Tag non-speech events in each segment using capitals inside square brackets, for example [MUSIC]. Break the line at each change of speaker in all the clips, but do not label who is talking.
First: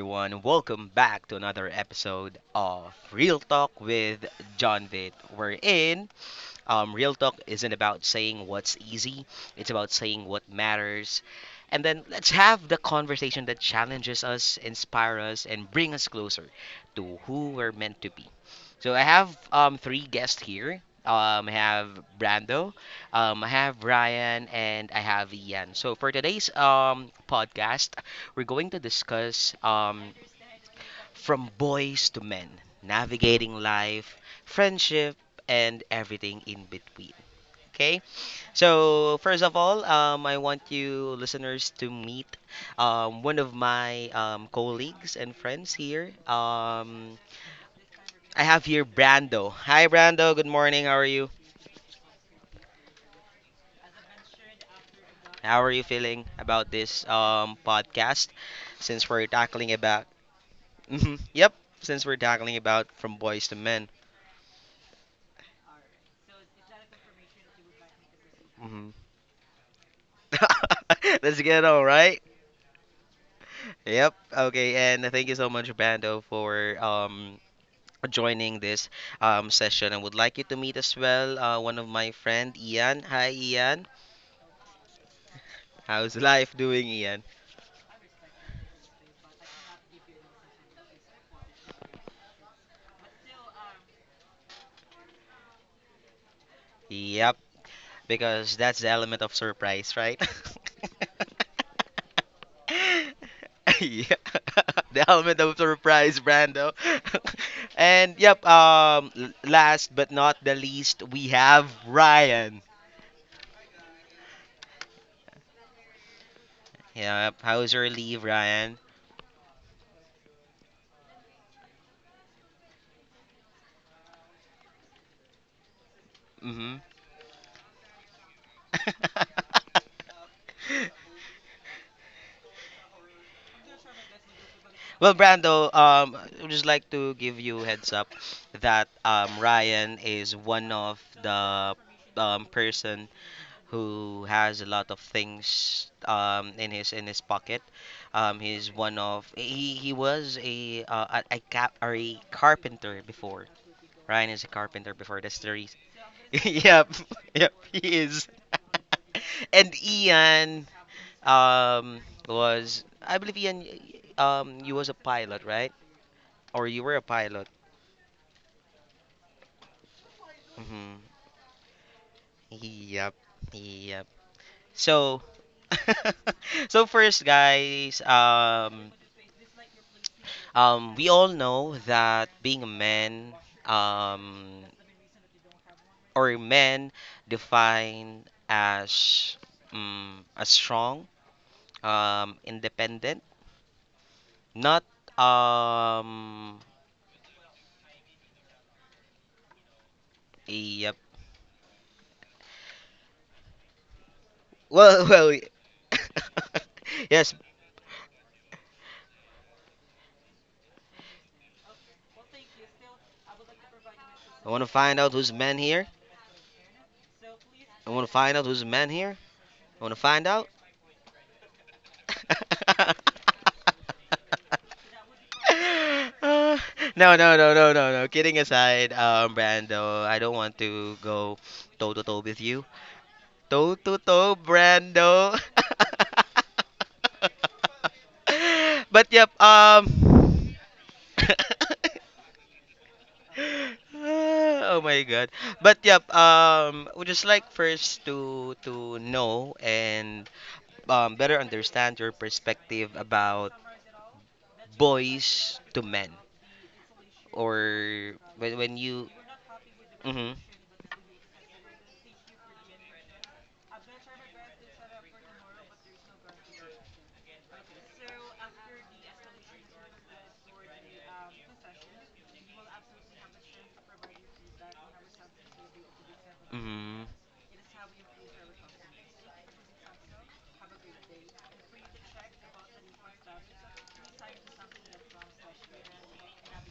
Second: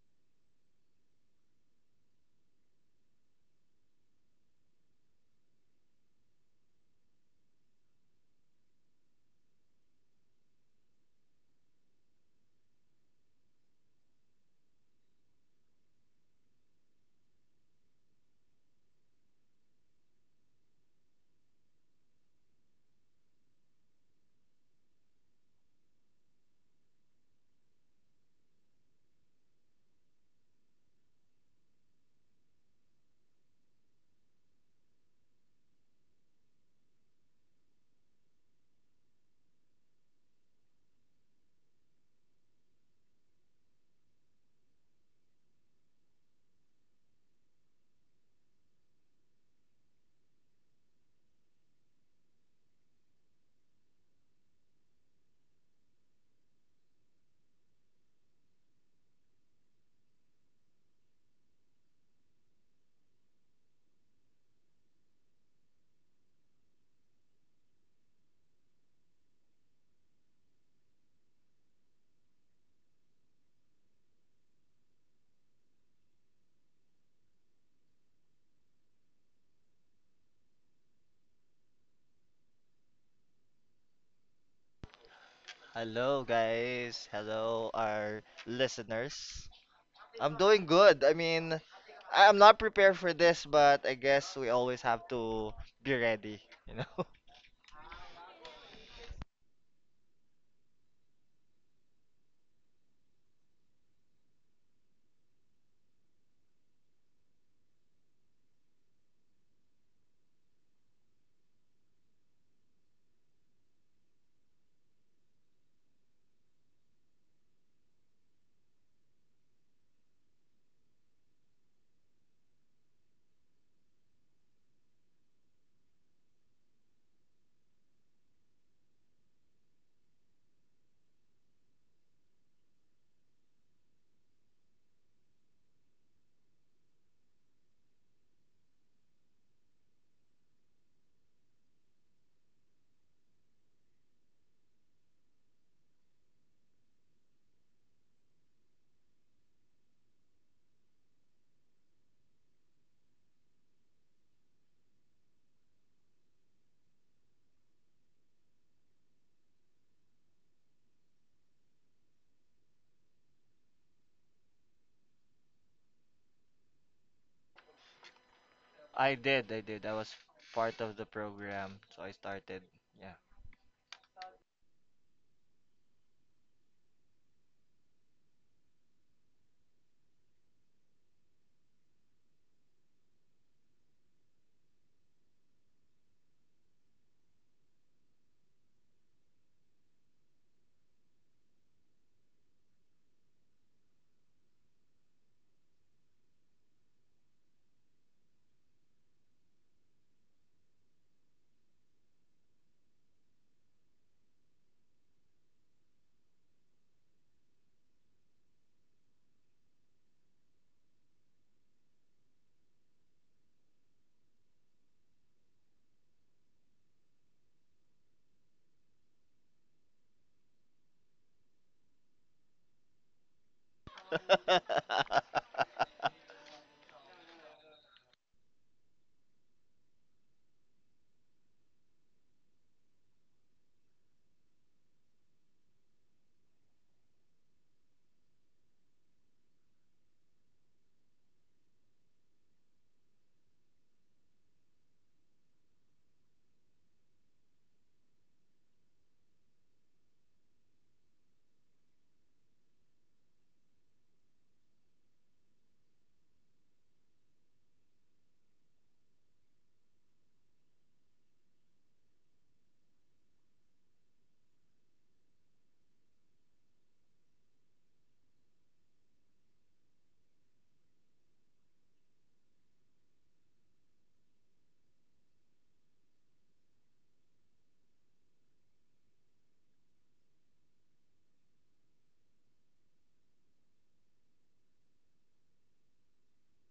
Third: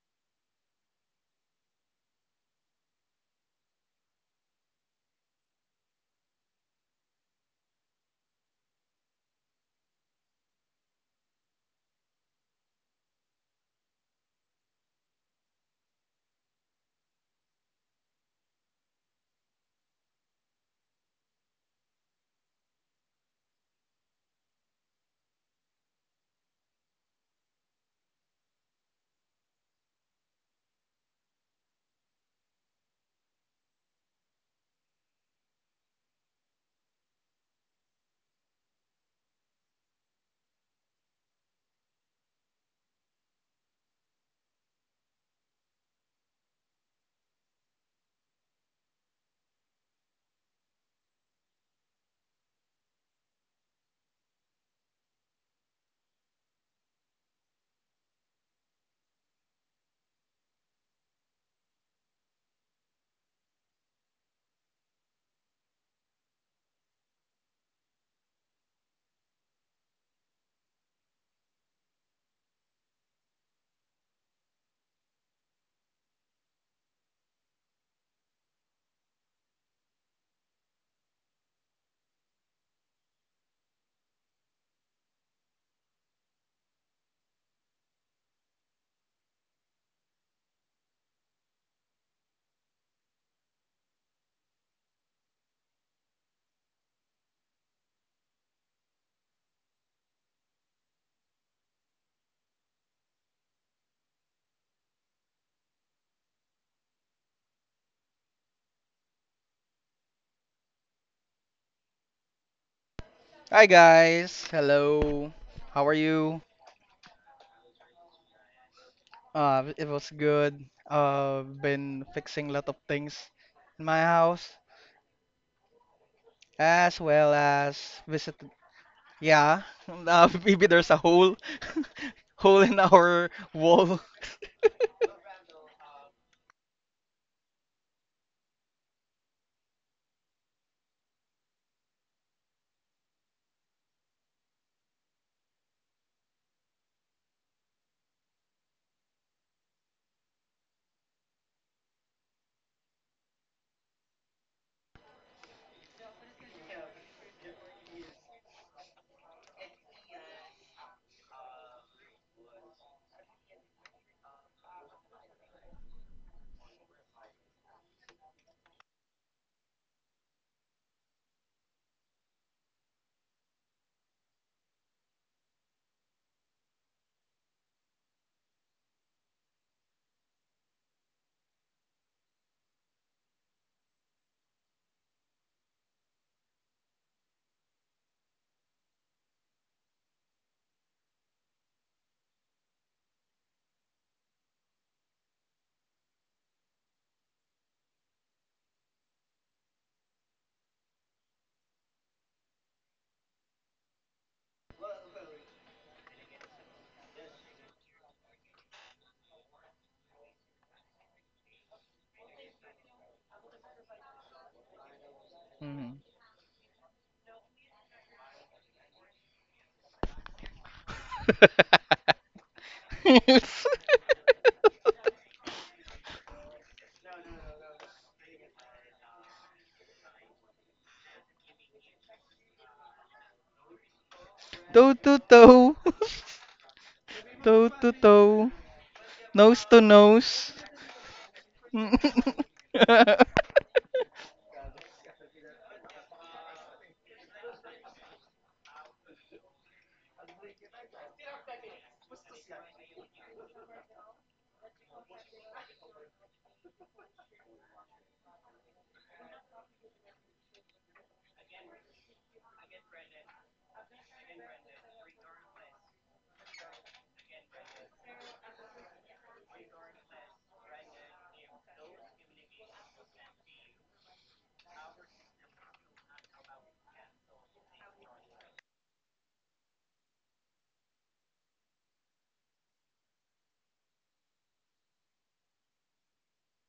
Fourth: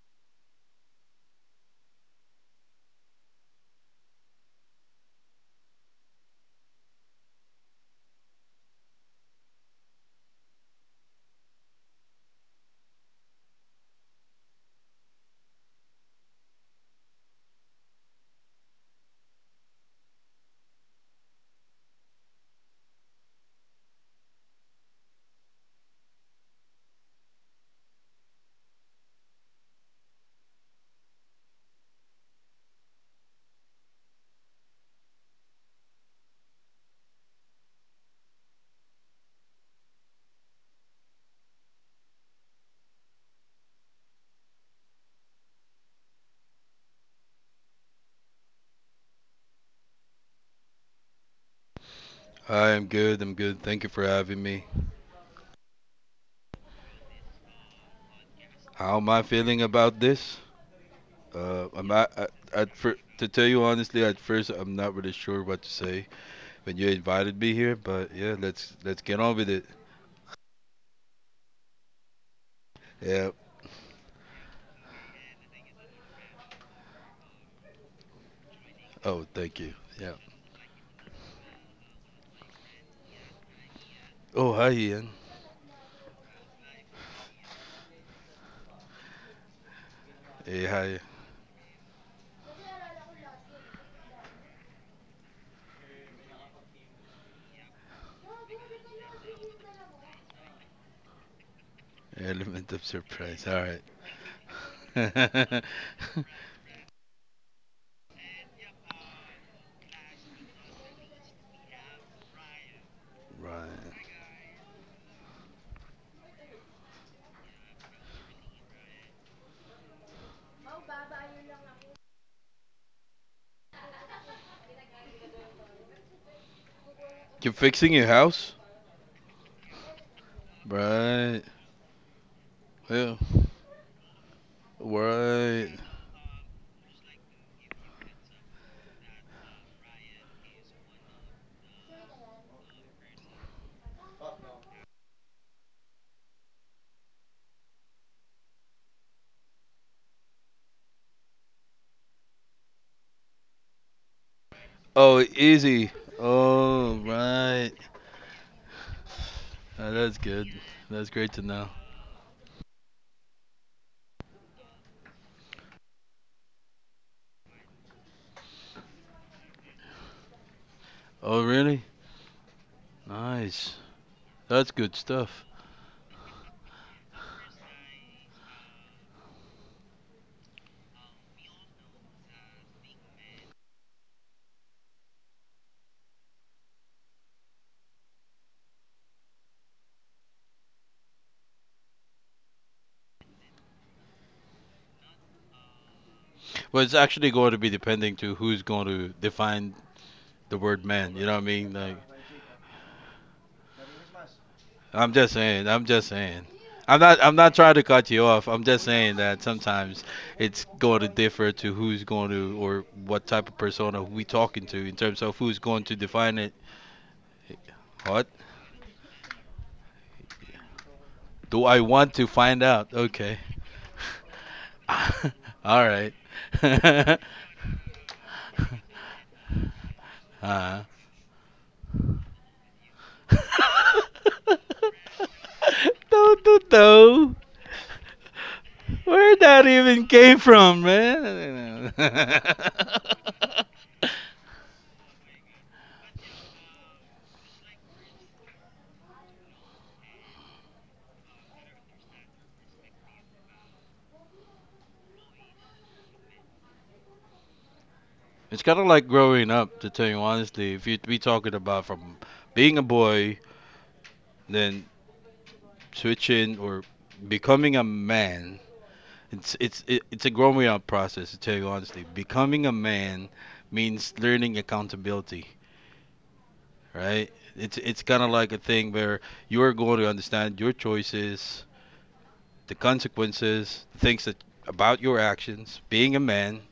everyone? Welcome back to another episode of Real Talk with John Vitt. We're in. Real Talk isn't about saying what's easy, it's about saying what matters. And then let's have the conversation that challenges us, inspire us, and bring us closer to who we're meant to be. So I have three guests here. I have Brando, I have Brian, and I have Ian. So for today's podcast, we're going to discuss from boys to men, navigating life, friendship, and everything in between. Okay, so first of all, I want you listeners to meet one of my colleagues and friends here. I have here Brando. Hi, Brando. Good morning. How are you?
I am good. I'm good. Thank you for having me.
How are you feeling about this podcast?
How am
Since
I
we're
feeling
tackling
about
about,
this?
Mhm. Yep,
I'm
since we're tackling
at
about
fir-
from
To tell
boys to
you
men.
honestly, at first I'm not really sure what to say when you invited me here, but yeah, let's
Hmm.
let's get on with it.
[LAUGHS] Let's get on, right?
Yeah.
Yep. Okay. And thank you so much, Brando, for joining this
Oh, thank you.
session. I
Yeah.
would like you to meet as well, one of my friend, Ian. Hi, Ian.
Oh, hi Ian.
How's
Hello,
life doing,
guys.
Ian?
Hello, our listeners. I'm doing
Hey, hi.
good. I mean, I'm not prepared for this, but I guess we always have to be ready, you know?
Yep.
[LAUGHS]
Because that's the element of surprise, right? [LAUGHS]
Element of
Yeah.
surprise. All right.
[LAUGHS] The element of
[LAUGHS]
surprise, Brando. [LAUGHS] And yep, last but not the least, we have Ryan.
Hi
Right.
guys, hello. How are you?
Yep, how's your leave, Ryan?
It was good. Been fixing a lot of things in my house
Mm-hmm.
as well
You're
as
fixing your
visit.
house?
[LAUGHS]
Yeah, [LAUGHS] maybe there's a hole,
Right.
[LAUGHS] hole in
Yeah.
our wall.
Well, Brando,
Right.
I would just like to give you a heads up that Ryan is one of the person who has a lot of things in his pocket. He's one of he was a a cap or a carpenter before. Ryan is a carpenter
Oh,
before. That's the reason.
easy.
[LAUGHS] Yep,
Oh,
yep,
right.
he is. [LAUGHS] And
That's good.
Ian
That's great to know.
um was I believe Ian you was a pilot, right? Or you were a pilot.
I did, I did. I was part of
Mm-hmm.
the
Oh, really?
program, so I started. Yeah.
Yep.
Nice.
Yep.
That's good
So
stuff.
[LAUGHS] so first guys, we all know that being a man, um, or men defined as a strong, independent, not um,
Well, it's actually going to be depending to who's going to define the word
a
man. You know what I mean?
well, [LAUGHS]
I'm just
well,
saying. I'm just saying.
[LAUGHS] yes.
I'm not trying to cut you off. I'm just saying that sometimes it's going to differ to who's going to or what type of persona we
I want
talking
to
to in
find out
terms
who's
of
man
who's going
here.
to
Mhm.
define it.
I want to
What
find out who's man here. I want to find out.
do I want to find out? Okay.
[LAUGHS] [LAUGHS]
[LAUGHS]
[LAUGHS] All right.
Uh, no,
[LAUGHS]
no, no, no, no, no. Kidding aside, Brando, I don't want
uh,
to go toe to toe with you. Toe to
[LAUGHS]
toe,
Toe to
Brando.
toe,
[LAUGHS]
toe to toe.
[LAUGHS] toe to toe,
But yep,
Where that
nose to
even came
nose.
from, man?
[LAUGHS]
[LAUGHS]
[LAUGHS]
Oh my god. But yep, would just like first to know and better understand your perspective about boys to men or when
It's
when
kind of like
you.
growing up, to tell you
Mhm.
honestly. If you be talking about from being a boy, then switching or becoming a man, it's a growing up process, to tell you honestly. Becoming a man means learning accountability,
Mhm.
right? It's kind of like a thing where you're going to understand your choices, the consequences, things that about your actions. Being a man,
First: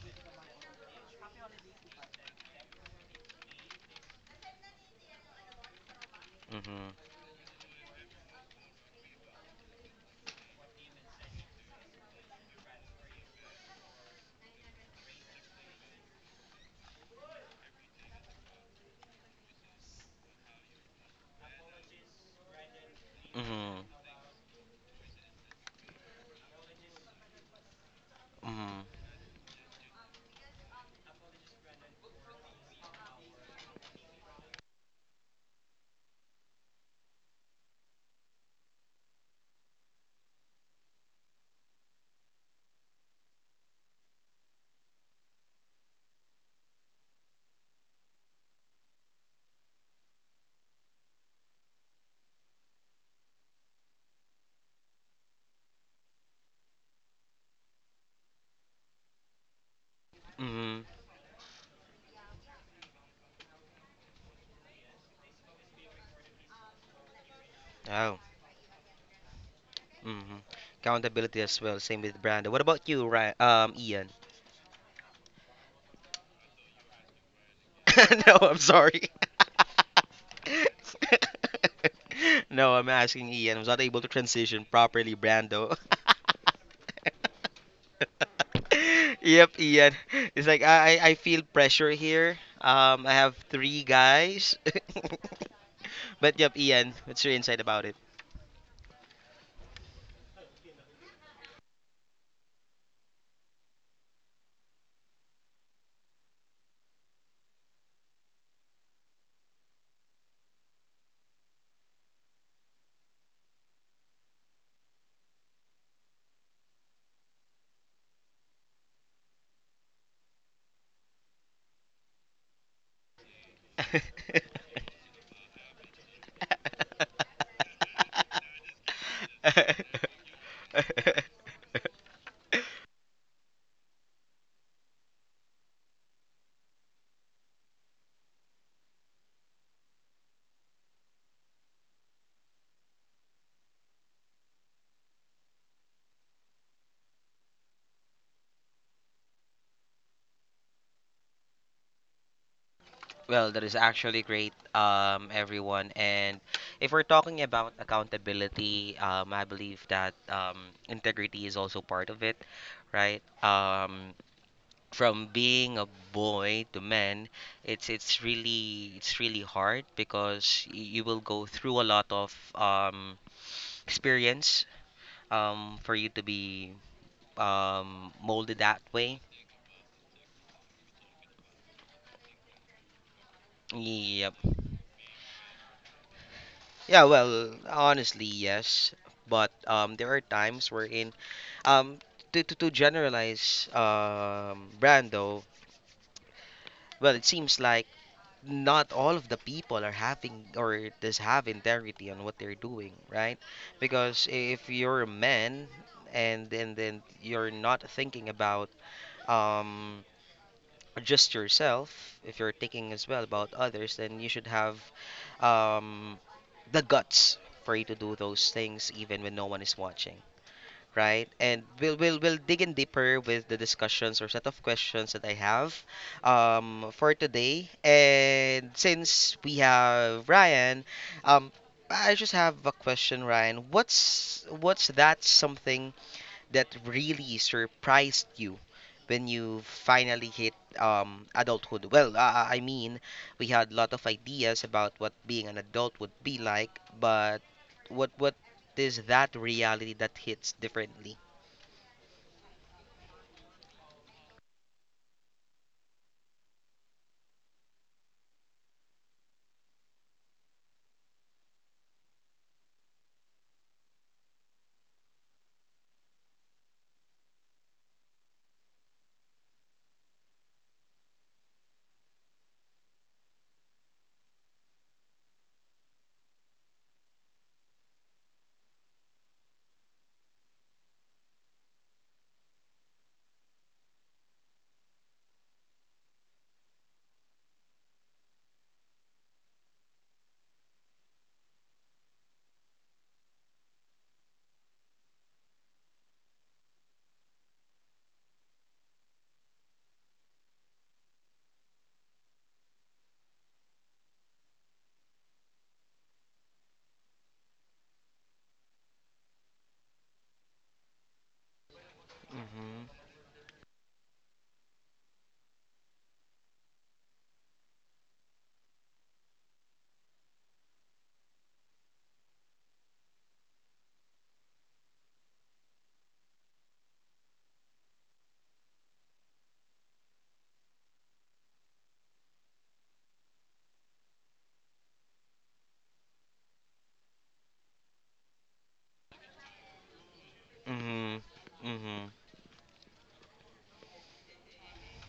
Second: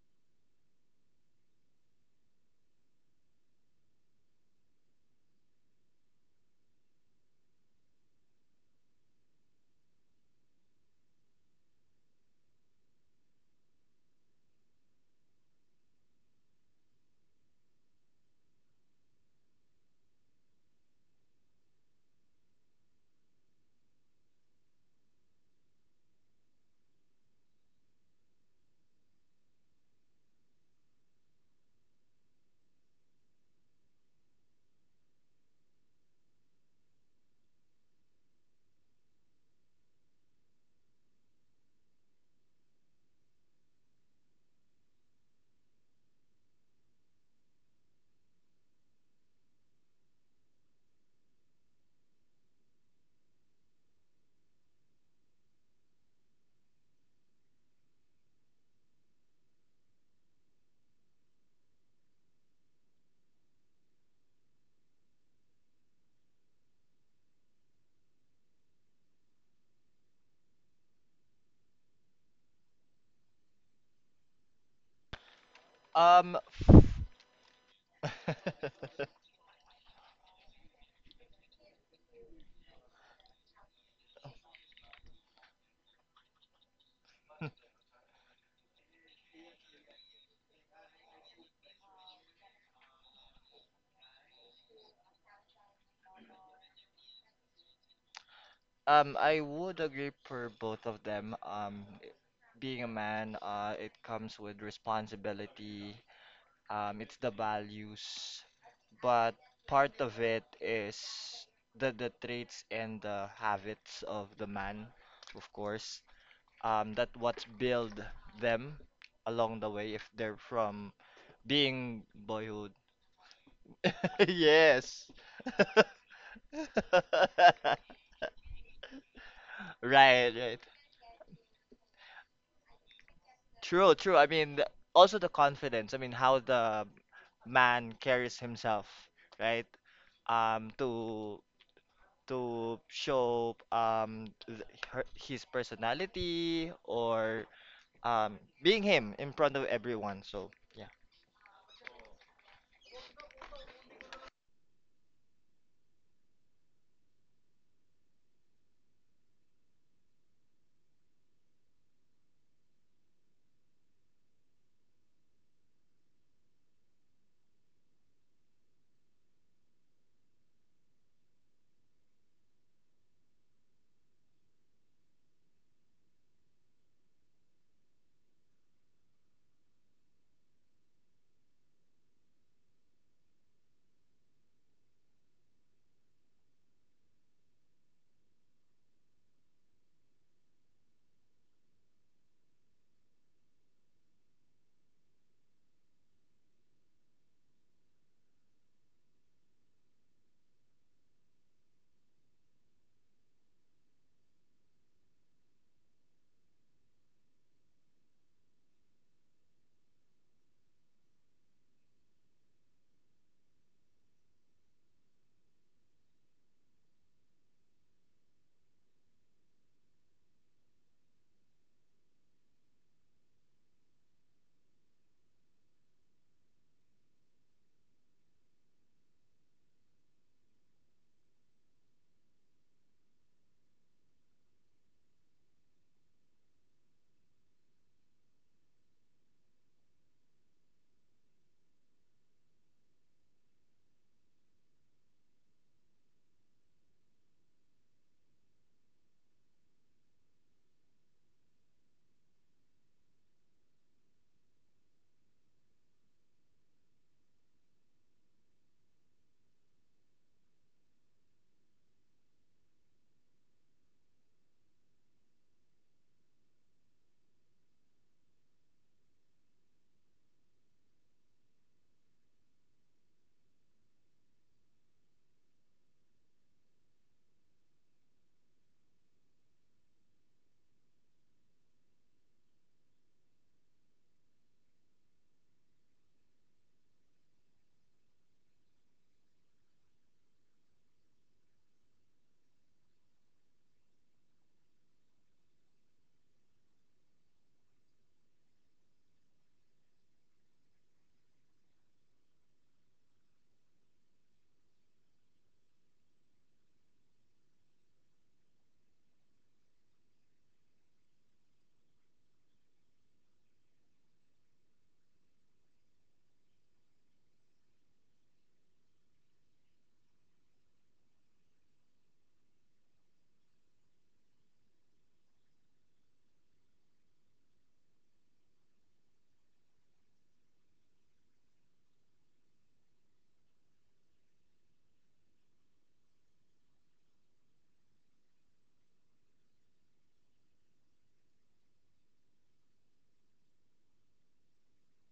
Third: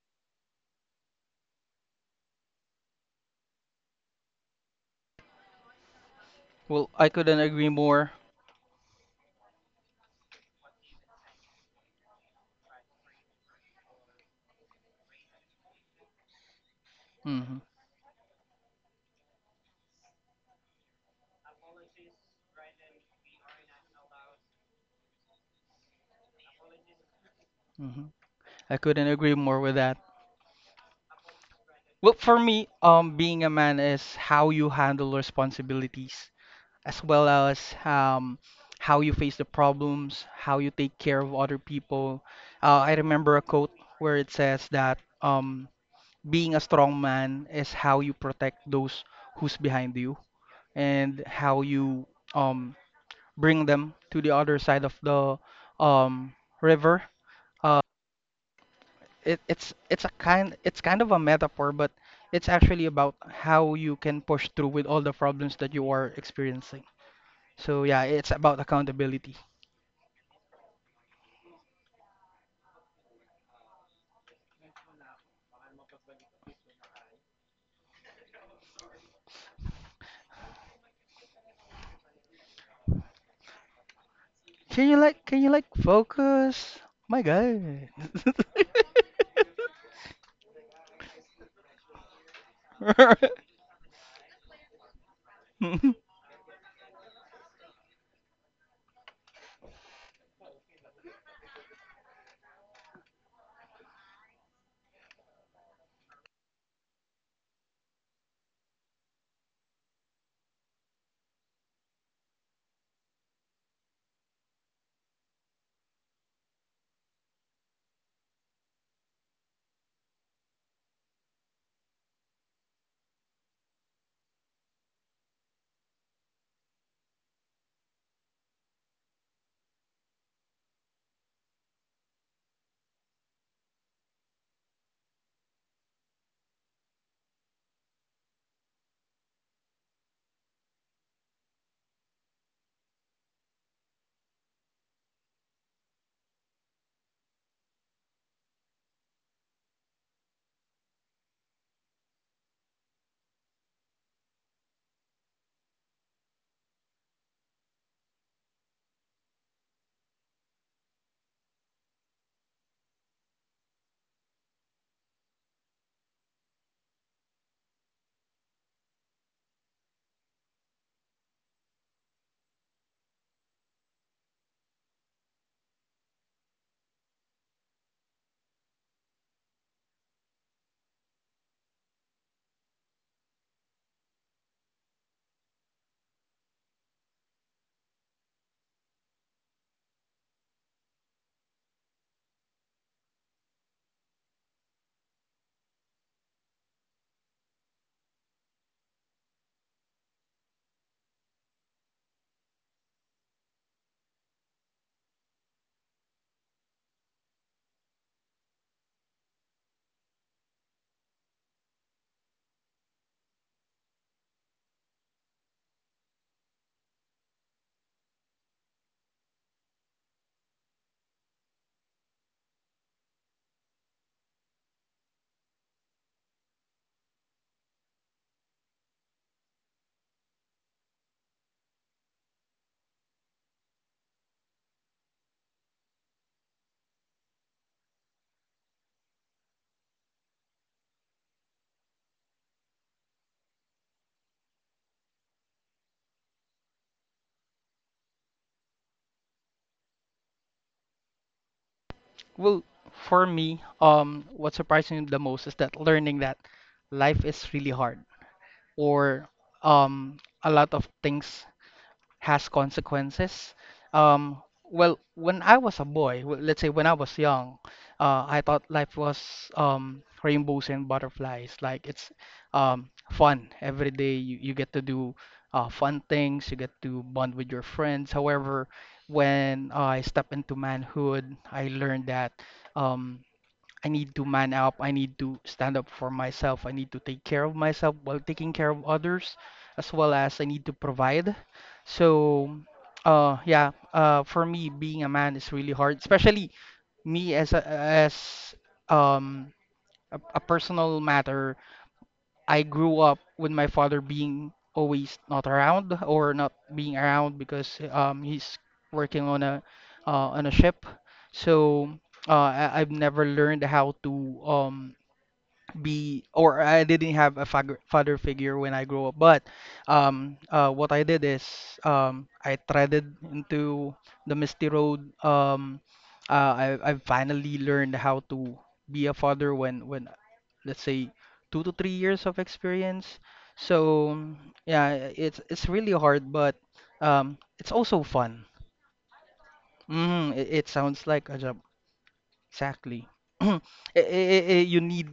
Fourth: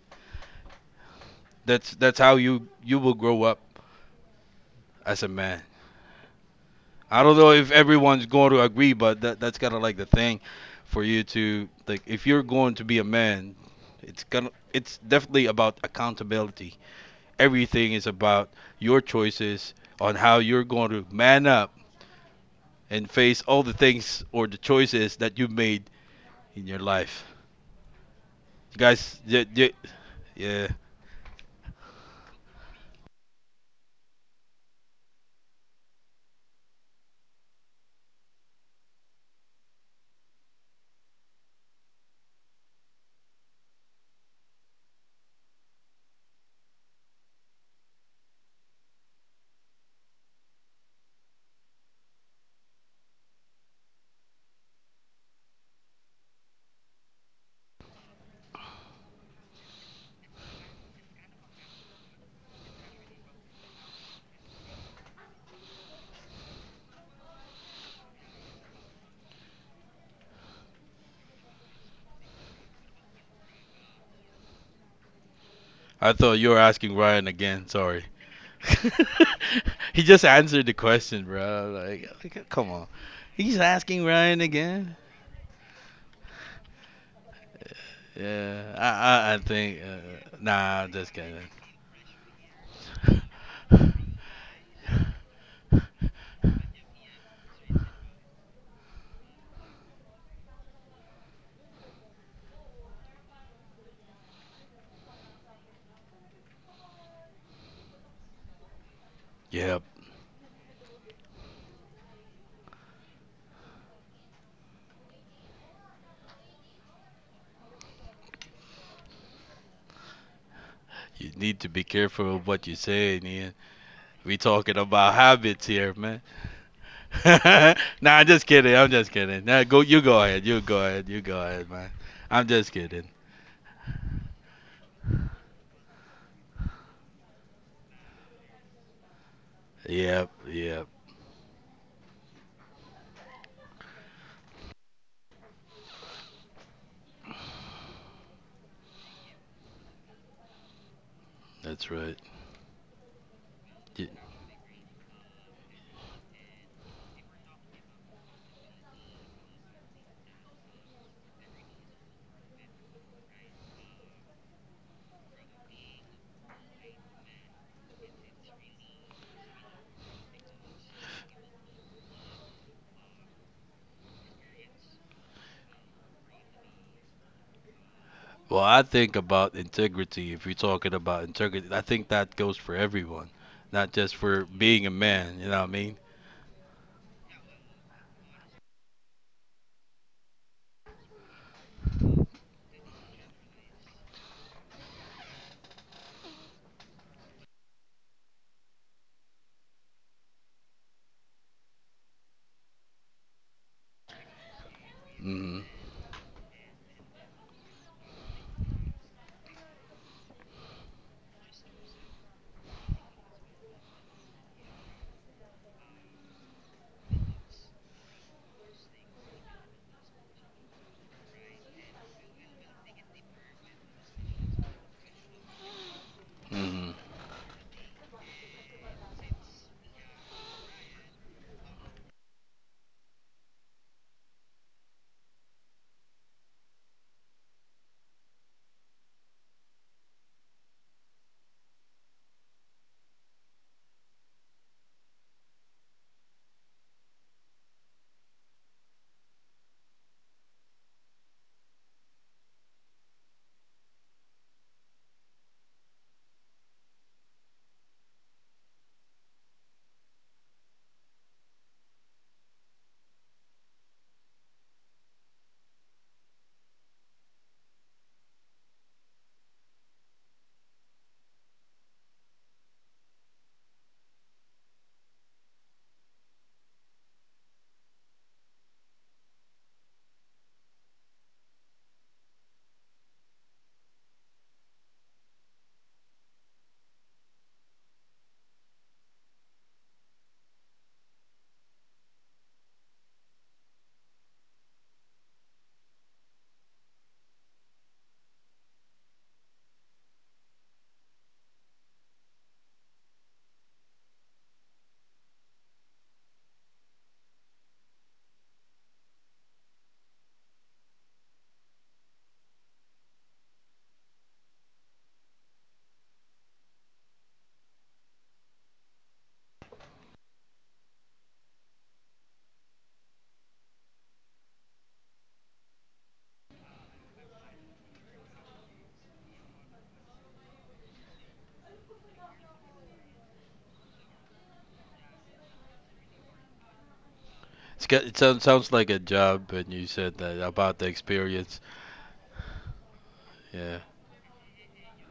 that's how you will grow up as a man.
Well,
Mhm.
I
I don't
couldn't
know
agree
if
more.
everyone's going to agree, but that's kind of like the thing for you to like if you're going to be a man, it's definitely about accountability.
Hmm.
Everything is about your choices on how you're going to man up and face all the
Mhm.
things or the choices that you made in your life,
Hmm. I
Mhm.
couldn't
guys.
agree more with that.
Yeah,
Well, for me, being a man is how you handle responsibilities, as well as um, how you face the problems, how you take care of other people. I remember a quote where it says that being a strong man is how you protect those who's behind you and how you um, bring them to the other side of the um, river. Uh, it, it's a kind it's
Mhm.
kind of a metaphor, but it's actually about how you can push through with all the problems that you are experiencing. So yeah,
Oh.
it's about accountability.
Mhm. Accountability as well. Same with Brando. What about you, Ryan? Ian.
I thought
Um,
you were
[LAUGHS]
asking Ryan again. Sorry.
[LAUGHS] No, I'm sorry.
[LAUGHS] He just answered the question, bro. Like,
[LAUGHS]
come
No,
on.
I'm asking Ian.
He's
I was not able
asking
to
Ryan
transition
Can
again.
you
properly,
like can you like
Brando.
focus? My God. [LAUGHS]
Yeah,
[LAUGHS]
I I, I
Yep,
think.
Ian. It's like
Nah, I'm
I
just kidding.
feel pressure here. I have three
[LAUGHS]
guys. [LAUGHS] But yep, Ian. What's your insight about it?
I would agree for both of them. Being a man, it comes with responsibility, it's the values, but
Yep.
part of it is the traits and the habits of the man, of course. That what's build them along the way if they're from
You need to be
being
careful of what
boyhood.
you say, Nia.
[LAUGHS]
We talking
[LAUGHS]
Yes.
about habits here, man. [LAUGHS]
[LAUGHS]
Nah, I'm just kidding. I'm just kidding. Nah, go. You go
Right,
ahead.
right.
You go ahead. You go ahead, man. I'm just kidding.
True, true. I mean, also the confidence. I mean, how the man carries himself, right?
Yep.
Um,
Yep.
to to show th her, his personality or being him in front of everyone. So yeah.
That's right.
Well, that is
Y-
actually great, everyone. And if we're talking about accountability, I believe that integrity is also part of it, right? From being a boy to man, it's really hard because y you will go through a lot of experience for you to be molded
Well,
that
I think
way.
about integrity. If you're talking about integrity, I think that goes for everyone, not just
Yep.
for being a man. You know what I mean?
Yeah, well, honestly, yes. But there are times wherein, um, to generalize, Brando, well, it seems like not all of the people are having or does have integrity on what they're doing, right? Because if you're a
Hmm.
man and then you're not thinking about um just yourself, if you're thinking as well about others, then you should have um, the guts for you to do those things even when no one is watching, right? And we'll dig in deeper with the discussions or set of questions that I have
Hmm.
for today. And since we have Ryan, um, I just have a question, Ryan. What's that something that really surprised you when you finally hit adulthood? Well, I mean, we had a lot of ideas about what being an adult would be like, but what is that reality that hits differently?
Well, for me, what surprised me the most is that learning that life is really hard, or a lot of things has consequences. Um, well, when I was a boy, let's say when I was young, I thought life was rainbows and butterflies. Like it's fun every day. You get to do fun things. You get to bond with your friends. However, when I step into manhood, I learned that. Um, I need to man up. I need to stand up for myself. I need to take care of myself while taking care of others, as well as I need to provide. So, yeah, for me, being a man is really hard, especially me as a, as um a, a personal matter. I grew up with my father being always not around or not being around because he's working on a ship. So, I,
Mm-hmm.
I've never learned how to um be or I didn't have a father figure when I grew up. But what I did is I threaded into the misty road. I finally learned how to be a father when let's say 2 to 3 years of experience. So yeah, it's really hard, but it's
It's
also
got, it sounds
fun.
like a job, and you said
Mm,
that
it
about the
sounds
Mm-hmm.
like a job
experience.
Mm-hmm.
exactly. [CLEARS THROAT] I-
Yeah.
you need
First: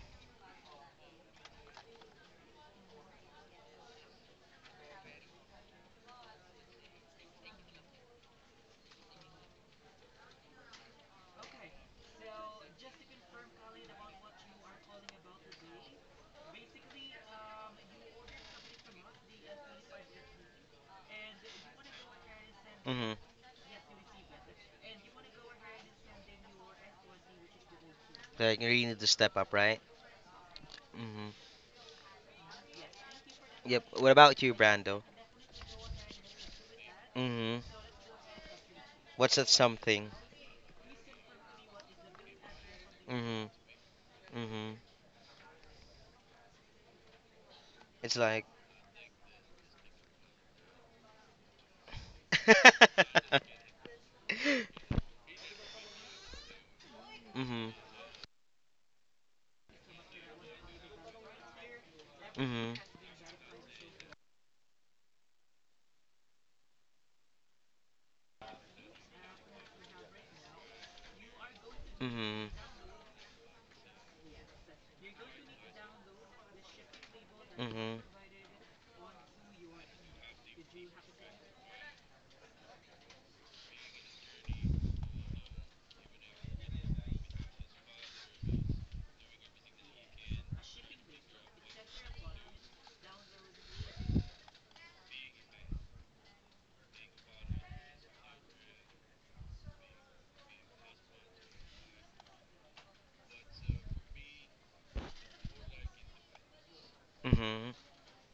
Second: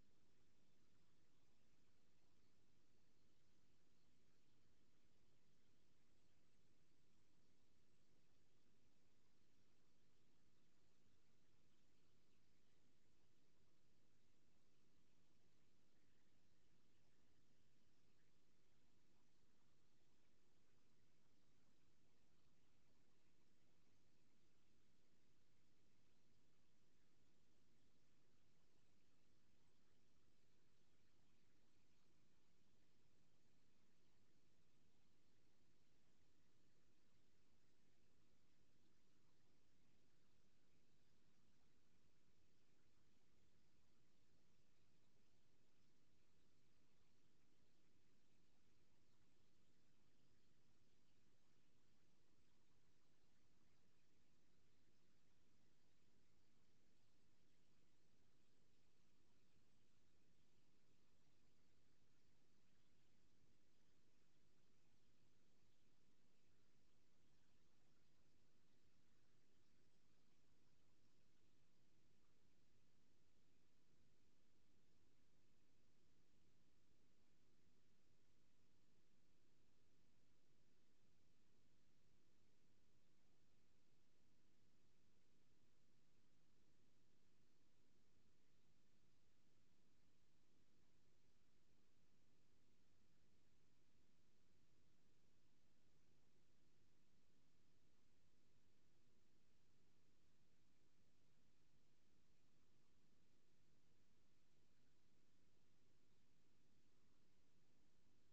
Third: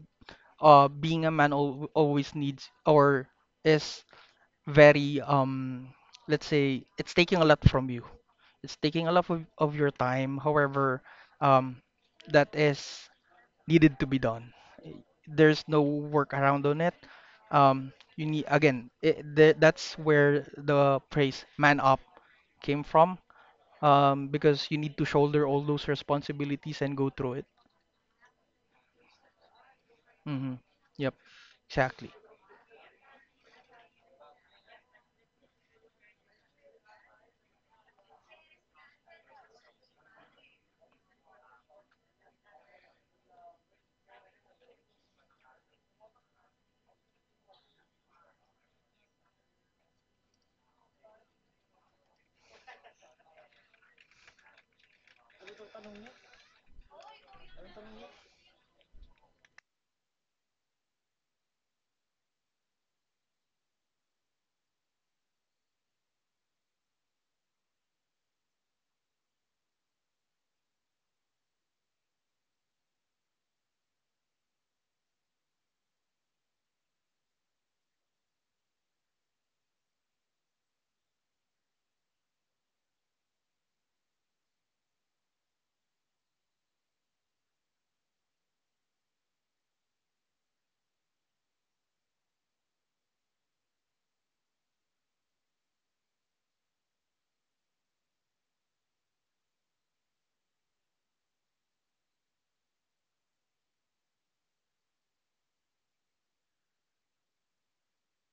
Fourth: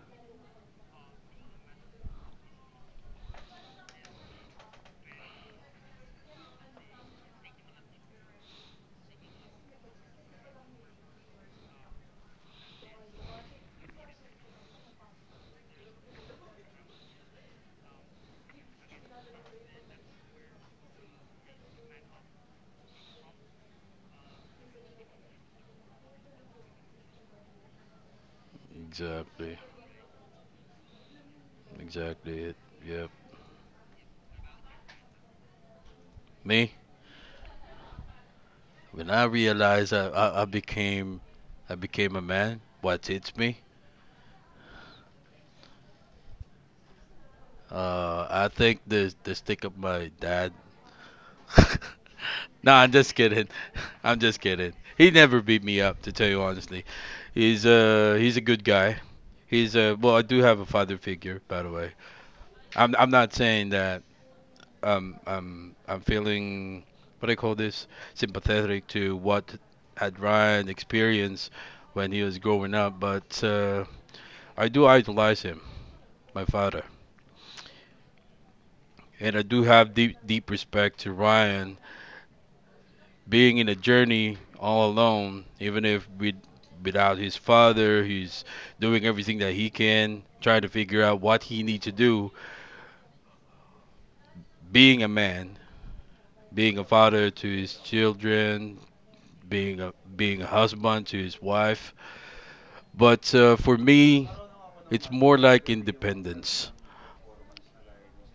being a man al always needs or is very let's say it's taking a lot from you. It's taking a lot of your time. However, um that is needed to be done. Eh, There's no workaround on it. Um you need again that's where the phrase man up came
Mm-hmm.
from because you need to shoulder all those responsibilities and go through it.
Like you really need to step up,
Exactly.
right?
Mm-hmm. Yep,
Mm-hmm.
exactly.
Exactly. It. Yep.
Yep. What about you, Brando?
Me?
Mm-hmm.
When I
What's that
realized
something?
I became a man, what hits
Mm-hmm.
me?
Mm-hmm. It's like.
I think the stick of my dad. [LAUGHS] No, I'm
[LAUGHS]
just kidding. [LAUGHS] I'm just kidding. He never beat me up, to tell you honestly.
Mm-hmm.
He's a good guy. He's Well, I do have a father figure, by the way.
Mm-hmm.
I'm not saying that I'm feeling, what do I call this, sympathetic to what had Ryan experienced when he was
Mhm.
growing up, but I do idolize him, my father.
Mhm.
And I do have deep, deep respect to Ryan being in a journey all alone, even if with, without his father, he's doing everything that he can, trying to figure out what he needs to do, being a man, being a father to his children, being a husband to his wife. But for me, it's more like independence.
Mhm. Mhm.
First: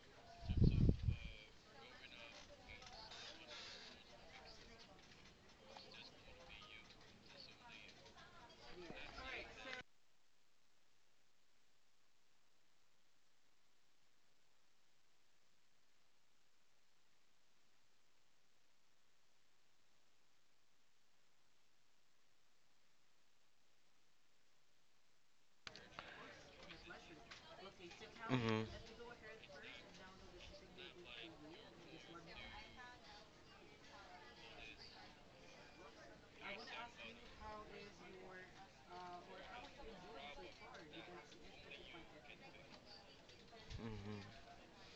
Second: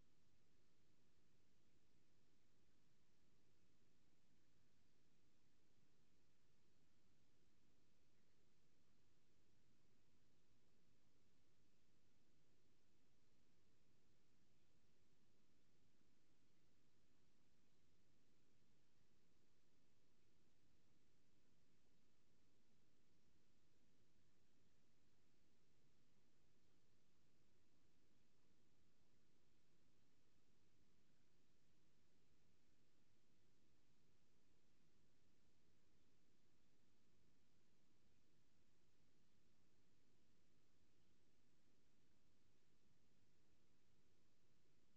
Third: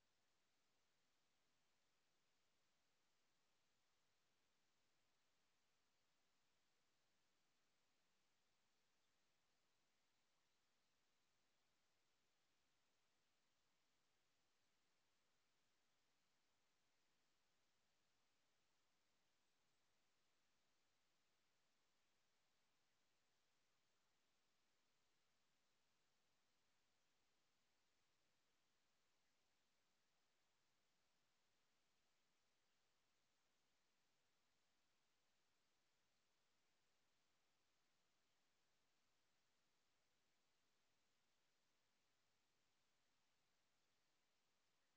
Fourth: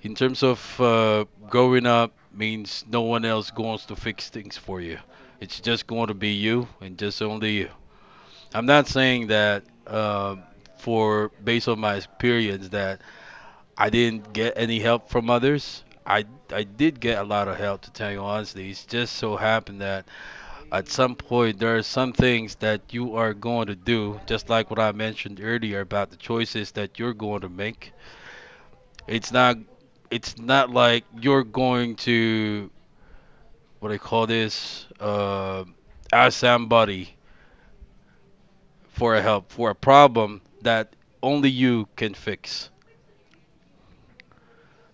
In terms of growing up means no one else goes to fix things for you. It's just going to be you and just only you. I'm not saying that for based on my experience that I didn't get any help from others. I did get a lot of help, to tell you honestly. It's just so happened that at some point there are some things that you are going to do, just like what I mentioned earlier about the choices that you're going to make.
Mhm.
it's not it's not like you're going to, what do I call this, ask somebody for a help for a problem that only you can fix.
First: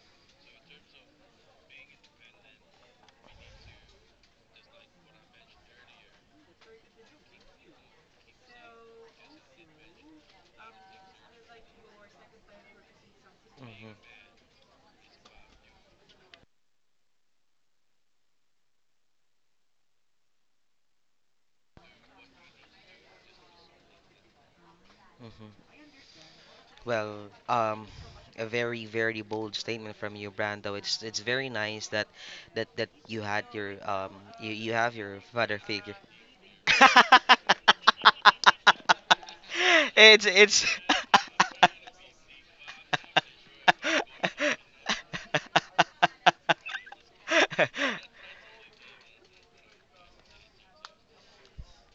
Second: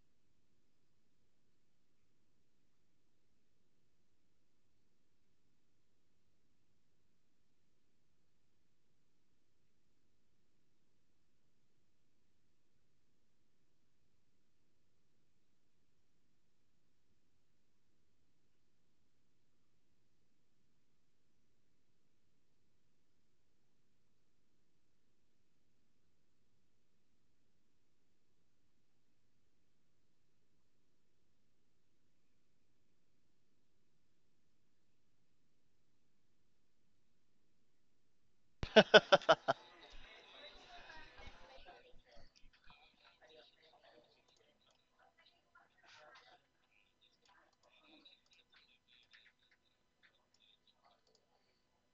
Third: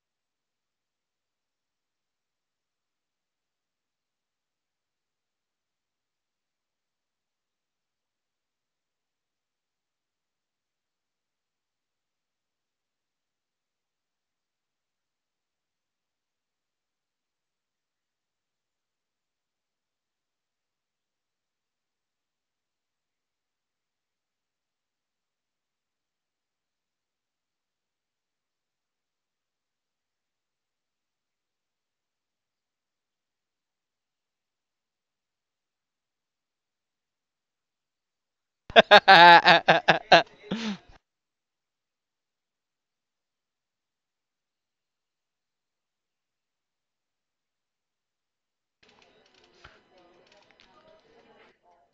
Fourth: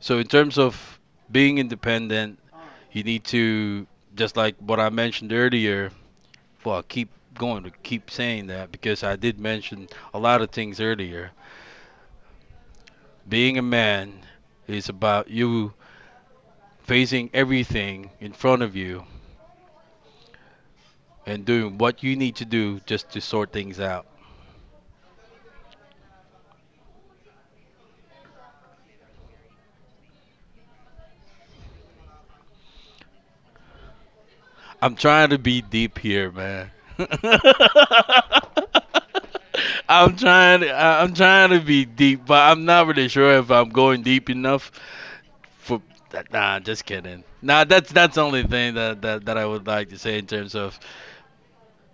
So in terms of being independent, you need to, just like what I mentioned earlier. Well, I keep going to keep saying that because I did mention a lot of things earlier. Being a
Mhm.
man is about you facing everything in front of you and doing what you need to do just to sort things out.
Mhm. Well, a very, very bold statement from you, Brando. It's very nice that that you had your you have
I'm
your
trying to
father
be
figure.
deep here, man. [LAUGHS]
[LAUGHS]
[LAUGHS]
I'm
It's
trying
it's.
[LAUGHS]
to I'm trying to be deep, but I'm not really sure if I'm going deep enough for that. Nah, just kidding. Nah, that's
[LAUGHS]
the only thing that I would like to say in terms of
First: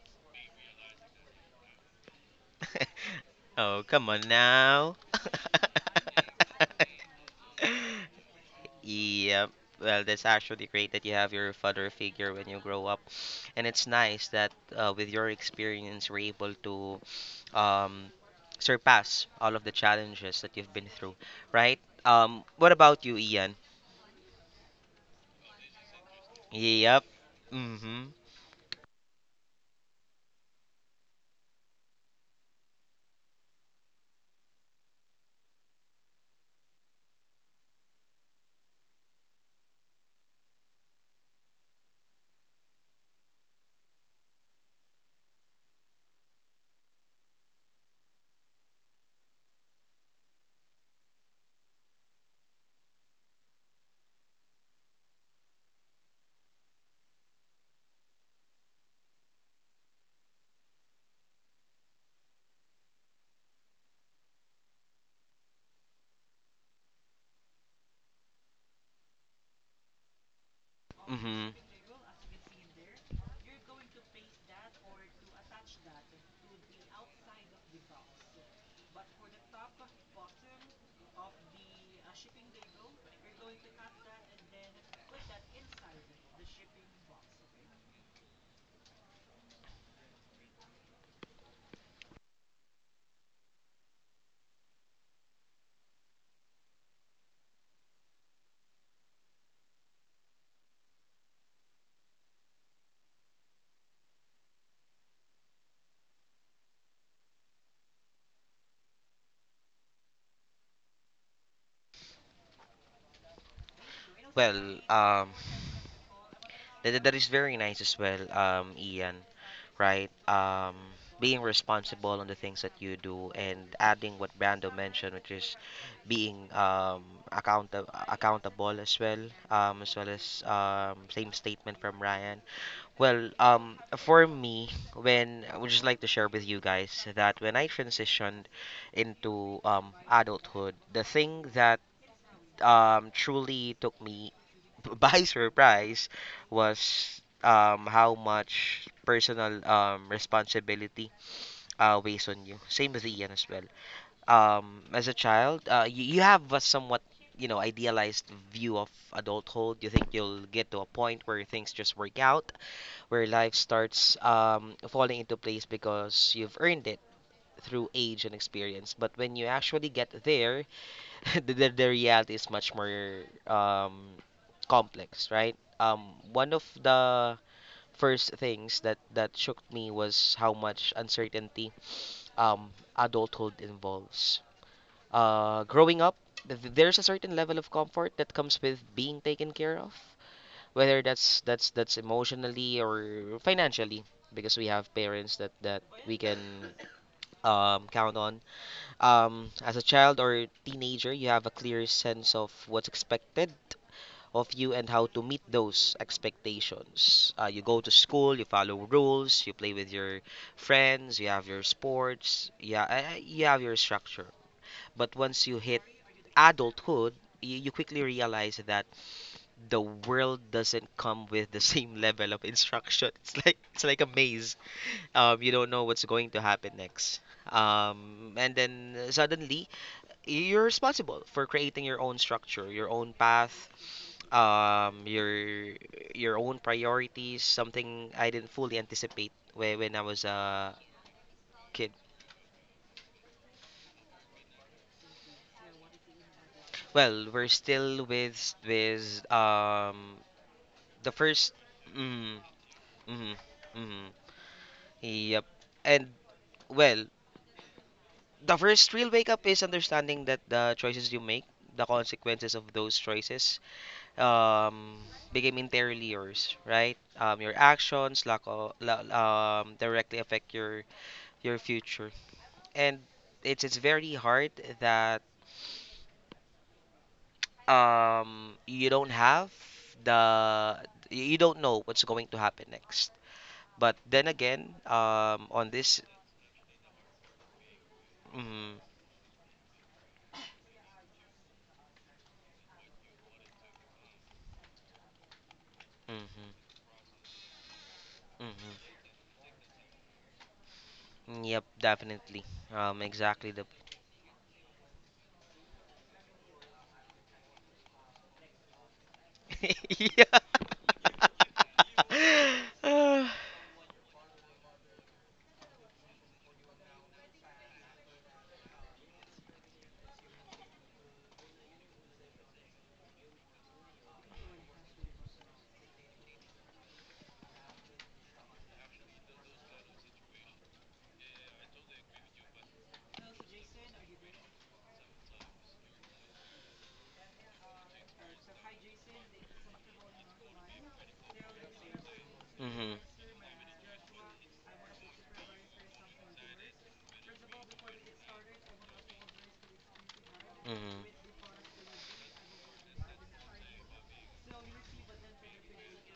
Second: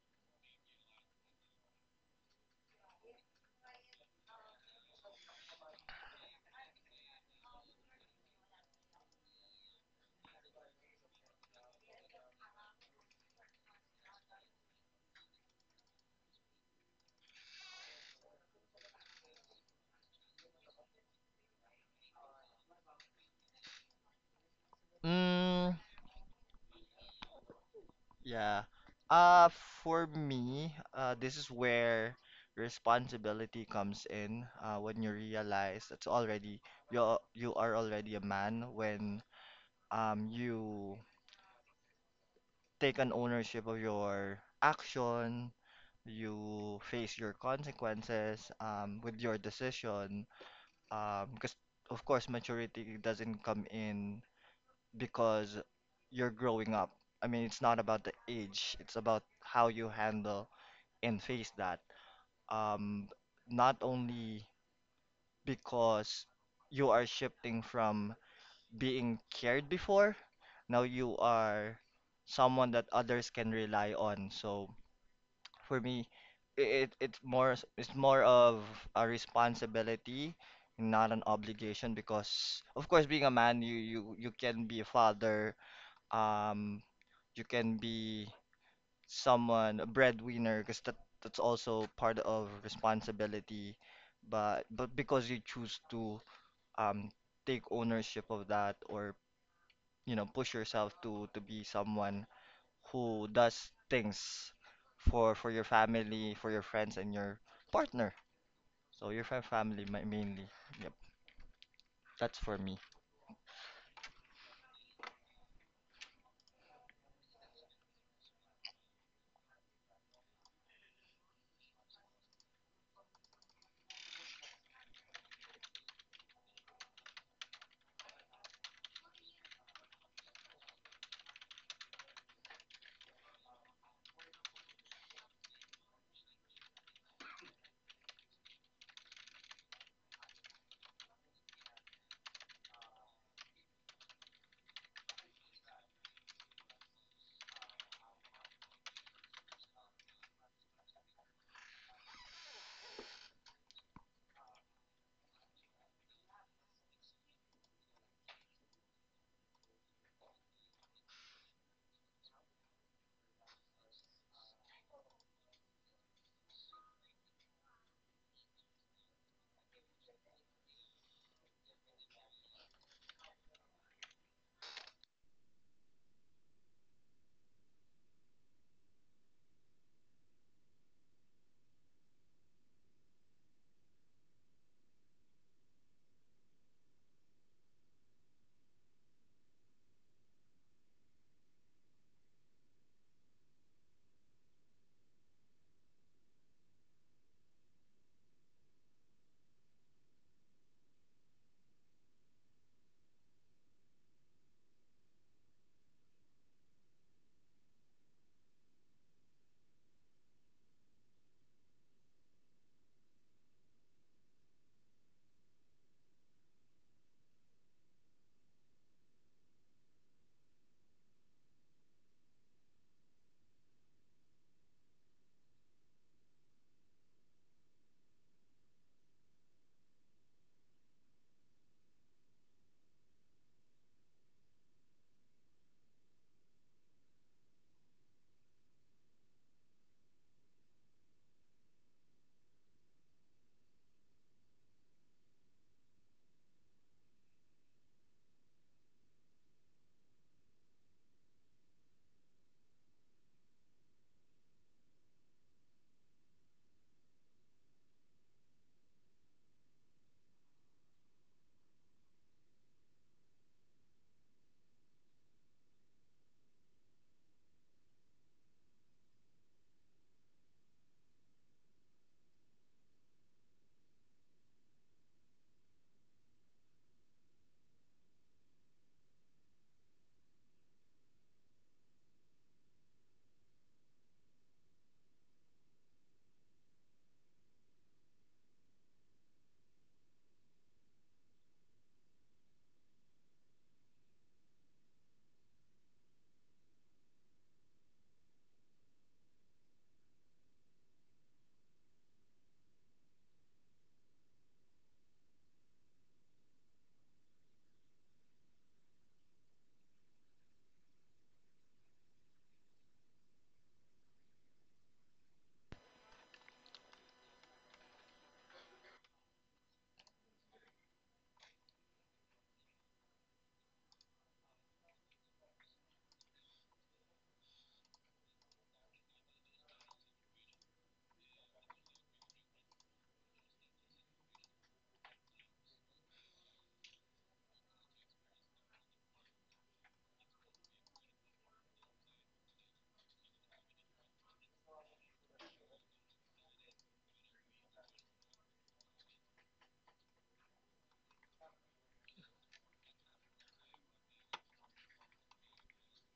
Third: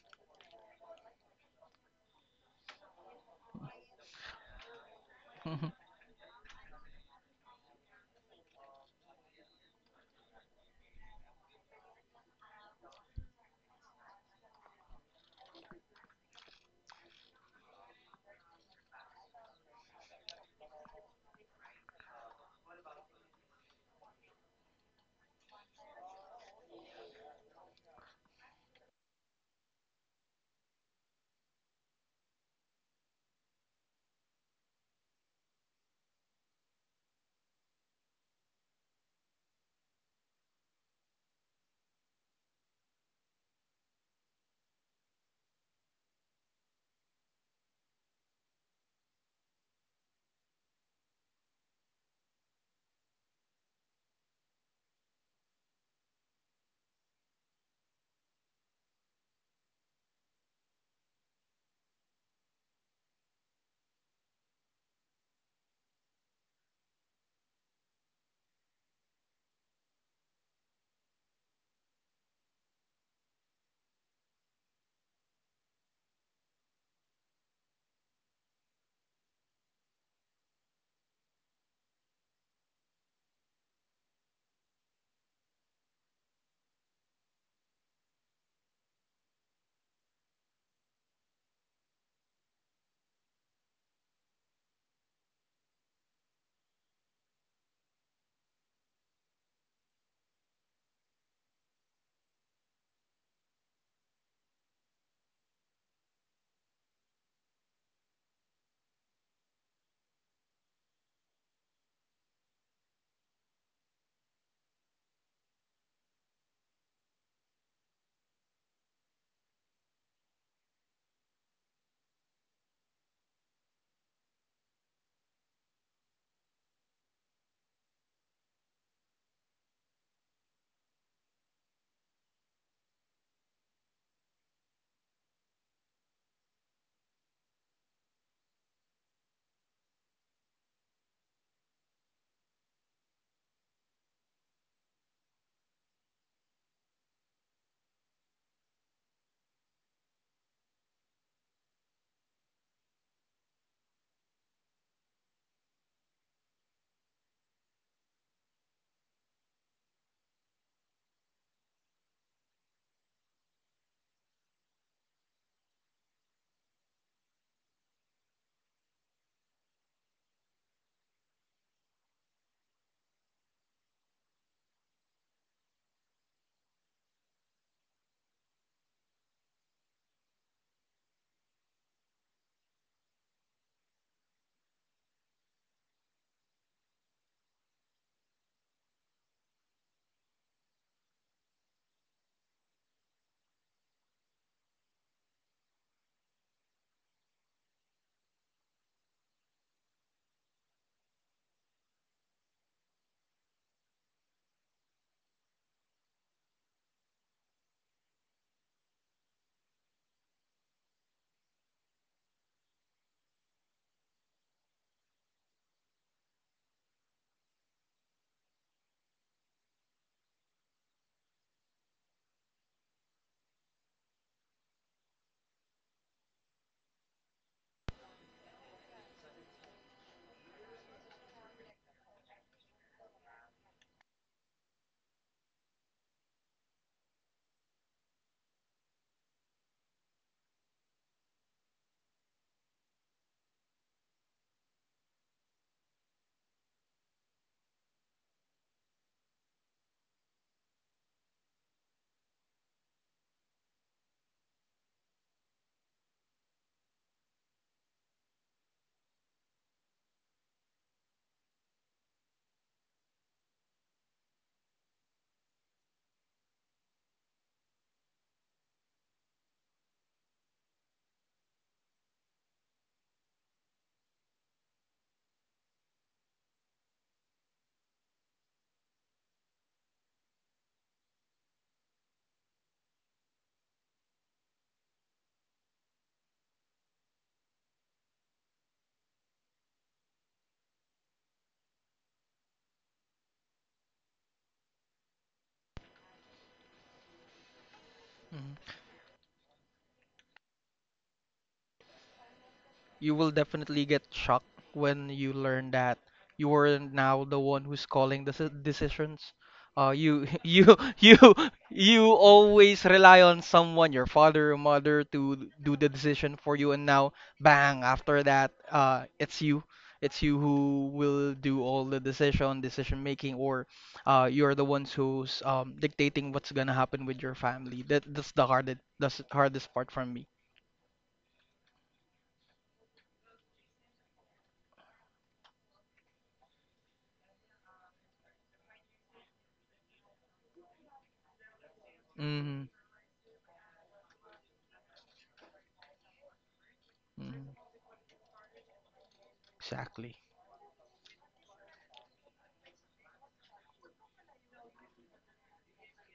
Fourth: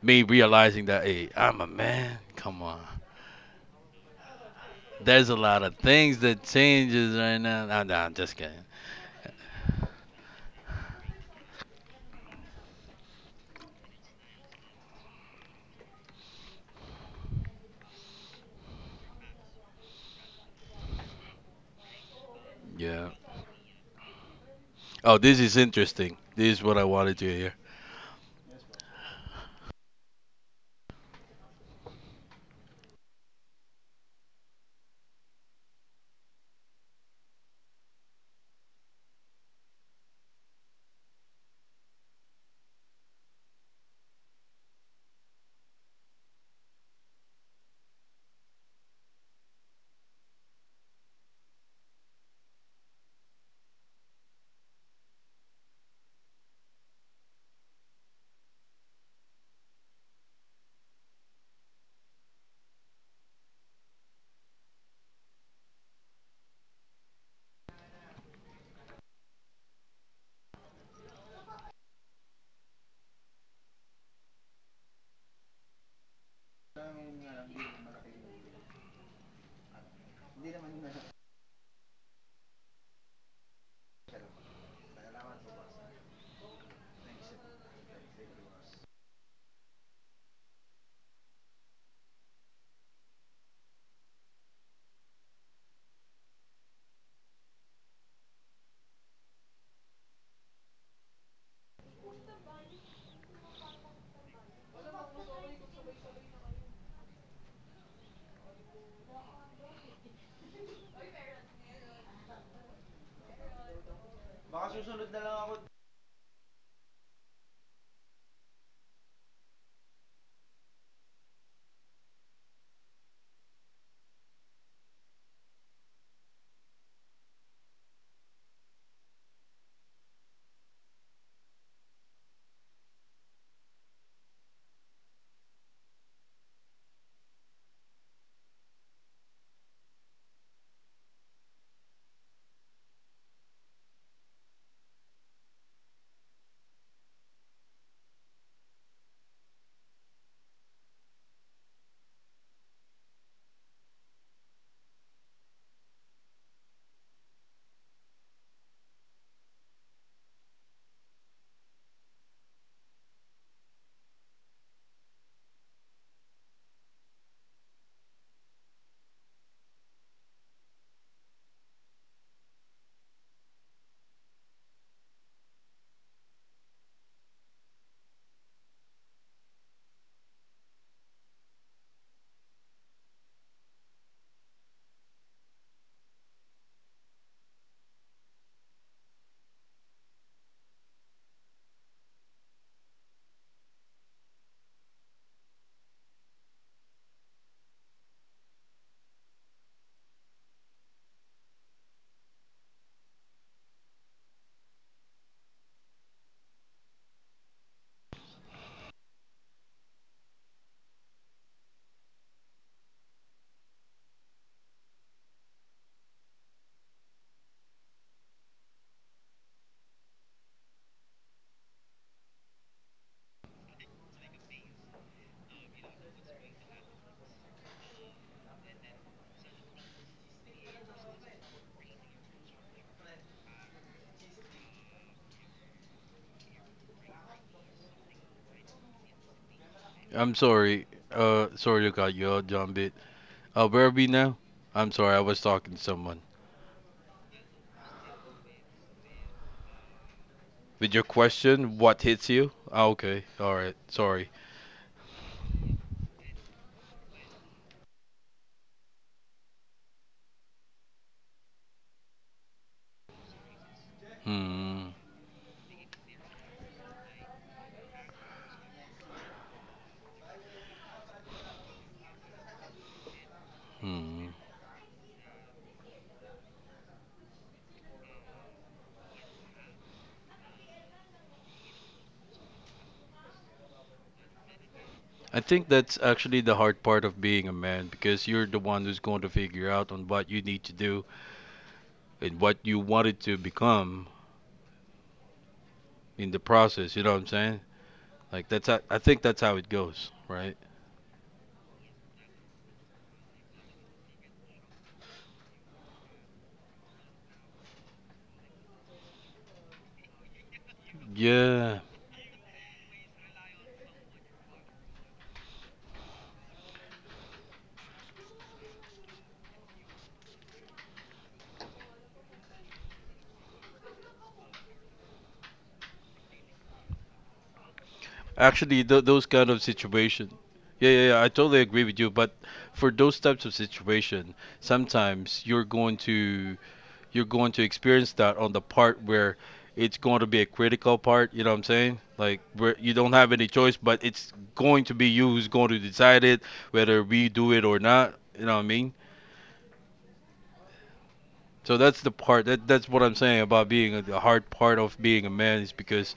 me realizing that, hey, I'm a man. Come on.
Oh, come on now.
There's a lot
Mhm.
of things that changes right now. Nah, nah, just kidding.
[LAUGHS] Yeah. Well, that's actually great that you have your father figure when you grow up. And it's nice that, with your experience, you're able to um, surpass all of the challenges that you've been through, right? What about
Yeah.
you, Ian?
Oh, this is
Mm,
interesting. This is what I
Yep.
wanted to hear.
Mm-hmm.
yeah. Uh, for me, this is where responsibility comes in. When you realize it's already you you are already a man when you take an ownership of your action, you face your consequences with your decision. Because of course maturity doesn't come in because you're growing up. I mean, it's not about the age, it's about how you handle and face that. Um, not only because you are shifting from being cared before, now you
Mm-hmm.
are someone that others can rely on. So for me, it's more it's more of a responsibility, not an obligation. Because of course, being a man, you can be a father. Um, you can be someone a breadwinner because that's also part of responsibility. But because you choose to um take ownership of that or you know push yourself to be someone who does things for your family, for your friends, and your partner. So your family mainly. Yep, that's for me.
Well, um, that is very nice as well, Ian. Right? Being responsible on the things that you do and adding what Brando mentioned, which is being account accountable as well, as well as same statement from Ryan. Well, for me, when I would just like to share with you guys that when I transitioned into adulthood, the thing that truly took me [LAUGHS] by surprise was how much personal responsibility weighs on you. Same with Ian as well. As a child, you have a somewhat idealized view of adulthood. You think you'll get to a point where things just work out, where life starts falling into place because you've earned it through age and experience. But when you actually get there, [LAUGHS] the reality is much more complex, right? One of the first things that shook me was how much uncertainty adulthood involves. Growing up, there's a certain level of comfort that comes with being taken care of, whether that's emotionally or financially, because we have parents that we can count on. As a child or teenager, you have a clear sense of what's expected of you and how to meet those expectations. You go to school, you follow rules, you play with your friends, you have your sports, yeah, you have your structure. But once you hit adulthood, you quickly realize that the world doesn't come with the [LAUGHS] same level of instruction. [LAUGHS] It's like a maze. You don't know what's going to happen next. And then suddenly you're responsible for creating your own structure, your own path, um, your your own priorities. Something I didn't fully anticipate when I was
I'm
a
sorry. Sorry
kid.
to cut you out, John Bit. Where are we now? I'm sorry, I was talking to someone.
Well, we're still with with um
With your
the first.
question, what hits
Mm,
you? Ah, okay.
mm,
All right.
mm,
Sorry.
yep. And well, the first real wake up is understanding that the choices you make, the consequences of those choices,
Hmm.
um, became entirely yours, right? Your actions, lack of, directly affect your future, and it's very
Hmm.
hard that um you don't have the you don't know what's going to happen next. But then again,
I think
on
that's
this,
actually the hard part of being a man because you're the
mm,
one who's going to figure out on what you need to do and what you wanted to become in the
mm-hmm,
process. You know what I'm saying? Like that's how, I
mm-hmm,
think that's how it goes, right?
yep, definitely,
You will
exactly the,
definitely get shocked when you learn that you are now the one who's calling the decisions. Uh,
[LAUGHS]
you
yeah.
[LAUGHS] you
[SIGHS]
Yeah.
you always
[LAUGHS]
rely
mm-hmm,
on someone, your father or mother, to do the decision for you, and now bang, after that, it's you. It's you who will do all the decision, decision making, or you're the ones who's dictating what's gonna happen with your family. That that's the
Actually,
hardest that's
those
the
kind of
hardest part for me.
situation. Yeah, yeah, yeah, I totally agree with you. But for those types of situation, sometimes you're going to experience that on the part where it's going to be a critical part. You know what I'm saying? Like
Hmm.
where you don't have any choice, but it's going to be you who's going to decide it, whether we do it or not. You know what I mean?
Exactly.
mm-hmm.
So that's the part that, that's what I'm saying about being a, the hard part of being a man is because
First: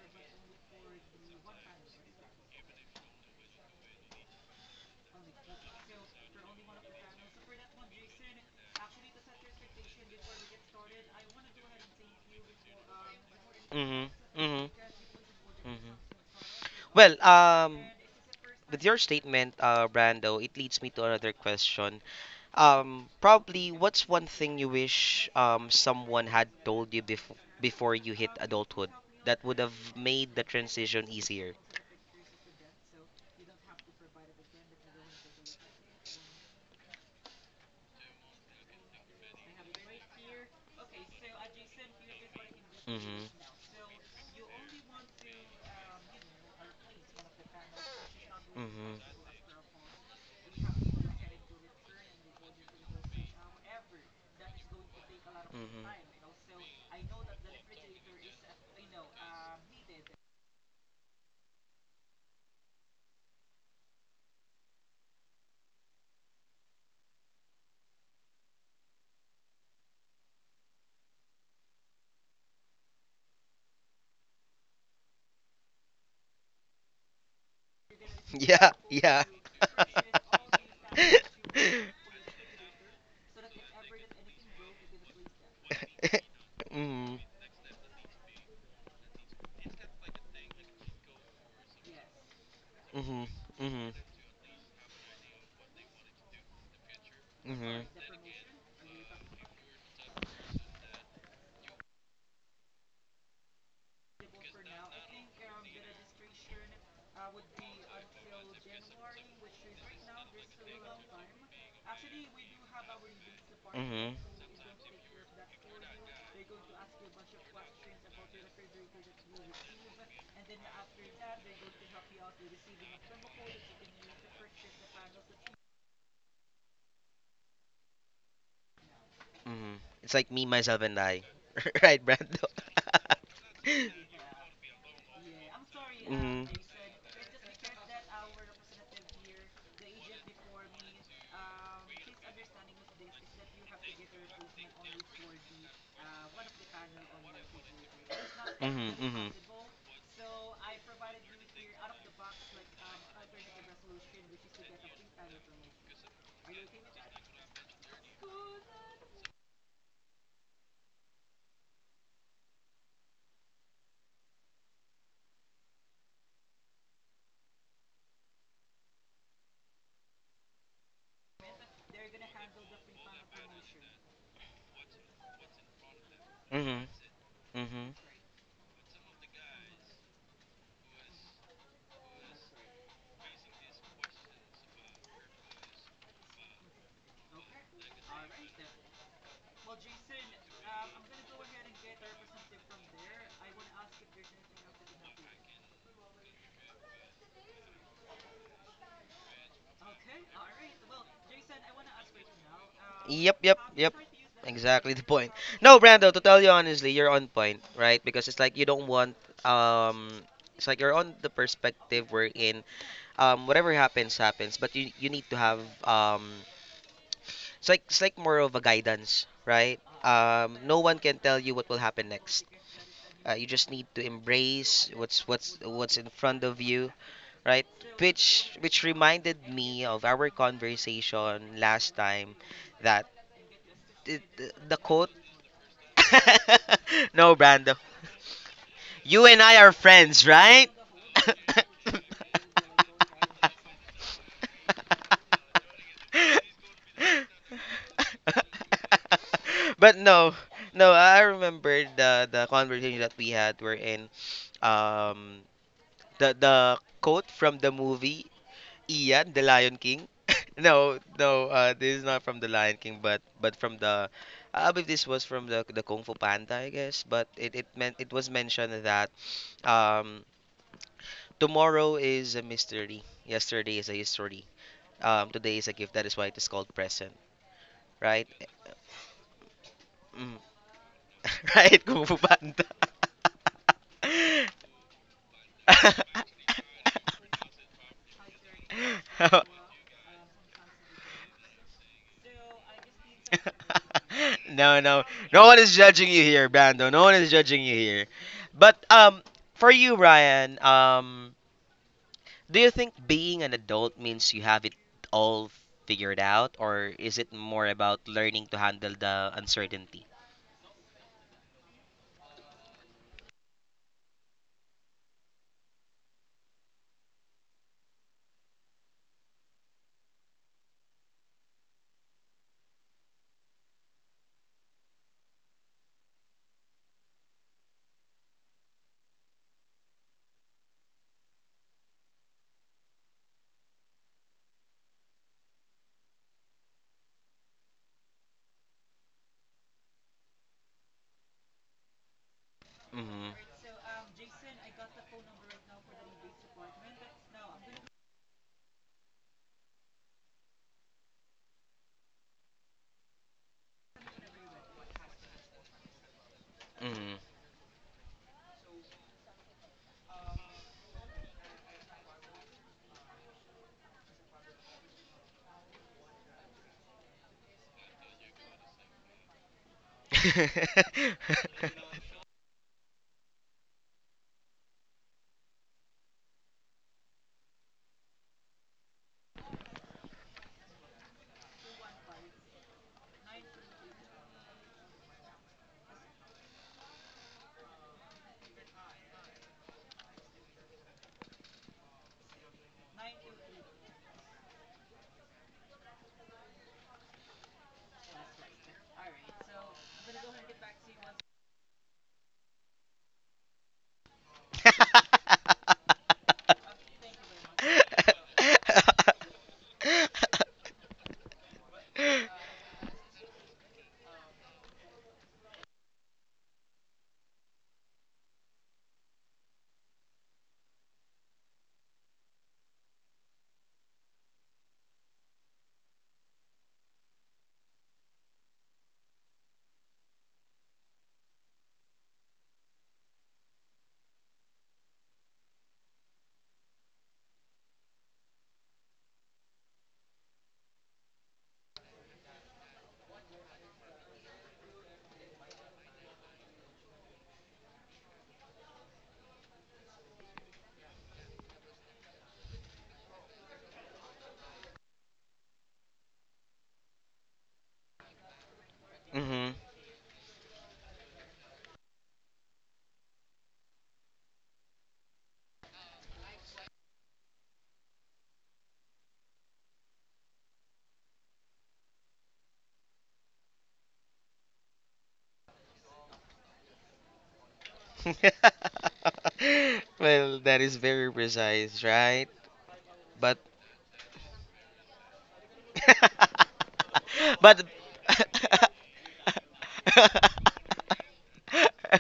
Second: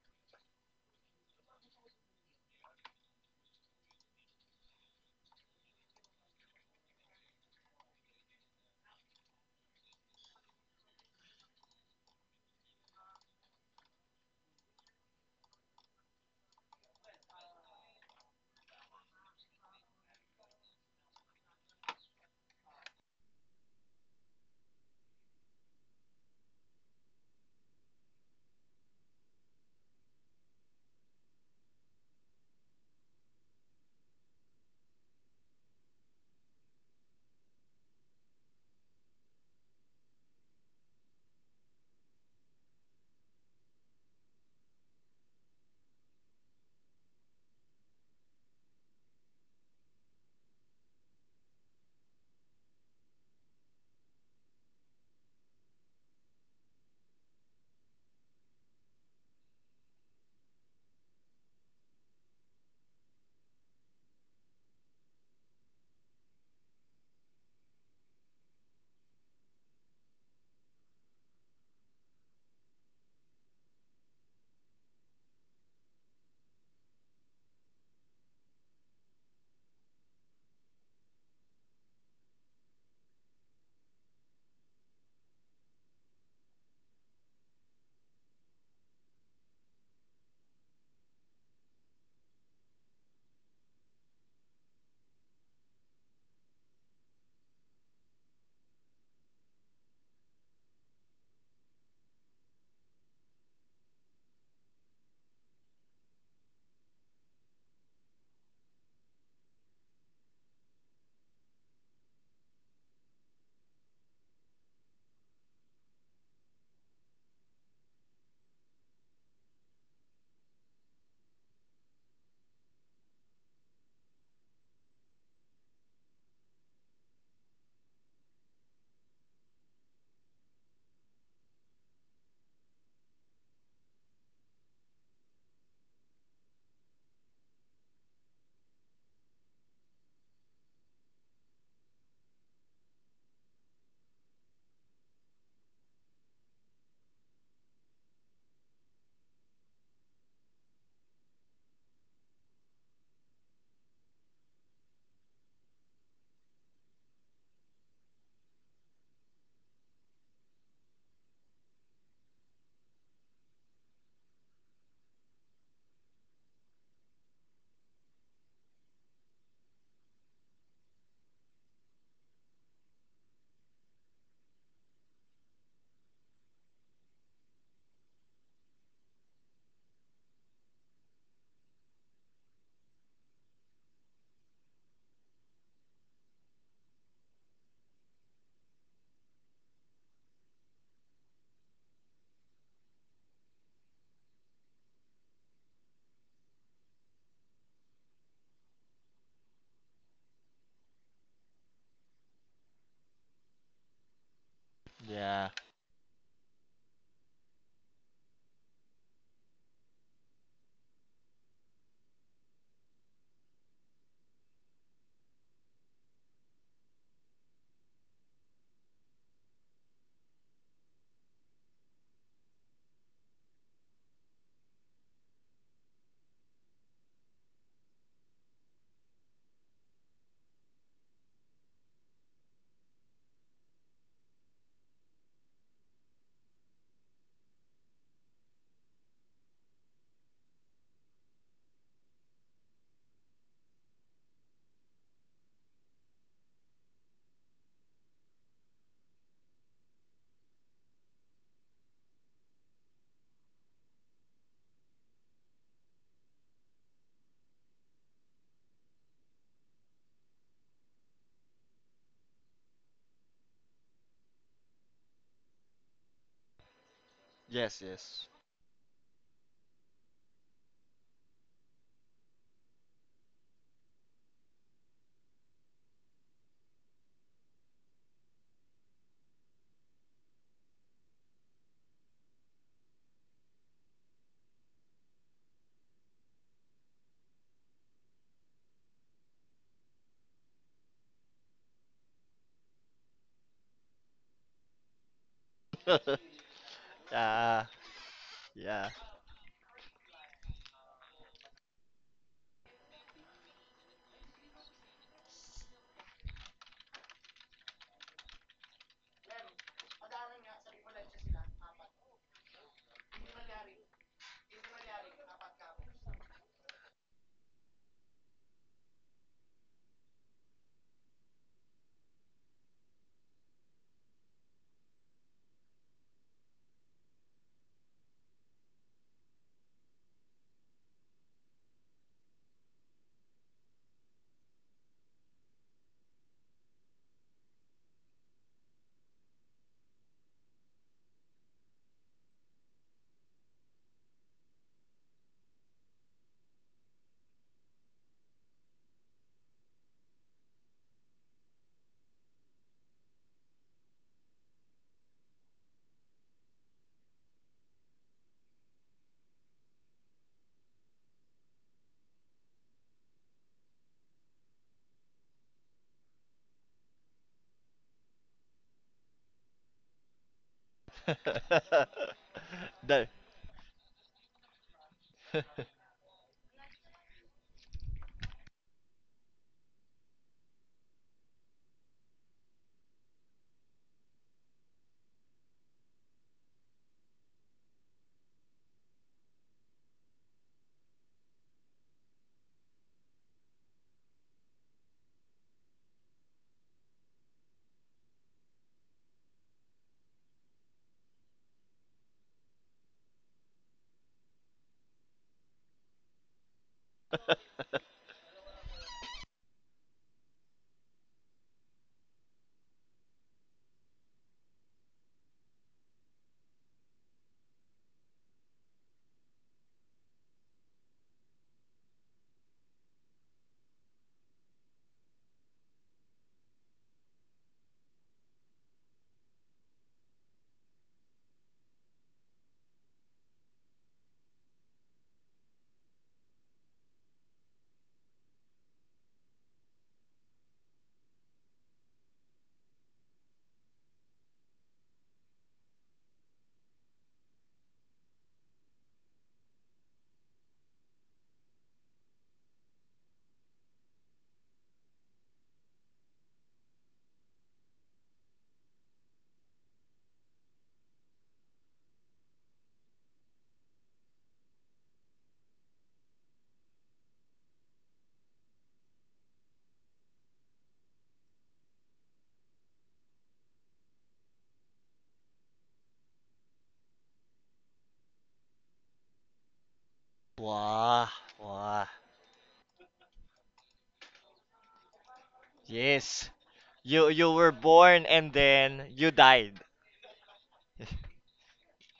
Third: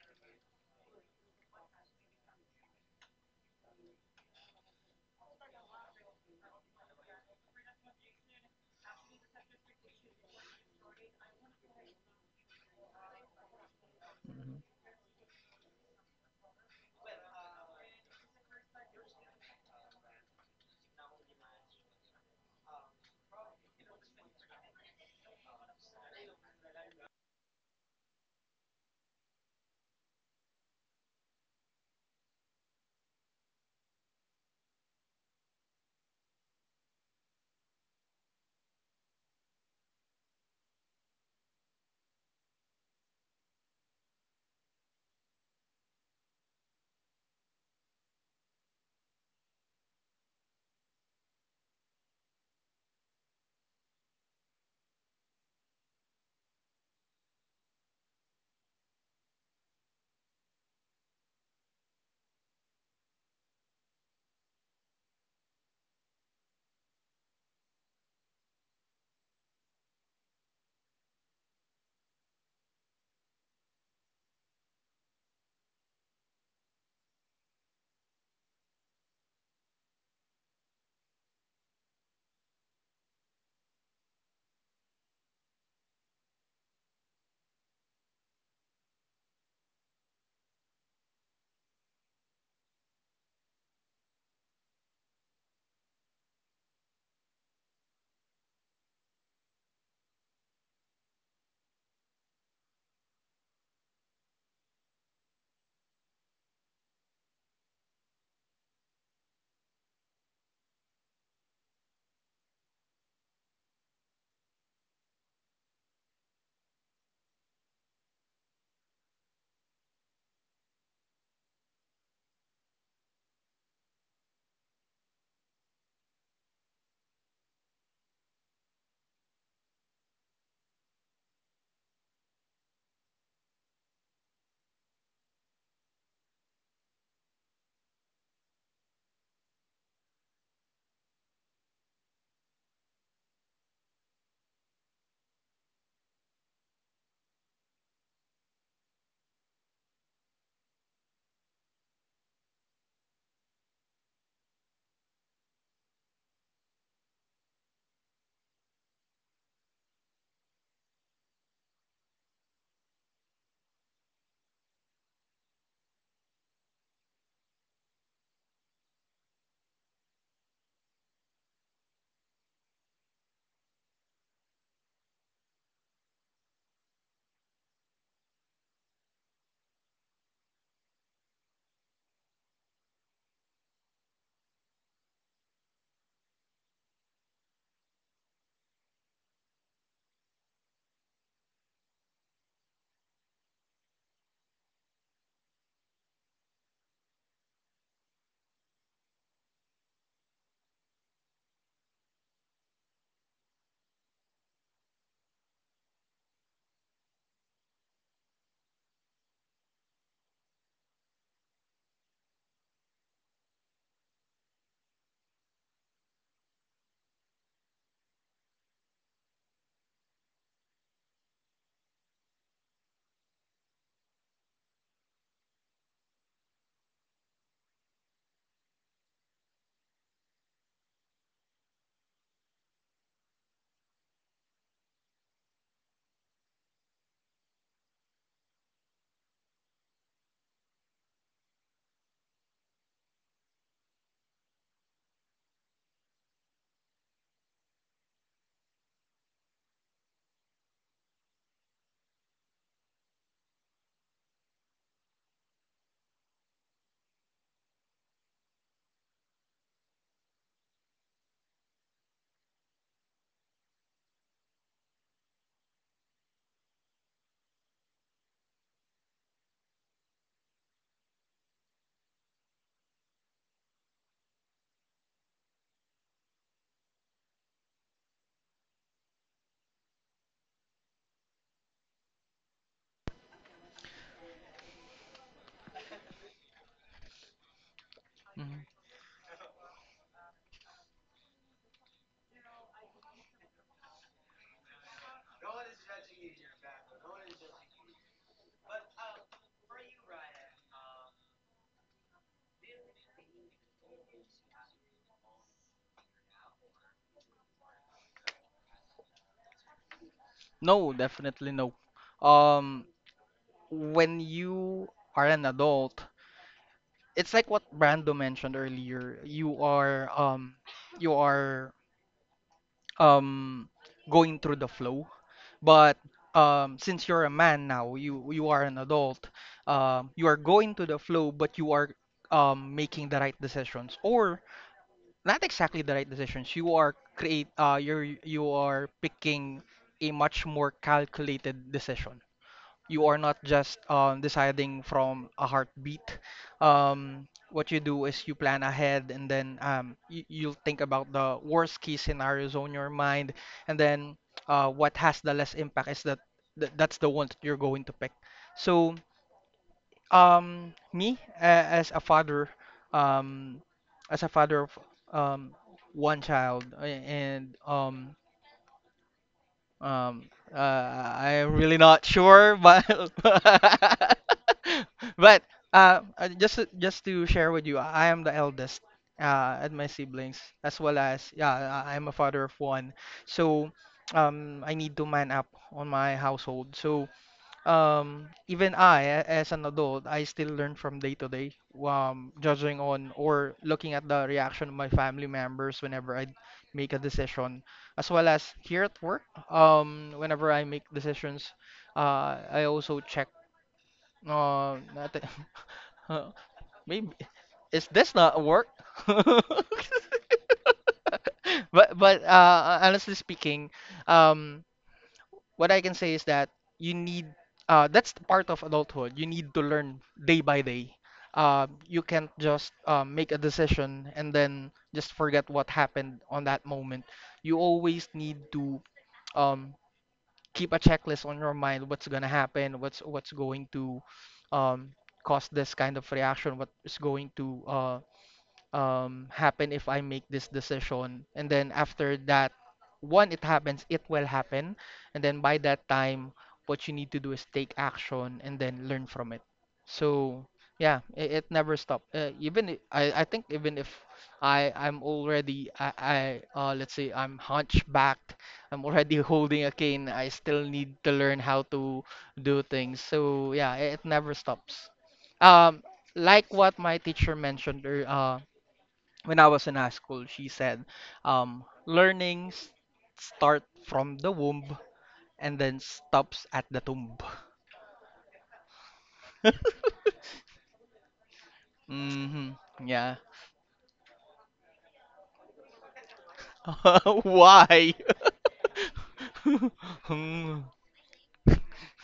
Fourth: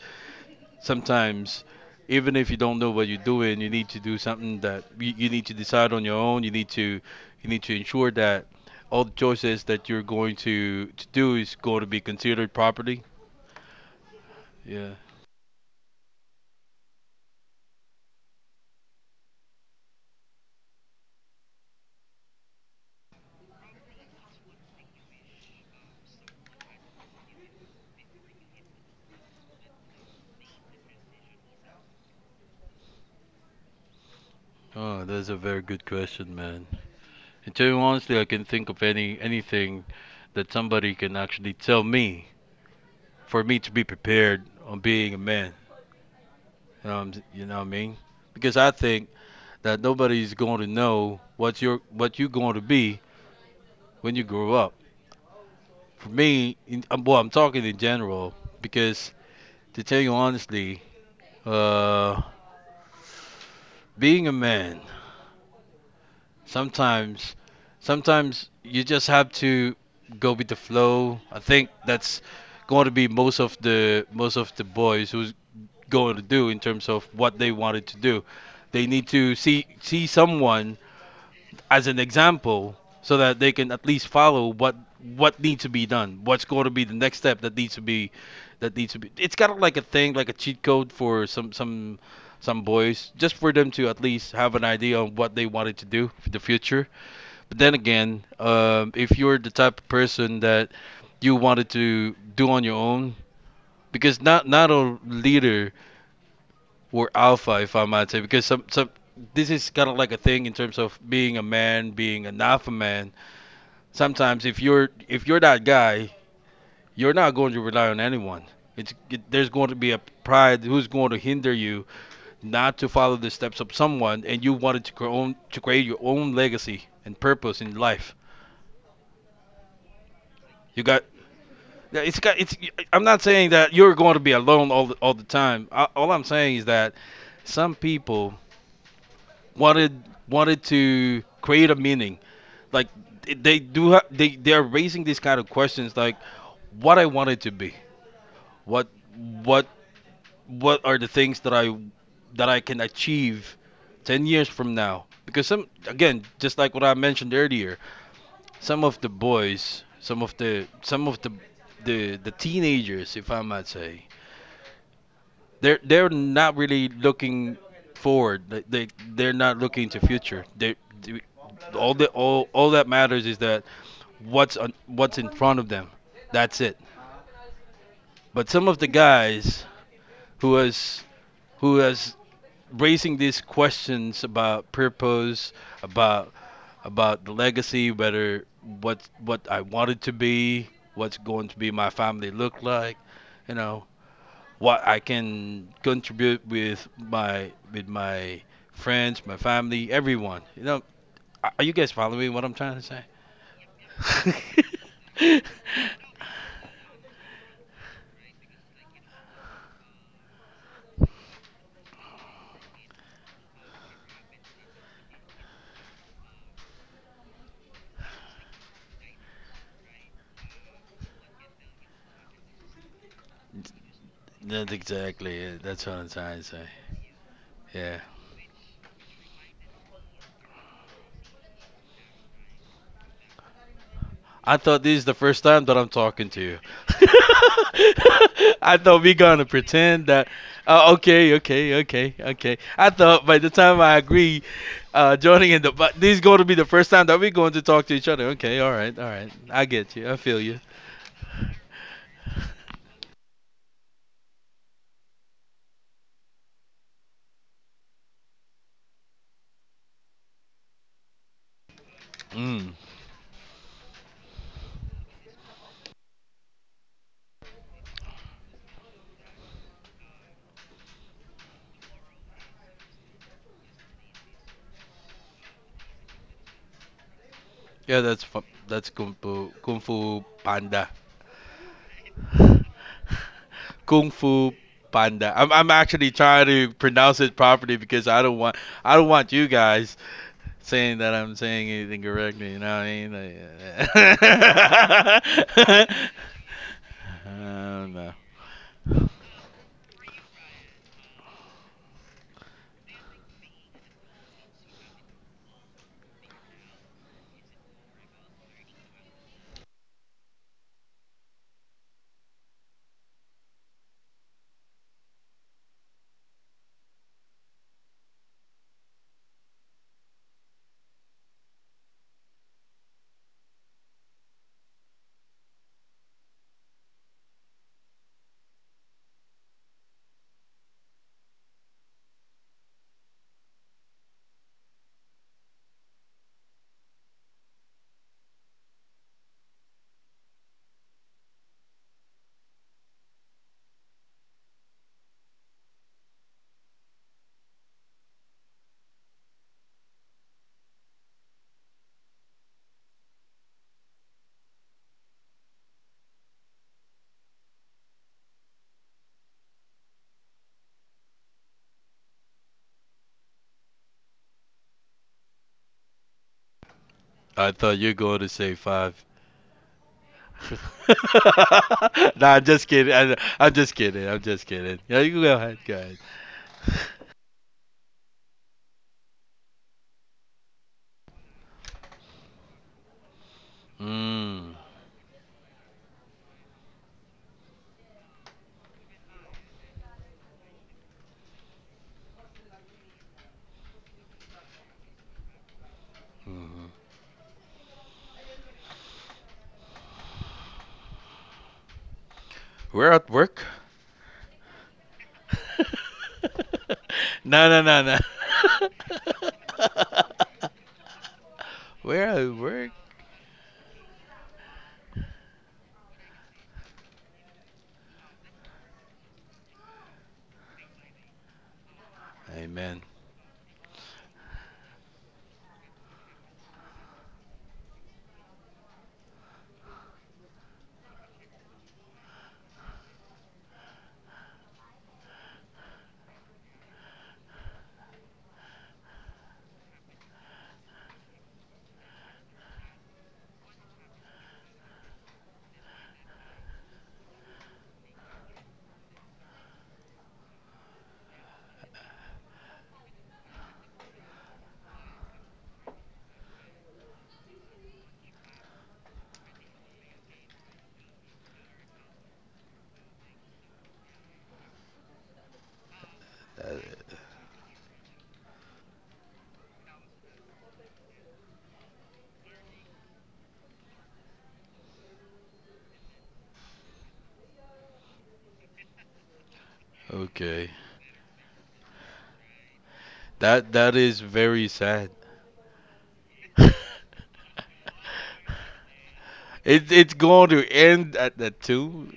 sometimes even if you don't know what you're doing, you need to do something that you need to decide on your own. You need to ensure that all the choices that you're going to do is going to be considered properly.
Mhm.
Mhm.
Mhm.
Yeah.
Mhm. Well, with your statement, Brando, it leads me to another question. Probably what's one thing you wish someone had told you before you hit adulthood that would have made the transition easier?
Oh, that's a very good question, man. And to be honestly, I can think of anything that somebody can actually tell me
Mhm.
for me to be prepared on being a man, you know what I mean, because I
Mhm.
think that nobody's going to know what you're going to be when you grow up.
Mhm. [LAUGHS]
For me, well, I'm talking in general because, to tell you honestly, uh, being a man, sometimes, sometimes you just have to go with the flow. I think that's going to be most of the boys who's going to do in terms of what they wanted to do.
Yeah,
They need
yeah.
to see
[LAUGHS]
someone as an example so that they can at least follow what needs to be done, what's going to be the
Mhm.
next step that needs to be that needs to be. It's kind of like a thing, like a cheat code for some some boys
Mhm.
just for them to
Mhm.
at least have an idea on what they wanted to do for the future. But then
Mhm.
again, if you're the type of person that you wanted to do on your own because not, not a leader or alpha, if I might say, because some, this is kind of like a thing in terms of being a man, being an alpha man.
Mhm.
Sometimes if you're that guy, you're not going to rely on anyone. There's going to be a pride who's going to hinder you not to follow the steps of someone, and you wanted to create your own legacy and purpose in life.
Mhm. It's like me, myself,
You
and
got,
I. [LAUGHS]
yeah,
Right,
it's got
Brando?
it's. I'm not saying that
[LAUGHS]
you're going to be alone all all the time. All I'm saying is that some people wanted wanted to create a meaning. Like they do. They are raising these kind of questions, like what I wanted to be,
Mhm.
what
Mhm. Mhm.
what what are the things that I can achieve 10 years from now? Because some, again, just like what I mentioned earlier, some of the boys, some of the teenagers, if I might say, they're not really looking forward. They're not looking to future. They, all the, all that matters is that what's on, what's in front of them. That's it.
Mhm. Mhm.
But some of the guys who has who has raising these questions about purpose, about about the legacy, whether what I wanted to be, what's going to be my family look like, you know, what I can contribute with my friends, my family, everyone. Are you guys following what I'm trying to say?
Yep, yep, yep. Exactly [LAUGHS] the of point.
Yeah.
No,
[LAUGHS]
Brando, to tell you honestly, you're on point, right? Because it's like you don't want um it's like you're on the perspective we're in. Whatever happens happens, but you need to have um it's like more of a guidance, right? No one can tell you what will happen next. You just need to
That's
embrace what's
exactly
what's
it. That's what
what's in
I'm trying
front
to
of
say.
you, right?
Yeah.
Which reminded me of our conversation last time that the
I
the
thought this is
quote
the first time that I'm talking to you.
[LAUGHS]
[LAUGHS]
No, Brando.
I thought we
You and
gonna
I are
pretend
friends,
that.
right?
Uh,
[LAUGHS]
okay, okay, okay, okay. I thought by the time I agree, joining in the but this is gonna be the first time that we're going to talk to each other. Okay, all right, all right. I
But
get you. I
no,
feel you.
no. I remember the conversation that we had. We in um the quote from the movie, Ian, the Lion King. [LAUGHS] No, no, this is not from the
Mm.
Lion King, but I believe this was from the Kung Fu Panda, I guess. But
Yes.
it
Yes.
was mentioned that um tomorrow is a mystery, yesterday is a history, today is a gift. That is why it is called present,
Yeah,
right?
that's Kung Fu
Mm.
Panda.
[LAUGHS] Right, Kung Fu Panda.
Kung Fu Panda. I'm actually trying
[LAUGHS]
to pronounce it
[LAUGHS]
properly because I don't want
Mhm.
I don't want you guys saying that I'm saying anything correctly. You know what I mean?
No, no, no one is
Like,
judging
[LAUGHS]
you here, Bando. No one
[LAUGHS]
is judging
Yeah.
you here.
no.
But
Yeah.
for you, Ryan, do you think being an adult means you have it all figured out, or is it more about learning to handle the uncertainty?
No, definitely no. Um, when you are an adult, it's like what Brando mentioned earlier. You are you are um, going through the flow. But since you're a man now, you are an adult. You are going to the flow, but you are making the right decisions, or not exactly the right decisions. You are picking a much more calculated decision. You are
Mhm.
not just deciding from a heartbeat. What you do is you plan ahead and then you'll think about the worst case scenarios on your mind and then what has the less impact is that that's the
Mhm.
one that you're going to pick. So me a- um as a father of um one child a-
I
and
thought you were
um
going to say five.
um uh,
[LAUGHS]
I'm really
[LAUGHS]
not
Nah, I'm
sure
just
but
kidding.
The
I'm just kidding. I'm just kidding. Yeah,
[LAUGHS]
you go
but
ahead, go ahead.
just to share with you I am the eldest at my siblings as well as yeah I'm a father of one so
Mm.
I need to man up on my household so even as an adult, I still learn from day to day, judging on or looking at the reaction of my family members whenever I
Mhm.
make a decision, as well as here at work. Whenever I make decisions, I
We're
also
at
check.
work.
Uh, nat-
[LAUGHS]
[LAUGHS] uh, Maybe
No, no,
is
no, no.
this not work? [LAUGHS]
[LAUGHS]
But
We're at work.
honestly speaking, um what I can say is that you need that's the part of adulthood. You need to learn day by day. You can't just
Amen.
make a decision and then just forget what happened on that moment. You always need to um, keep a checklist on your mind. What's gonna happen? What's going to um, cause this kind of reaction? What is going to happen if I make this decision. And then after that, one, it happens, it will happen. And then by that time, what you need to do is take action and then learn from it. So yeah, it never stopped. Even I think even if I'm already I let's say I'm hunchbacked, I'm already [LAUGHS]
Mhm.
holding
[LAUGHS]
a
[LAUGHS]
cane. I still need to learn how to do things. So yeah, it never stops. Um, like what
That-
my teacher mentioned, or when I was in high school, she said, learning start from the womb and then stops at the tomb.
[LAUGHS]
[LAUGHS]
Well,
okay.
that is
wow.
very precise,
Wow.
right?
Hmm. Yeah.
But
That is very sad.
Yes.
[LAUGHS]
You
[LAUGHS]
you
[LAUGHS]
were
but
Why?
born
[LAUGHS]
and
[LAUGHS]
then you died.
It's going to
Mm.
end
[LAUGHS]
at the two.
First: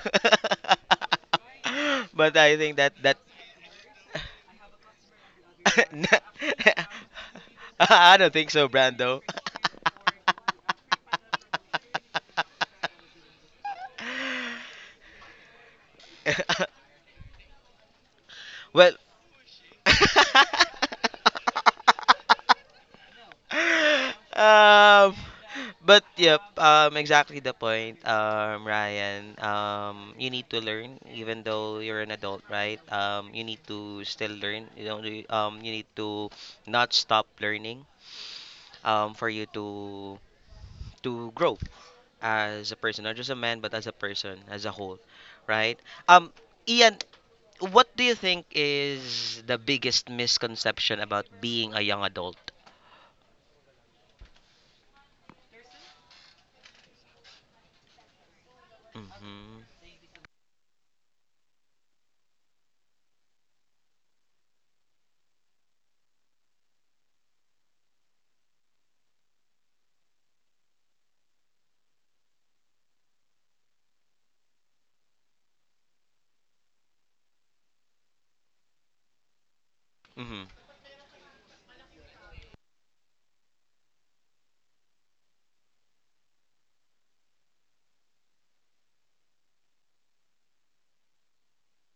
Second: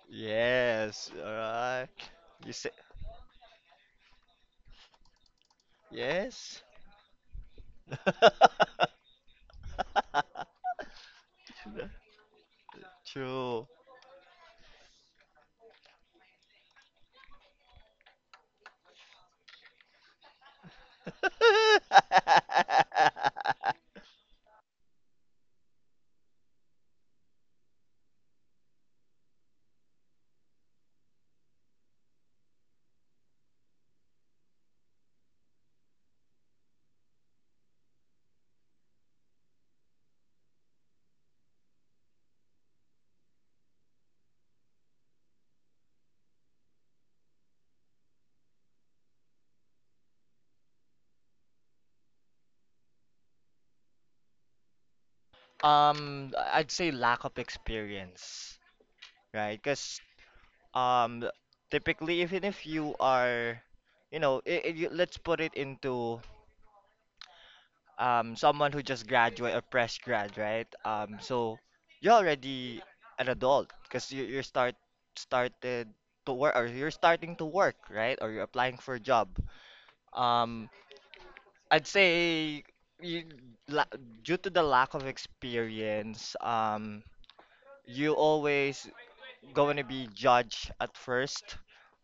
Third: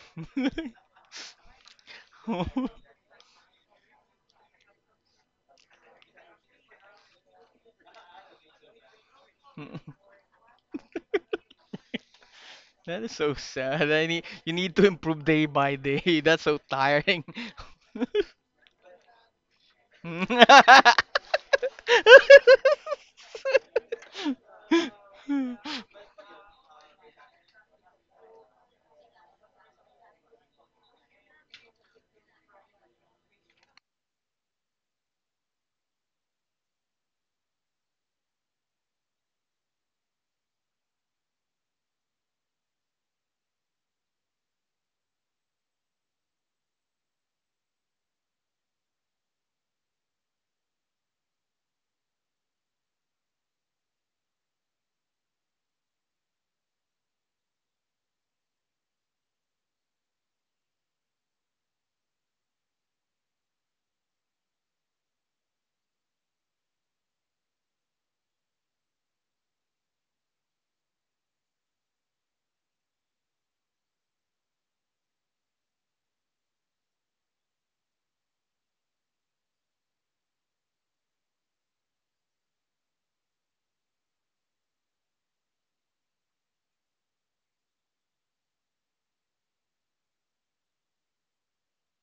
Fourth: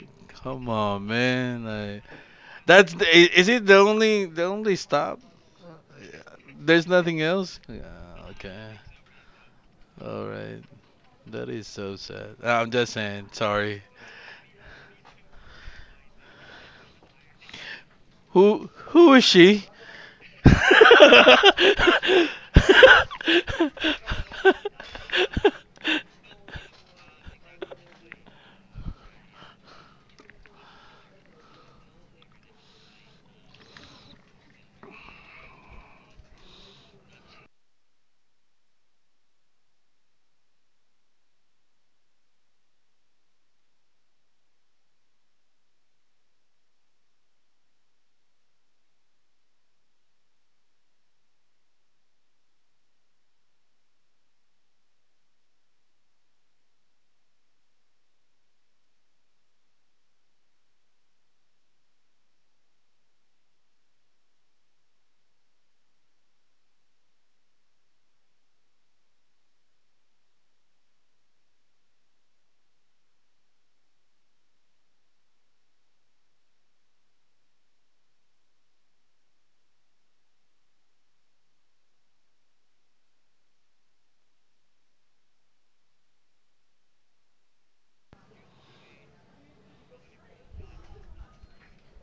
Come
[LAUGHS]
on,
Yes. All
man.
right.
Like,
but
You
I
say
think that that
is it the only stop?
yes.
[LAUGHS]
There's nothing else. Yeah.
I don't think
[LAUGHS]
so,
Okay.
Brando.
All right. That is so sad. I'm just
That is
saying.
so
True.
Sorry.
sad. You need to improve day by day. [LAUGHS] That's so
[LAUGHS]
tiring. [LAUGHS]
Who
Well, [LAUGHS]
who is she? [LAUGHS]
[LAUGHS]
um, but yep, exactly the point, Ryan. You need to learn, even though you're an adult, right? You need to still learn. You don't. You need to not stop learning. For you to grow as a person, not just a man, but as a person as a whole, right? Um, Ian, what do you think is the biggest misconception about being a young adult?
I'd say lack of experience, right?
Mm-hmm.
Because um, typically, even if you are, you know, let's put it into someone who just graduate or fresh grad, right? So you're already an adult because you you're start started to work or you're starting to work, right? Or you're applying for a job.
Mm-hmm.
Um, I'd say you, la due to the lack of experience, you always going to be judged at first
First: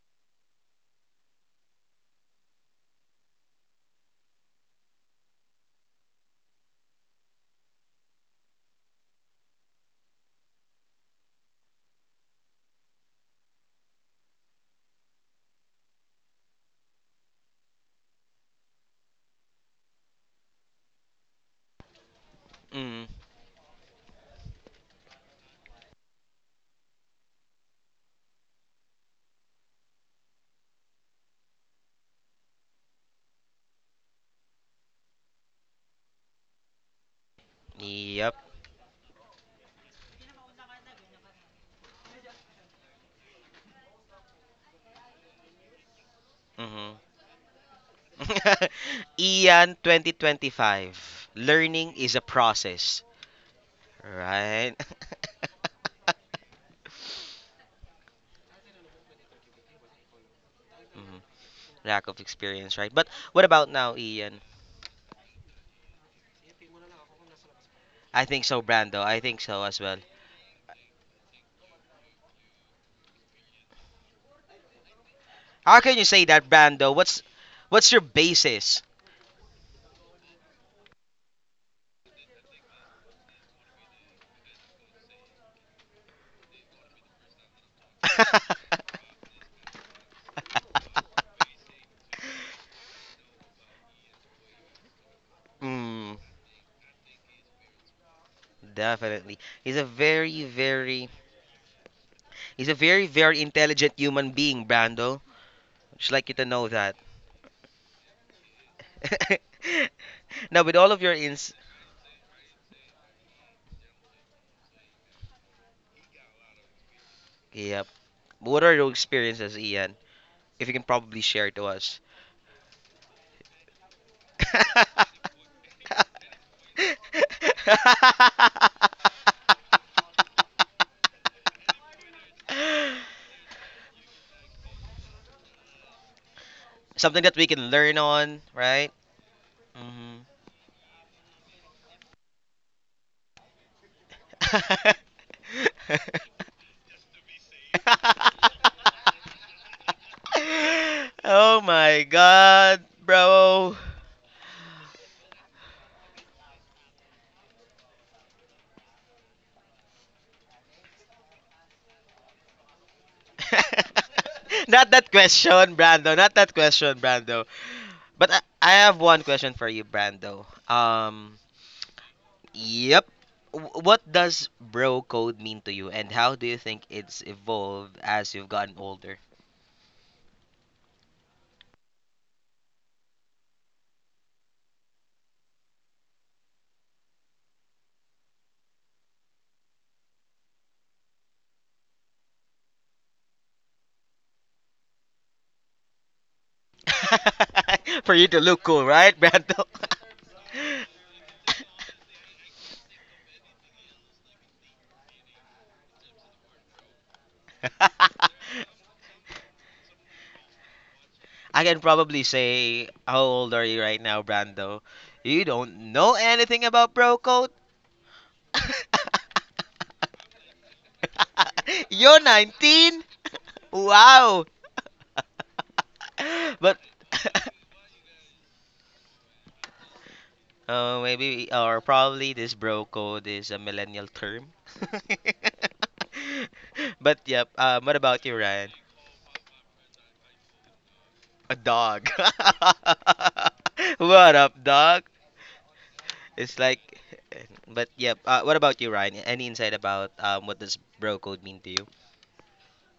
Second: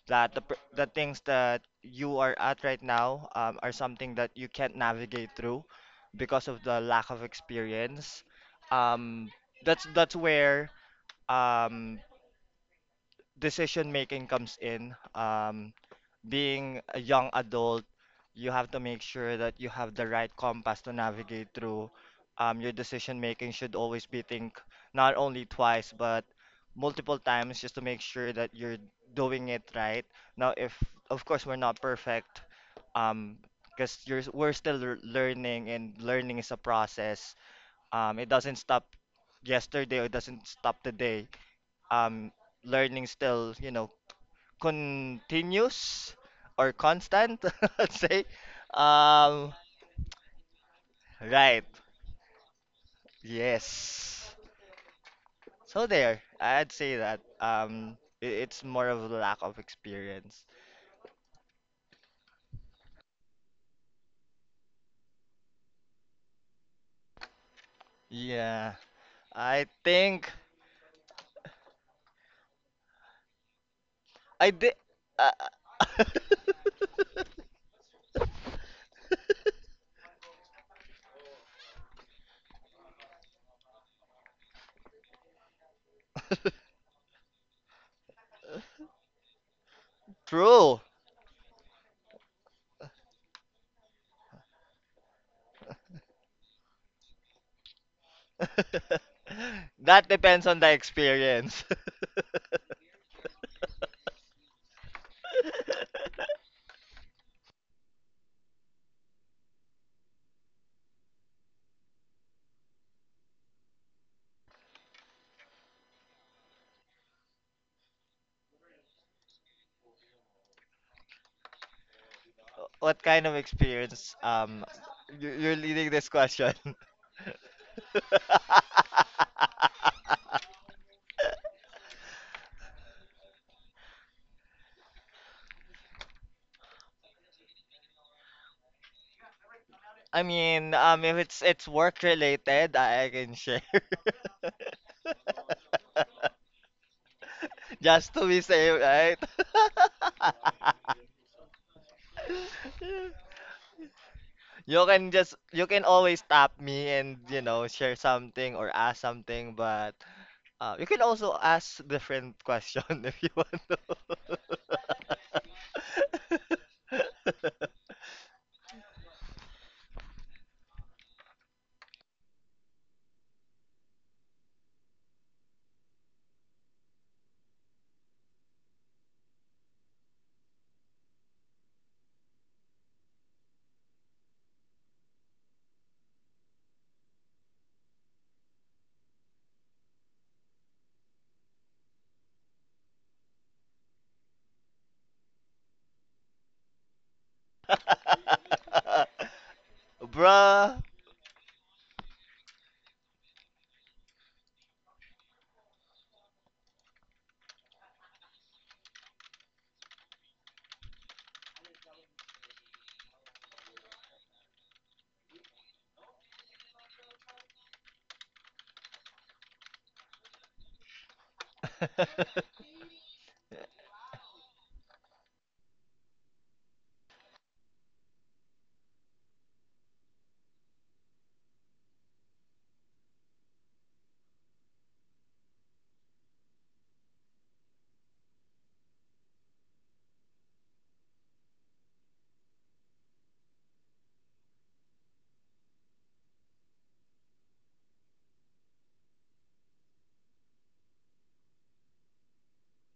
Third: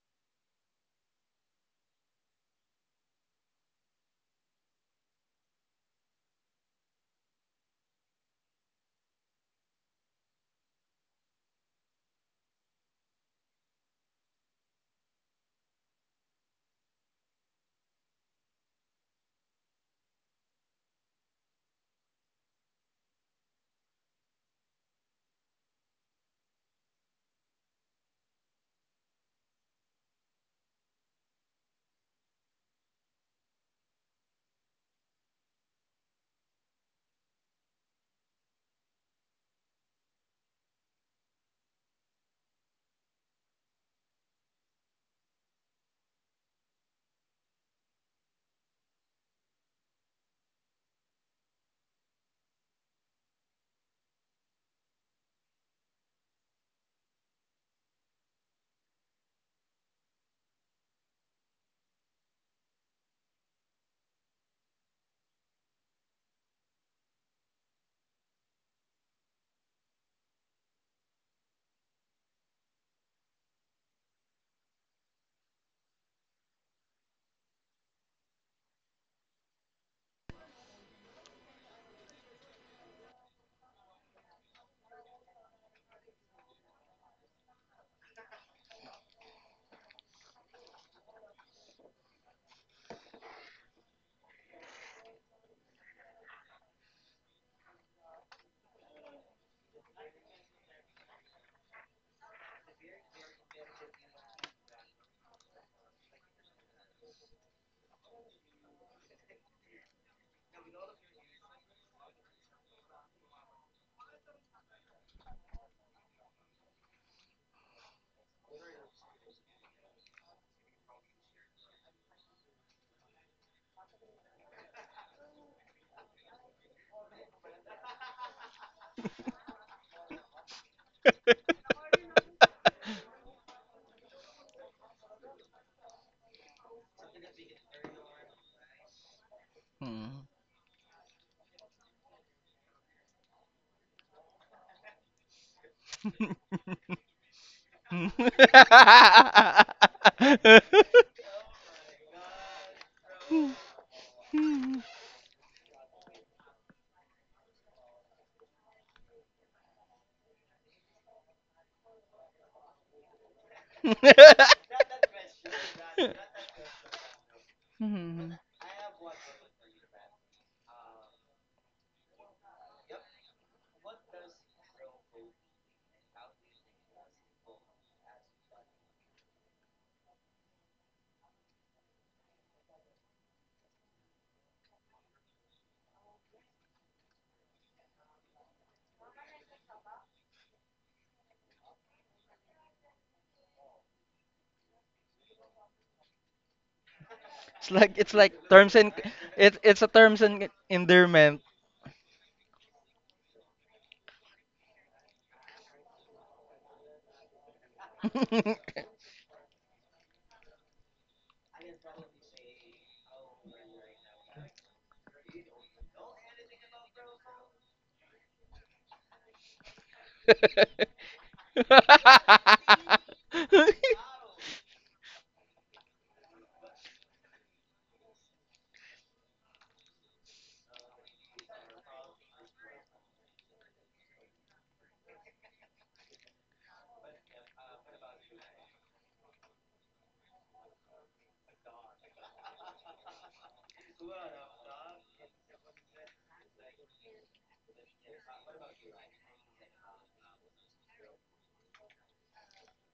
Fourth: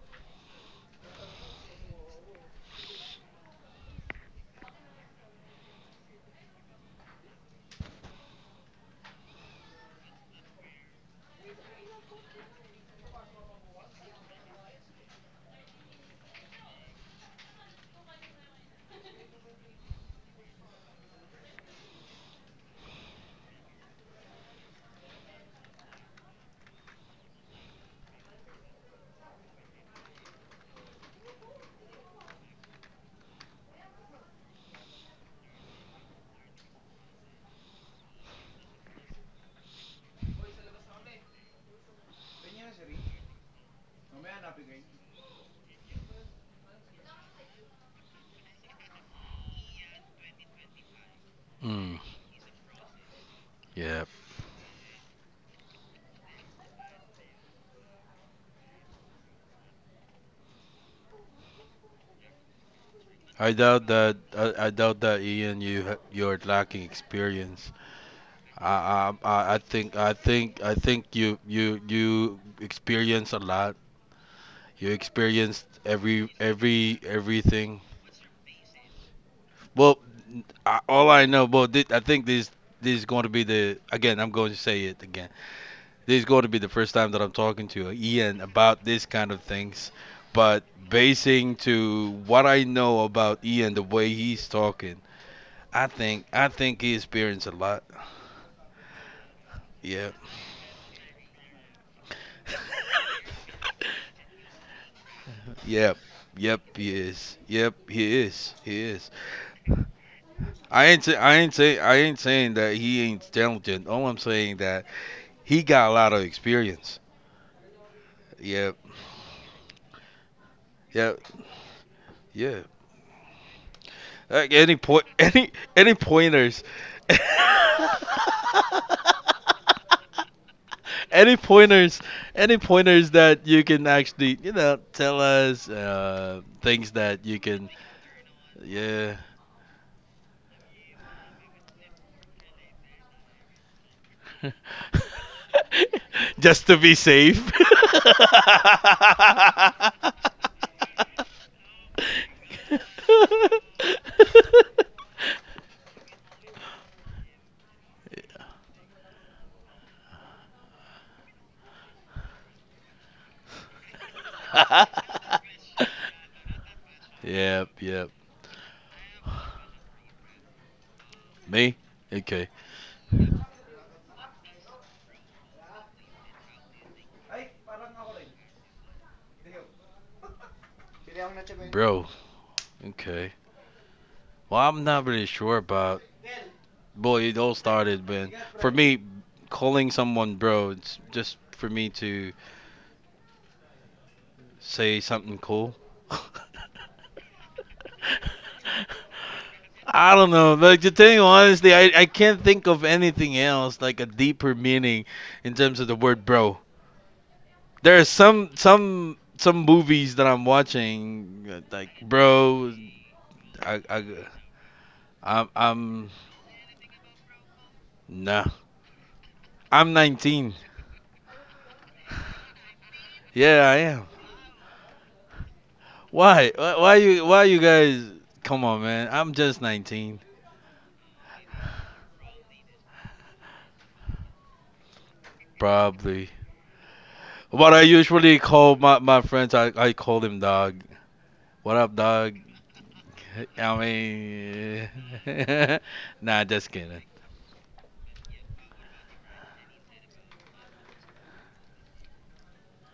that the things that you are at right now are something that you can't navigate through because of the lack of experience. Um, that's where um, decision making comes in. Being a young adult, you have to make sure that you have the right compass to navigate through. Your
Mm-hmm.
decision making should always be think not only twice but multiple times just to make sure that you're doing it right. Now, if of course we're not perfect, um, because you're we're still learning, and learning is a process. It
Yep.
doesn't stop yesterday or it doesn't stop today um learning still you know continuous or
Mm-hmm.
constant, [LAUGHS] let's say.
[LAUGHS]
Um,
Ian 2025.
right.
Learning
Hmm.
is a process,
Yeah.
Yes.
right? [LAUGHS]
So there, I'd say that it's more of a lack of experience.
Mhm. Lack of experience, right? But what
I
about
doubt
now,
that.
Ian?
I doubt that, Ian. You're lacking experience.
I think so,
Yeah,
Brando.
I,
I think
I I
so
I
as well.
think I
think
think I think you experience a lot.
I did.
You
Uh,
experienced
How can you
uh,
say that, Brando? What's
everything.
what's your basis?
Well, all I know, I think this is going to be the again. I'm going to say it again. This is going to be
[LAUGHS]
the first time that I'm talking to Ian
[LAUGHS]
about this kind of things. But
true.
basing to what I know about Ian, the way he's talking, I
mm,
think I think he experienced a lot.
definitely.
[LAUGHS]
He's a
That
Yeah.
very,
depends on the
very
experience. [LAUGHS]
he's a very, very intelligent human being, Brando.
Yep.
Just like you to know
Yep.
that.
He is. Yep. He is. He is.
[LAUGHS] Now, with all of your
I ain't saying that he ain't talented. All I'm saying that he got a lot of experience.
Yep. But what are
Yeah,
your experiences, Ian? If you can
yeah,
probably share to us.
yeah.
What kind of experience
Like any point, [LAUGHS]
you,
[LAUGHS]
any
you're leading
any
this question?
pointers,
[LAUGHS]
[LAUGHS] any pointers, any pointers that you can actually tell us things
Something
that
that
you
we can
can.
learn on, right?
Yeah,
Hmm.
Hmm.
I
[LAUGHS]
mean, if it's it's work related, I can share.
[LAUGHS]
[LAUGHS]
just to be safe.
Just to
[LAUGHS]
be safe, right? [LAUGHS]
[LAUGHS] Oh my god, bro.
You can always stop me and you know share something or ask something, but you can also ask different question [LAUGHS] if you want
[LAUGHS] Not that question, Brando. Not that question, Brando.
Yep, yep.
But I have one question for you, Brando.
Me? Okay.
Yep. What does bro code mean to you, and how do you think it's evolved as you've gotten older?
Bro, okay. Well, I'm not really sure about. Boy, it all started when, for me, calling someone bro, it's just for me to say something cool. [LAUGHS]
It's like
[LAUGHS] For
it's
you
like
to look
terms
cool,
and
right,
it
Brando?
it's a
to. [LAUGHS]
I
terms
don't
and
know.
Bruh.
Like, to tell you
endearment.
honestly, I can't think of anything else like a deeper meaning in terms of the word bro. There are
[LAUGHS]
some
[LAUGHS]
some some movies that I'm watching
I can
like
probably
bro.
say, how old are you right
I
now, Brando? You don't know
I'm
anything about bro code.
Nah. I'm 19.
[LAUGHS] You're 19?
Yeah, I am.
Wow.
Why?
[LAUGHS] [LAUGHS]
Why
But
why you
[LAUGHS]
why you guys? Come on, man. I'm just 19.
maybe or probably this bro code is a millennial term. [LAUGHS]
Probably.
But yep.
What I
What about you,
usually
Ryan?
call my, friends, I call them dog.
A
What up,
dog.
dog?
[LAUGHS]
I
What up, dog?
mean, [LAUGHS] nah,
It's
just
like,
kidding.
[LAUGHS] but yep. What about you, Ryan? Any insight about what does bro code mean to you?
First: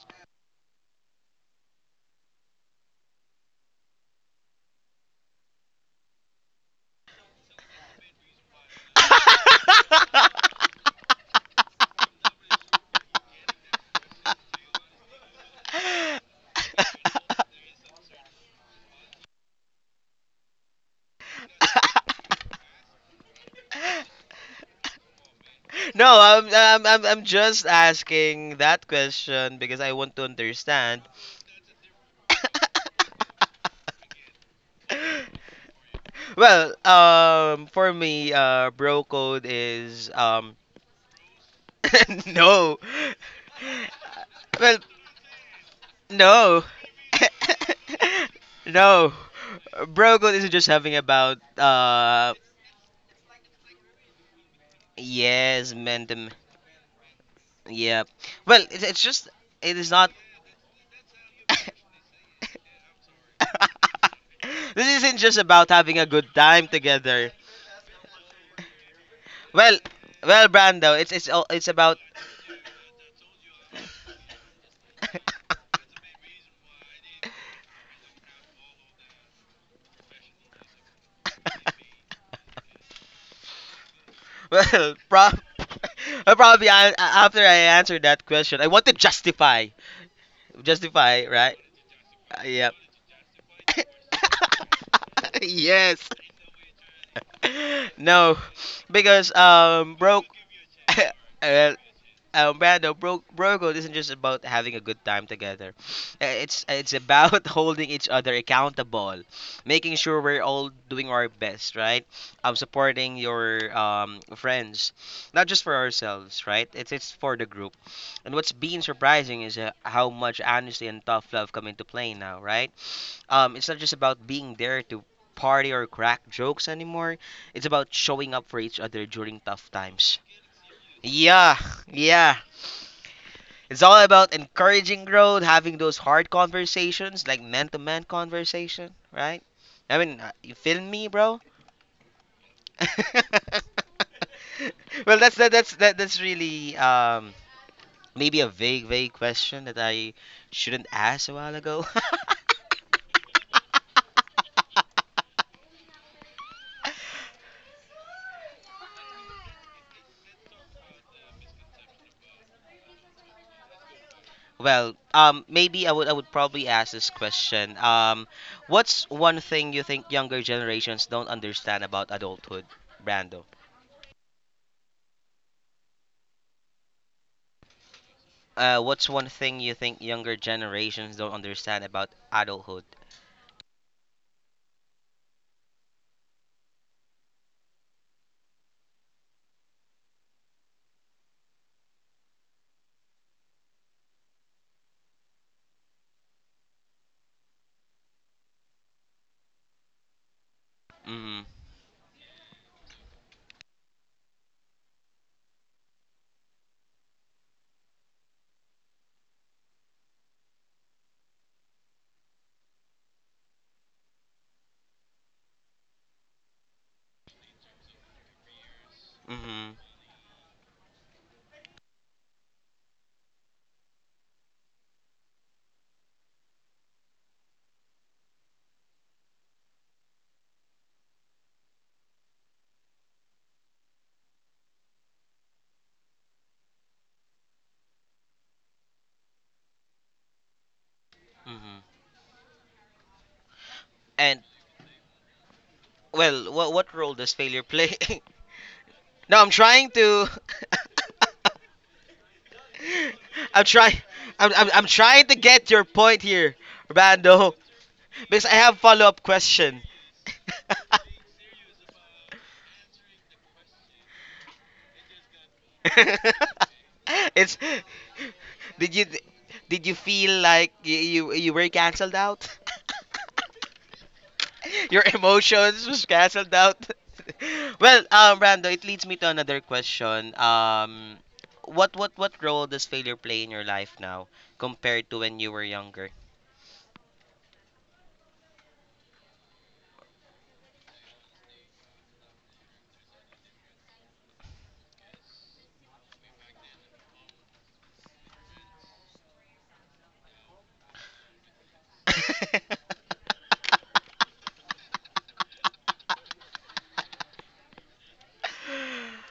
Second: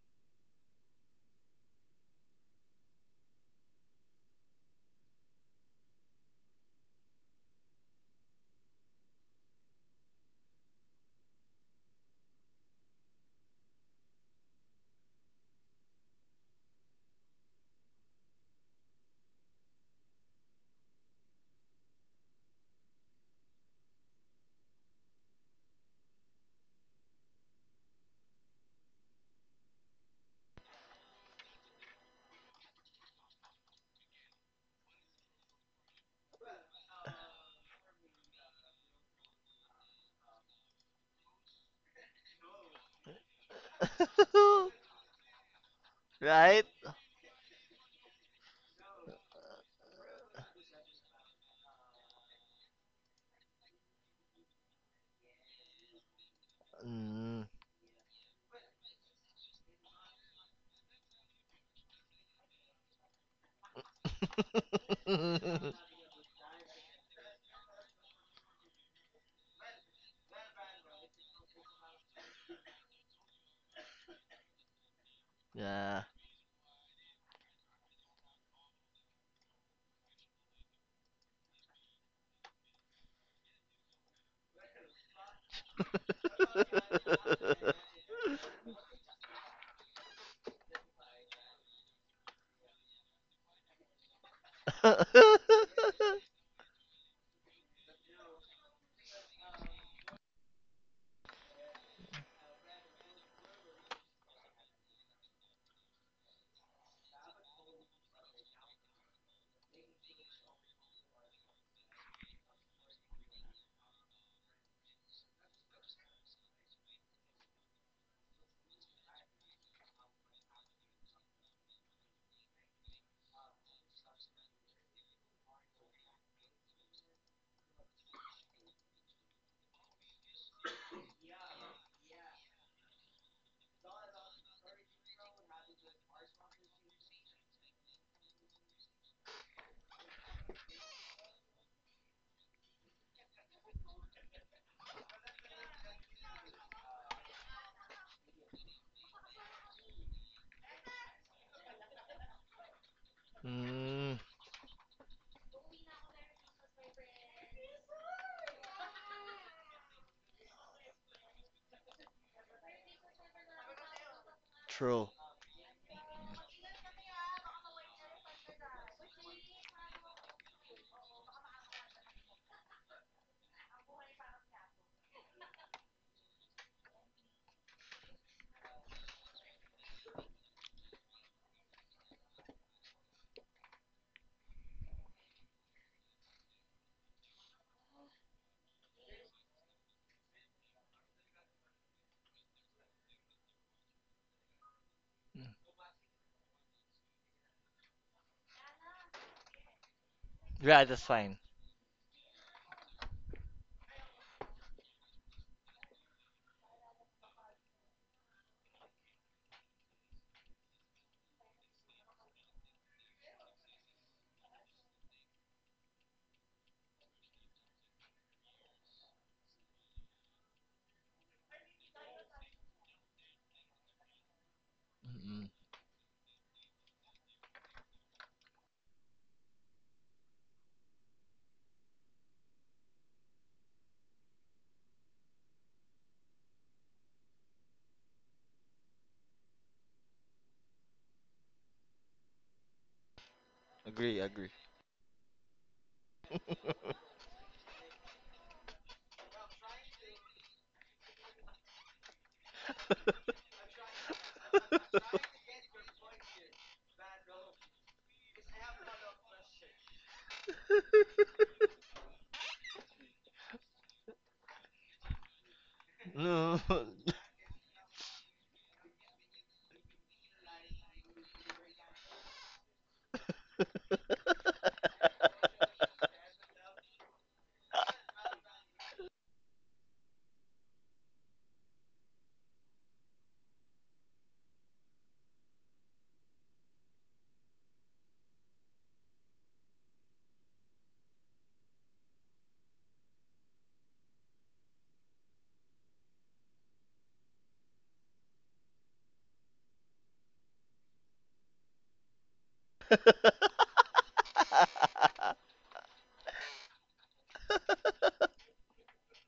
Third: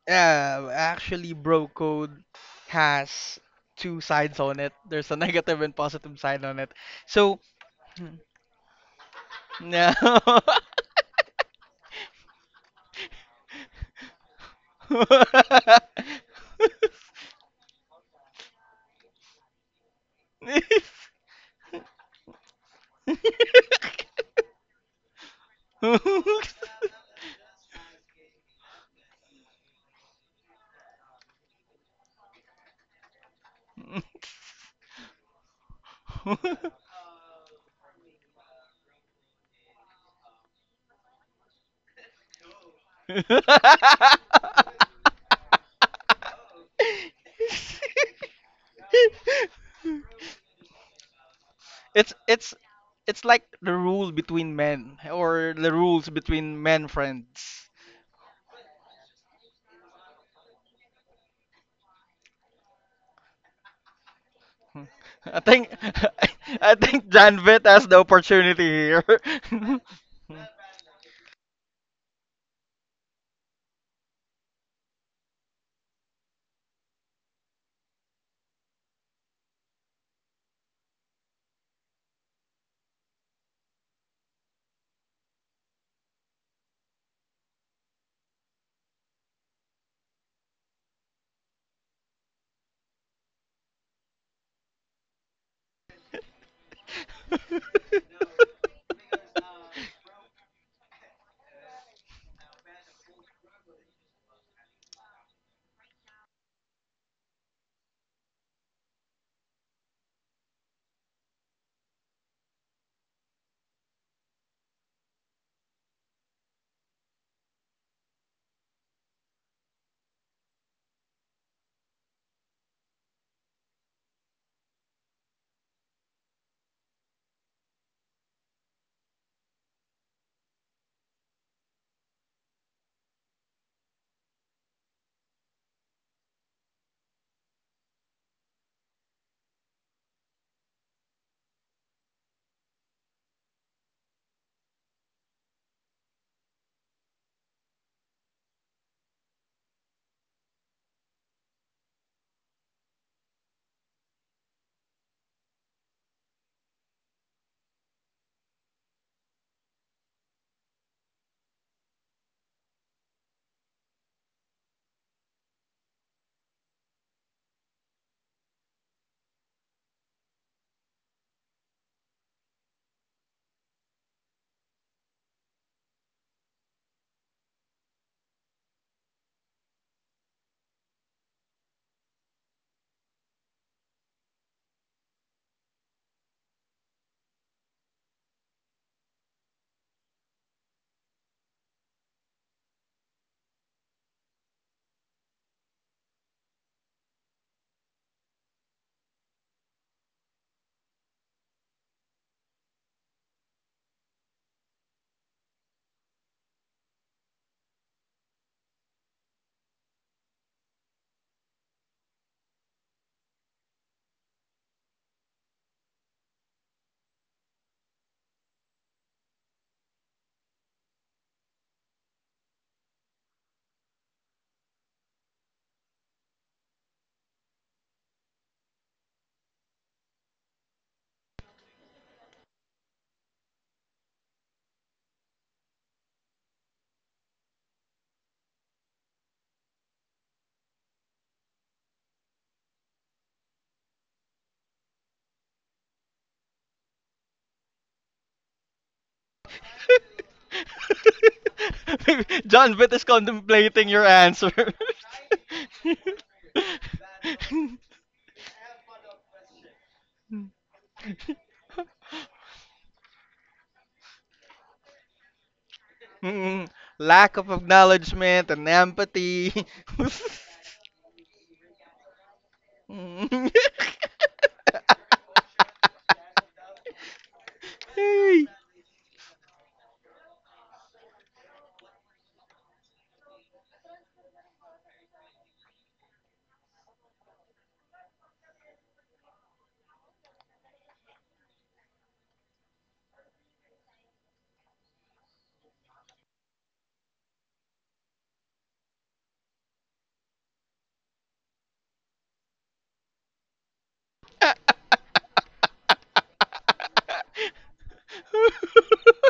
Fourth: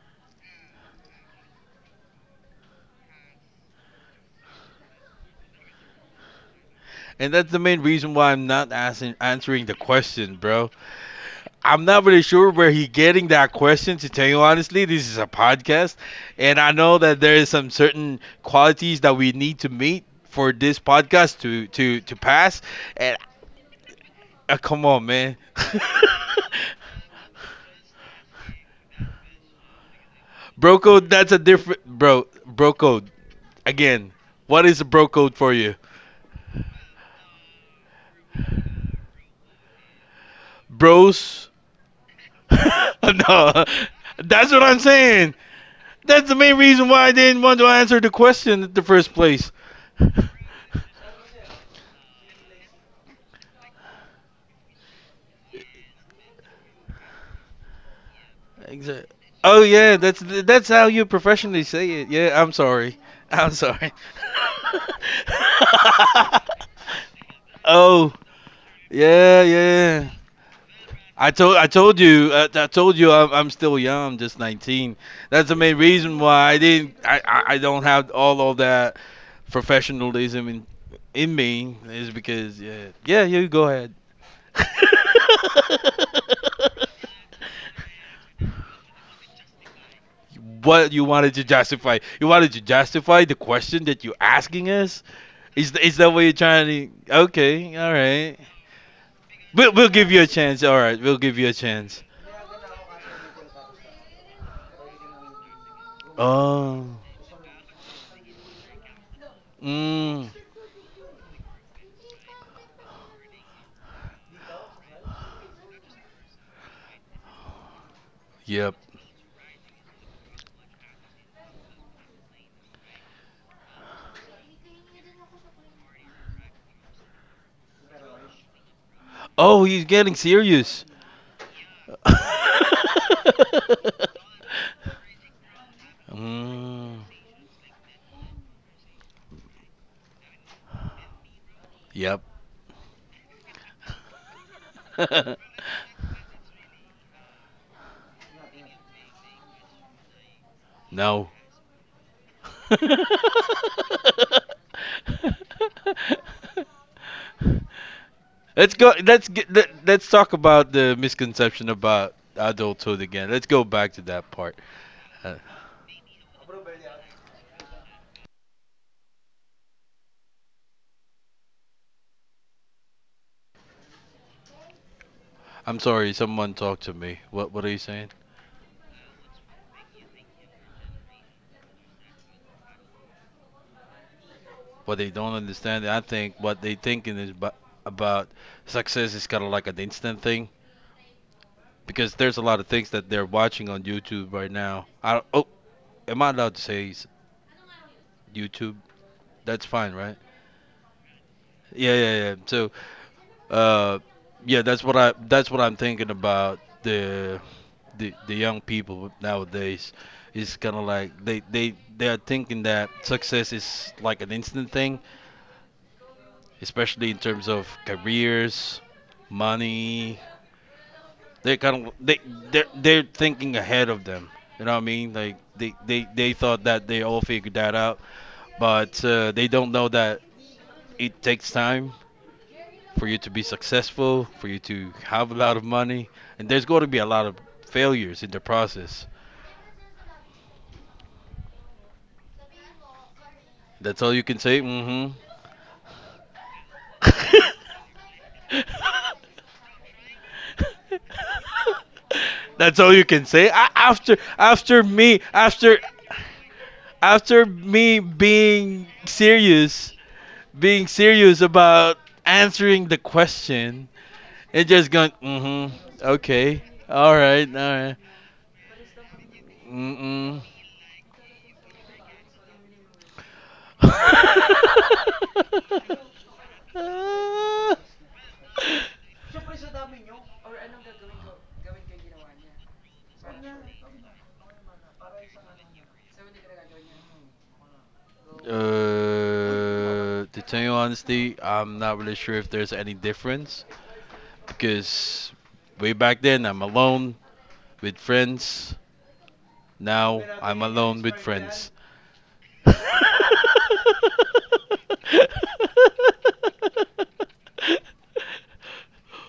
Yeah, actually, bro code has two sides on it. There's a negative and positive side on it.
And
So,
that's the main reason why I'm not answering the
no.
question, bro. I'm not really sure where he getting that question. To tell you honestly, this is a podcast, and I know that there is some certain qualities that we need to meet for this podcast to pass. And
[LAUGHS] [LAUGHS]
[LAUGHS]
come on, man. [LAUGHS]
No, I'm,
[LAUGHS]
I'm I'm I'm just asking that question because I want to
Bro
understand.
code, that's a different bro. Bro code.
[LAUGHS]
Again, what is the bro code for you?
Well, for me, bro code is
Bros?
[LAUGHS]
[LAUGHS]
no.
No, that's what I'm
Well,
saying.
[LAUGHS]
That's the main
no.
Right?
reason why I didn't want to answer the question
[LAUGHS]
in the
No.
first place.
Bro code isn't just having about
it's it's it's like the rule between men or
yes,
the rules between men
Mm.
friends.
yeah. Well, it's
Exa-
just
Oh
it is
yeah,
not
that's how you professionally say it. Yeah, I'm sorry. I'm sorry.
[LAUGHS] this isn't just
I
about
think
having
[LAUGHS]
a good
[LAUGHS]
time
I think
together.
[LAUGHS]
Janvet has the
Oh
opportunity here.
yeah,
Well,
yeah.
well, Brando, it's all it's about.
I told you I'm still young. I'm just 19. That's
[LAUGHS]
the main
Yeah.
reason why I didn't I don't have all of that professionalism in me is because yeah, yeah, you go ahead.
Well, [LAUGHS] well,
[LAUGHS]
probably I, after I answer that question, I want to justify,
What you wanted to
right?
justify? You wanted to
Yep.
justify the question
[LAUGHS]
that you're asking us? Is th-
[LAUGHS]
is
Yes.
that what you're trying to? Okay, all
[LAUGHS] No,
right.
because
[LAUGHS]
We'll give you
broke.
a chance. All
[LAUGHS]
right, we'll give you a
Well,
chance.
Brando, Brogo isn't just about having a good time together. [SNIFFS] It's
Oh,
about [LAUGHS] holding each other accountable, making sure
mm,
we're all doing our best, right? Supporting your friends, not just for ourselves, right? It's for the group. And what's
yep.
been surprising is how much honesty and tough love come into play now, right? It's not just about being there to party or crack jokes anymore. It's about showing up for each other during
Oh,
tough
he's getting
times.
serious.
Yeah, yeah.
[LAUGHS]
It's all about encouraging growth, having those hard
Mm,
conversations, like man to man conversation, right? I mean, you feel me, bro?
yep.
[LAUGHS] Well,
[LAUGHS]
that's really maybe a vague question that I shouldn't ask
No.
a while ago. [LAUGHS]
Mm,
Let's go. Let's get. Let's talk about the misconception about adulthood again. Let's go back to that part.
Well,
true.
Uh,
maybe I would probably ask this question. What's one thing you think younger generations don't understand about adulthood, Brando?
I'm sorry. Someone talked to me. What are you saying?
What's one thing you think younger generations don't understand about adulthood?
What they don't understand. I think what they thinking is about success is kind of like an instant thing because there's a lot of things that they're watching on YouTube right now. I don't-
Mm.
oh, am I allowed to say YouTube? That's fine, right?
Yeah, that's fine.
Mm-hmm.
Yeah, yeah, yeah. So Uh, yeah, that's what I that's what I'm thinking about the young people nowadays. It's kind of like they are thinking that success is like an instant thing, especially in terms of careers,
Mm-hmm.
money. They're kind of they they're thinking ahead of them. You know what I mean? Like
Mm-mm.
they thought that they all figured that out, but they don't know that it takes time for you to be successful, for you to have a lot of money, and there's going to be a lot of failures in the process.
Mm-hmm.
That's all
Agree,
you can
And
agree.
say. Mm-hmm.
well, what role
[LAUGHS]
does failure play? [LAUGHS] No, I'm
[LAUGHS]
trying to.
[LAUGHS] John
That's
Bit
all
is
you can say.
[LAUGHS] I'm
A-
contemplating
trying.
your
After
answer.
after
I'm
me
trying to get
after
your point
[LAUGHS]
here,
after
Bando,
me
because I have follow up question.
being serious about answering the question, and just going, mm-hmm,
[LAUGHS]
No.
okay,
Mm.
[LAUGHS]
Lack of
it's
all right,
acknowledgement and
Did you
empathy.
feel
mm-mm.
like you were cancelled out?
[LAUGHS]
[LAUGHS]
Mm. [LAUGHS]
[LAUGHS] Your
[LAUGHS]
emotions was cancelled out. [LAUGHS]
Uh,
Well,
Hey.
Rando, it leads me to another question. What role does failure play in your life now compared to when you were younger?
to tell you honestly, I'm not really sure if there's any difference because way back then I'm alone with friends. Now I'm alone with friends. [LAUGHS]
[LAUGHS]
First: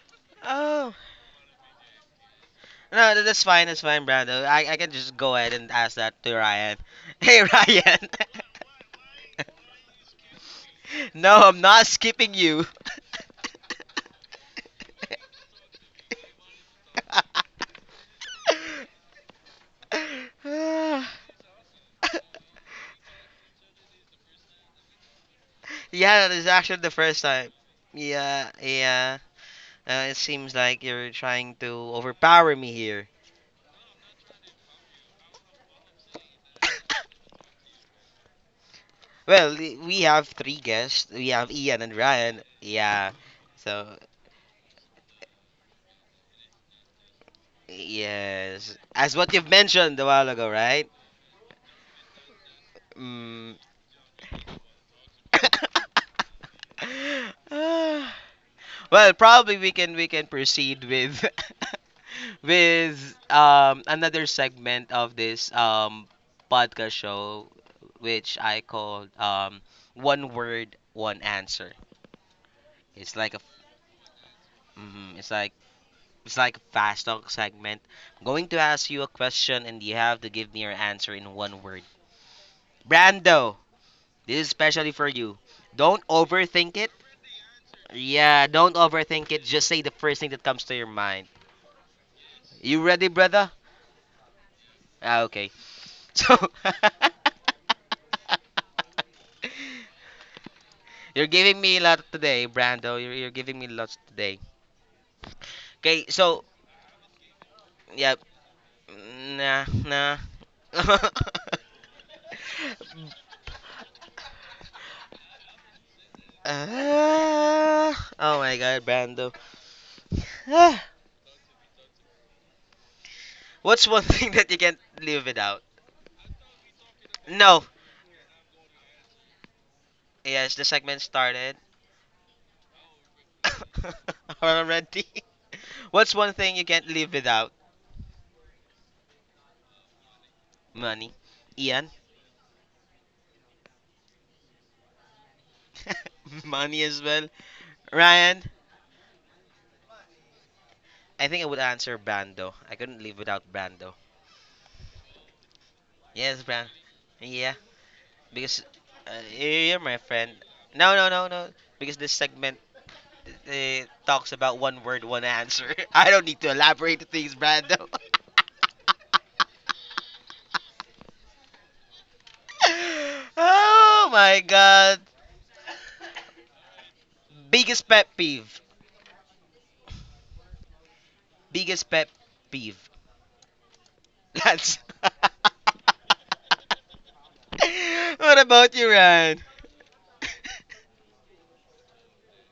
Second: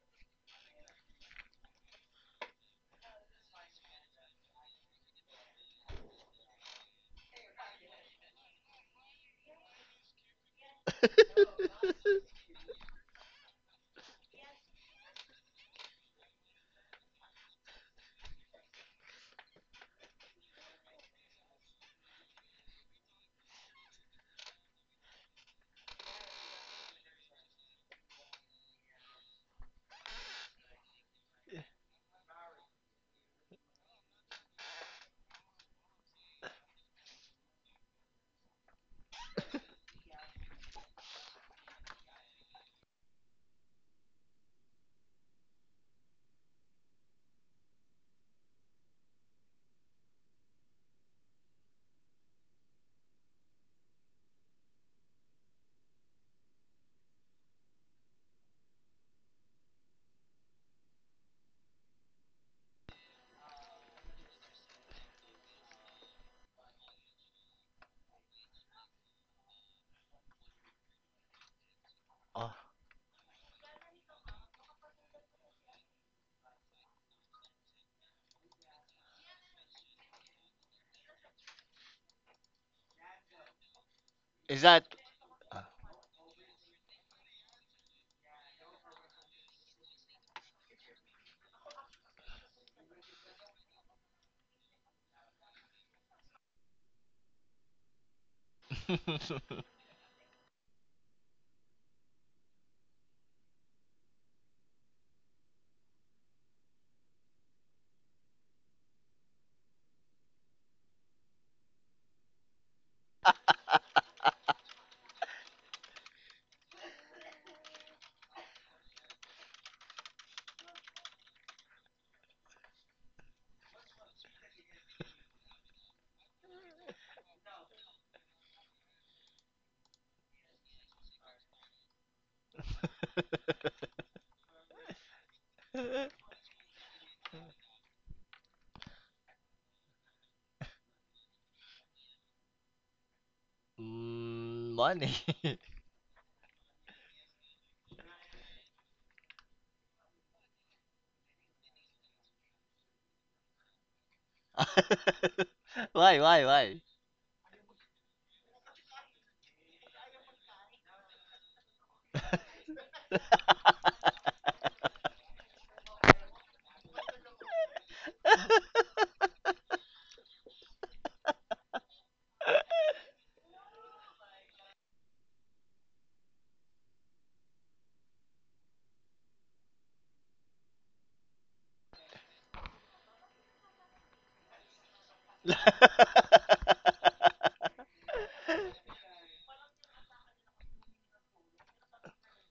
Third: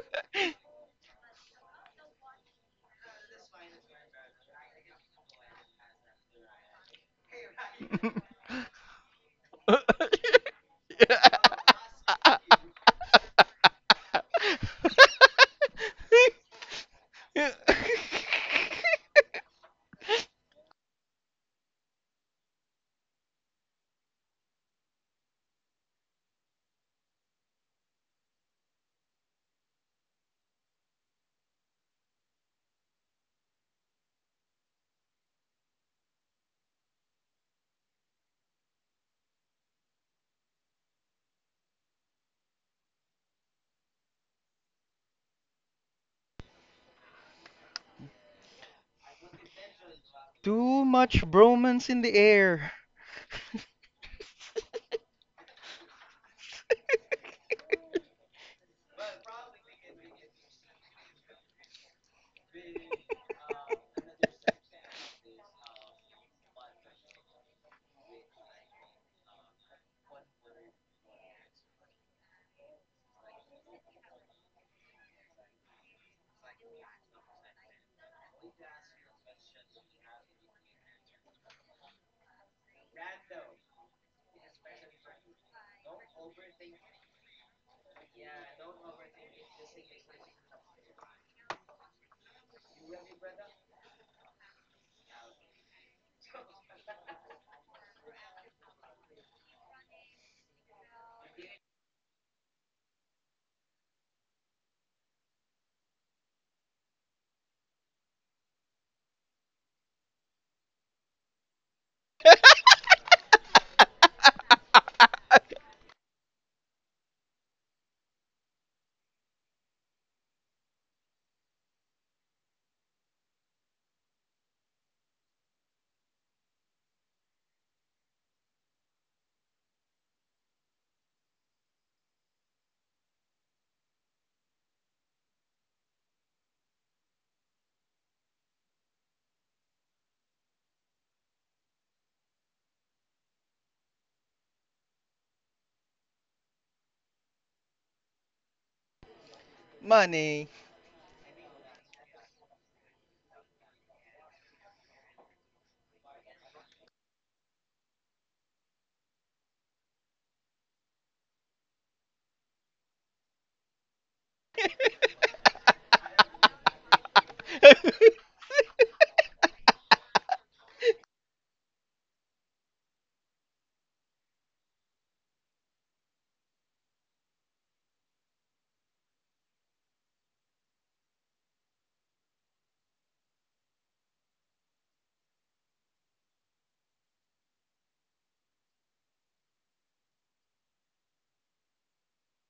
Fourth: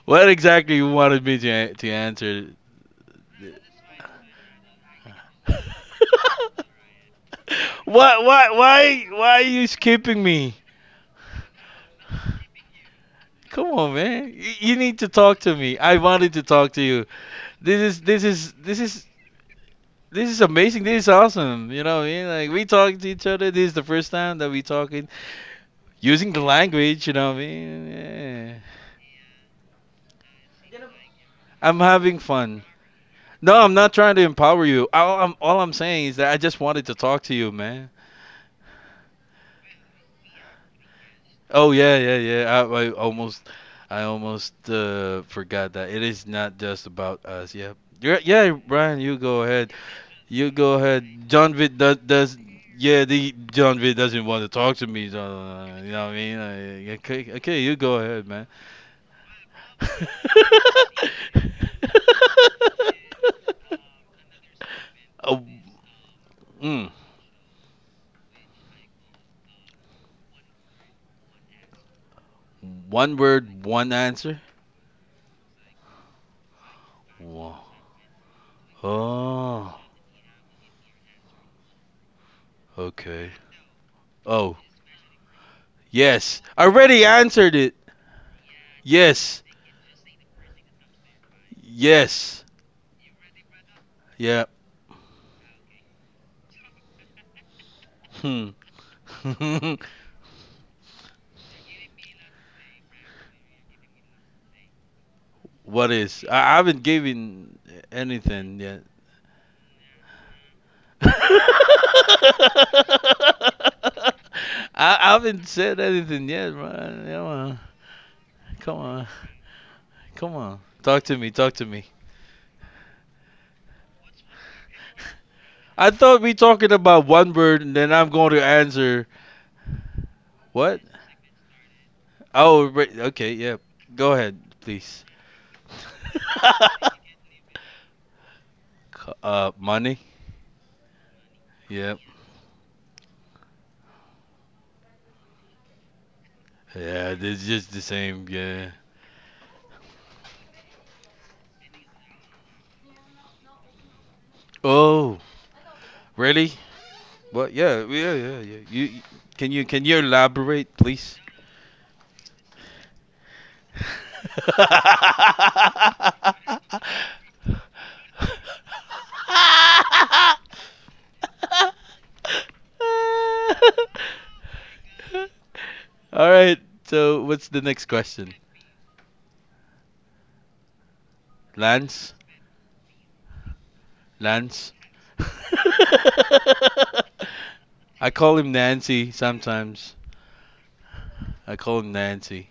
What exactly you
Oh,
wanted me to answer?
no, that's fine. That's fine, Brando. I can just go ahead and ask that
[LAUGHS]
to Ryan. [LAUGHS] Hey, Ryan.
why
[LAUGHS]
why why why are you skipping me?
[LAUGHS] No, I'm not skipping you.
Come on, man. You need to talk to me. I wanted to talk to you. This is this is this is this is amazing. This is awesome. You know what I mean?
[SIGHS] [LAUGHS] [LAUGHS]
Like we talk to each other. This is the first time that we talking
Yeah,
using
this
the
is actually the
language. You
first
know what I
time.
mean?
Yeah,
Yeah.
yeah. It seems like you're trying to
I'm having
overpower
fun.
me here.
No, I'm not trying to empower you. All I'm saying is that I just wanted to talk
[LAUGHS]
to you, man.
Well, we have three guests. We have
Oh
Ian and
yeah, yeah,
Ryan.
yeah. I
Yeah.
almost
So,
I almost forgot that it is not just about us. Yeah. Yeah,
yes.
Brian,
As
you
what
go
you've
ahead.
mentioned a while ago,
You go
Too
right?
ahead.
much
John Vitt
bromance in the
does
air.
yeah, the
Mm.
John Vitt doesn't want to talk to me. So,
[SIGHS]
you know what I mean? Okay,
[LAUGHS]
okay, you go ahead,
Well,
man.
probably
[LAUGHS]
we can proceed with [LAUGHS] with another segment of
Oh,
this
mm,
podcast show which I called one word one answer.
Oh,
It's
one
like a
word, one answer.
mm, it's like it's like a fast talk
Whoa.
segment. I'm going to ask you a question
Oh,
and you have to give me your answer in one word.
okay.
Brando, this is
Oh,
is that?
especially
[LAUGHS]
for you. Don't
yes. I
overthink it.
already answered it.
Yeah, don't overthink
Yes.
it. Just say the first thing that comes to your mind.
Yes.
You ready, brother?
Yeah.
Ah, okay. So
Hmm. [LAUGHS]
[LAUGHS] you're giving me a lot today, Brando. You're giving me lots today.
What
Okay,
is? I
so
I haven't given
yeah,
anything yet.
nah, nah.
[LAUGHS]
[LAUGHS]
I, I haven't said anything yet, man. Come on,
Ah, oh my
come
God,
on,
Brando.
come on.
Ah,
Talk to me, talk to me.
what's one [LAUGHS] thing that you can't live without?
I thought we talking about one word,
No.
and then I'm going to answer
Yes, the
what?
segment started
Oh, right, okay, yeah. Go ahead,
[LAUGHS]
please.
already. What's one thing you can't live without?
[LAUGHS] Money.
Money. Ian.
Yep.
Mm, money. [LAUGHS]
[LAUGHS] Money as
Yeah,
well.
it's just the same.
Ryan.
Yeah.
Money.
I think I would answer Brando. I couldn't live without Brando.
Oh,
Yes,
Why,
really?
Brando.
why?
What?
Yeah,
Yeah, yeah, yeah, yeah.
because
You- can you
you're
can you
my friend.
elaborate,
No, no,
please?
no, no. Because this segment talks about
[LAUGHS]
one word, one answer. [LAUGHS] I don't need to elaborate the things, Brando.
[LAUGHS]
[LAUGHS]
[LAUGHS]
Oh my God.
All right. So, what's the next
Biggest pet
question?
peeve. Biggest pet
Lance?
peeve.
Lance?
That's.
[LAUGHS]
[LAUGHS]
I
What
call him
about you,
Nancy
[LAUGHS]
Ryan?
sometimes. I call him Nancy.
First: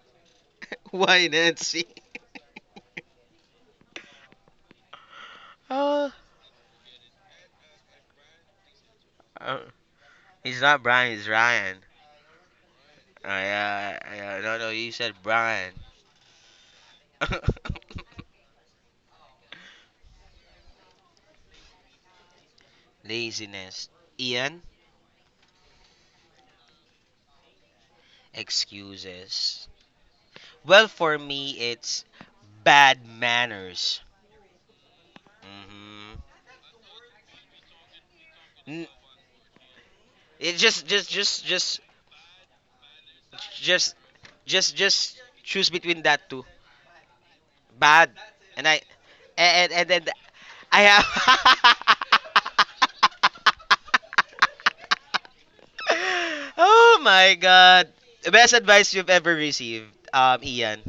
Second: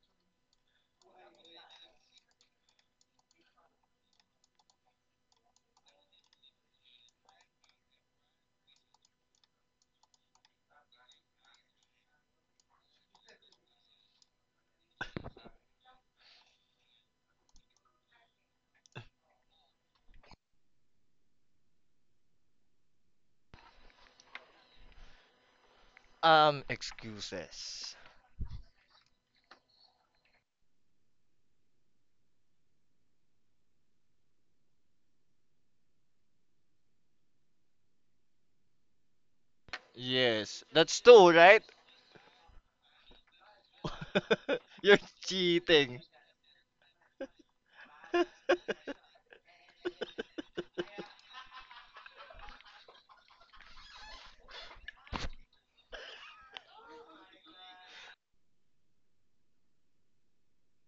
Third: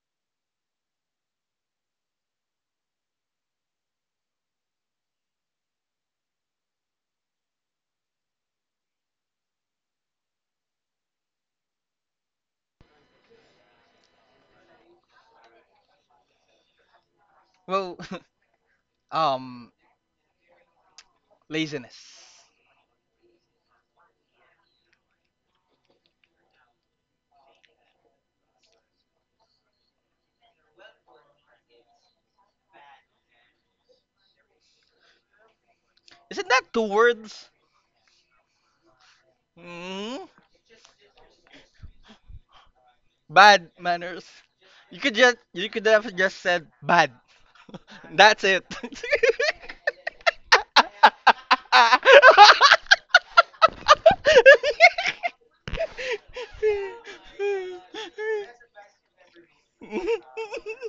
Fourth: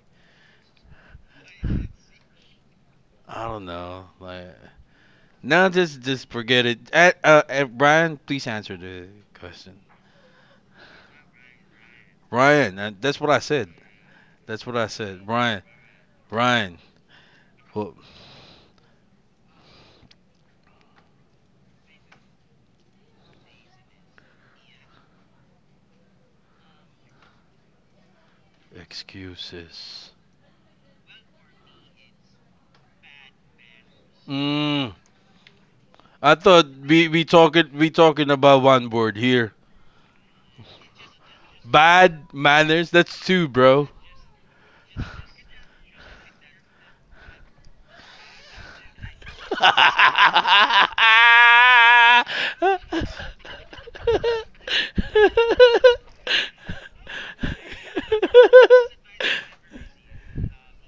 [LAUGHS] Why Nancy?
I don't know. Like, now just
Oh.
just forget it. Brian, please answer the
Uh,
question.
it's not Brian, it's Ryan.
Brian, that's what I said.
Yeah, yeah, no,
That's
no,
what
you
I
said
said. Brian,
Brian.
Brian.
Well,
Well,
[LAUGHS]
[LAUGHS] um, laziness.
Laziness. Ian,
excuses.
excuses.
excuses.
Well, for me, it's bad manners.
Mm,
Mm-hmm.
I
Isn't
thought
that two words?
we talking about one word here.
Mm?
It
Yes, that's two, right?
Bad manners. That's two,
Bad
bro.
just,
manners.
just,
[LAUGHS] You're
You could
just
just you
choose
could
cheating.
between
have
that
just
two.
said bad.
Bad,
[LAUGHS] That's it.
and
[LAUGHS]
and then
[LAUGHS]
I have. [LAUGHS] [LAUGHS] Oh my god. Best advice you've ever received, Ian.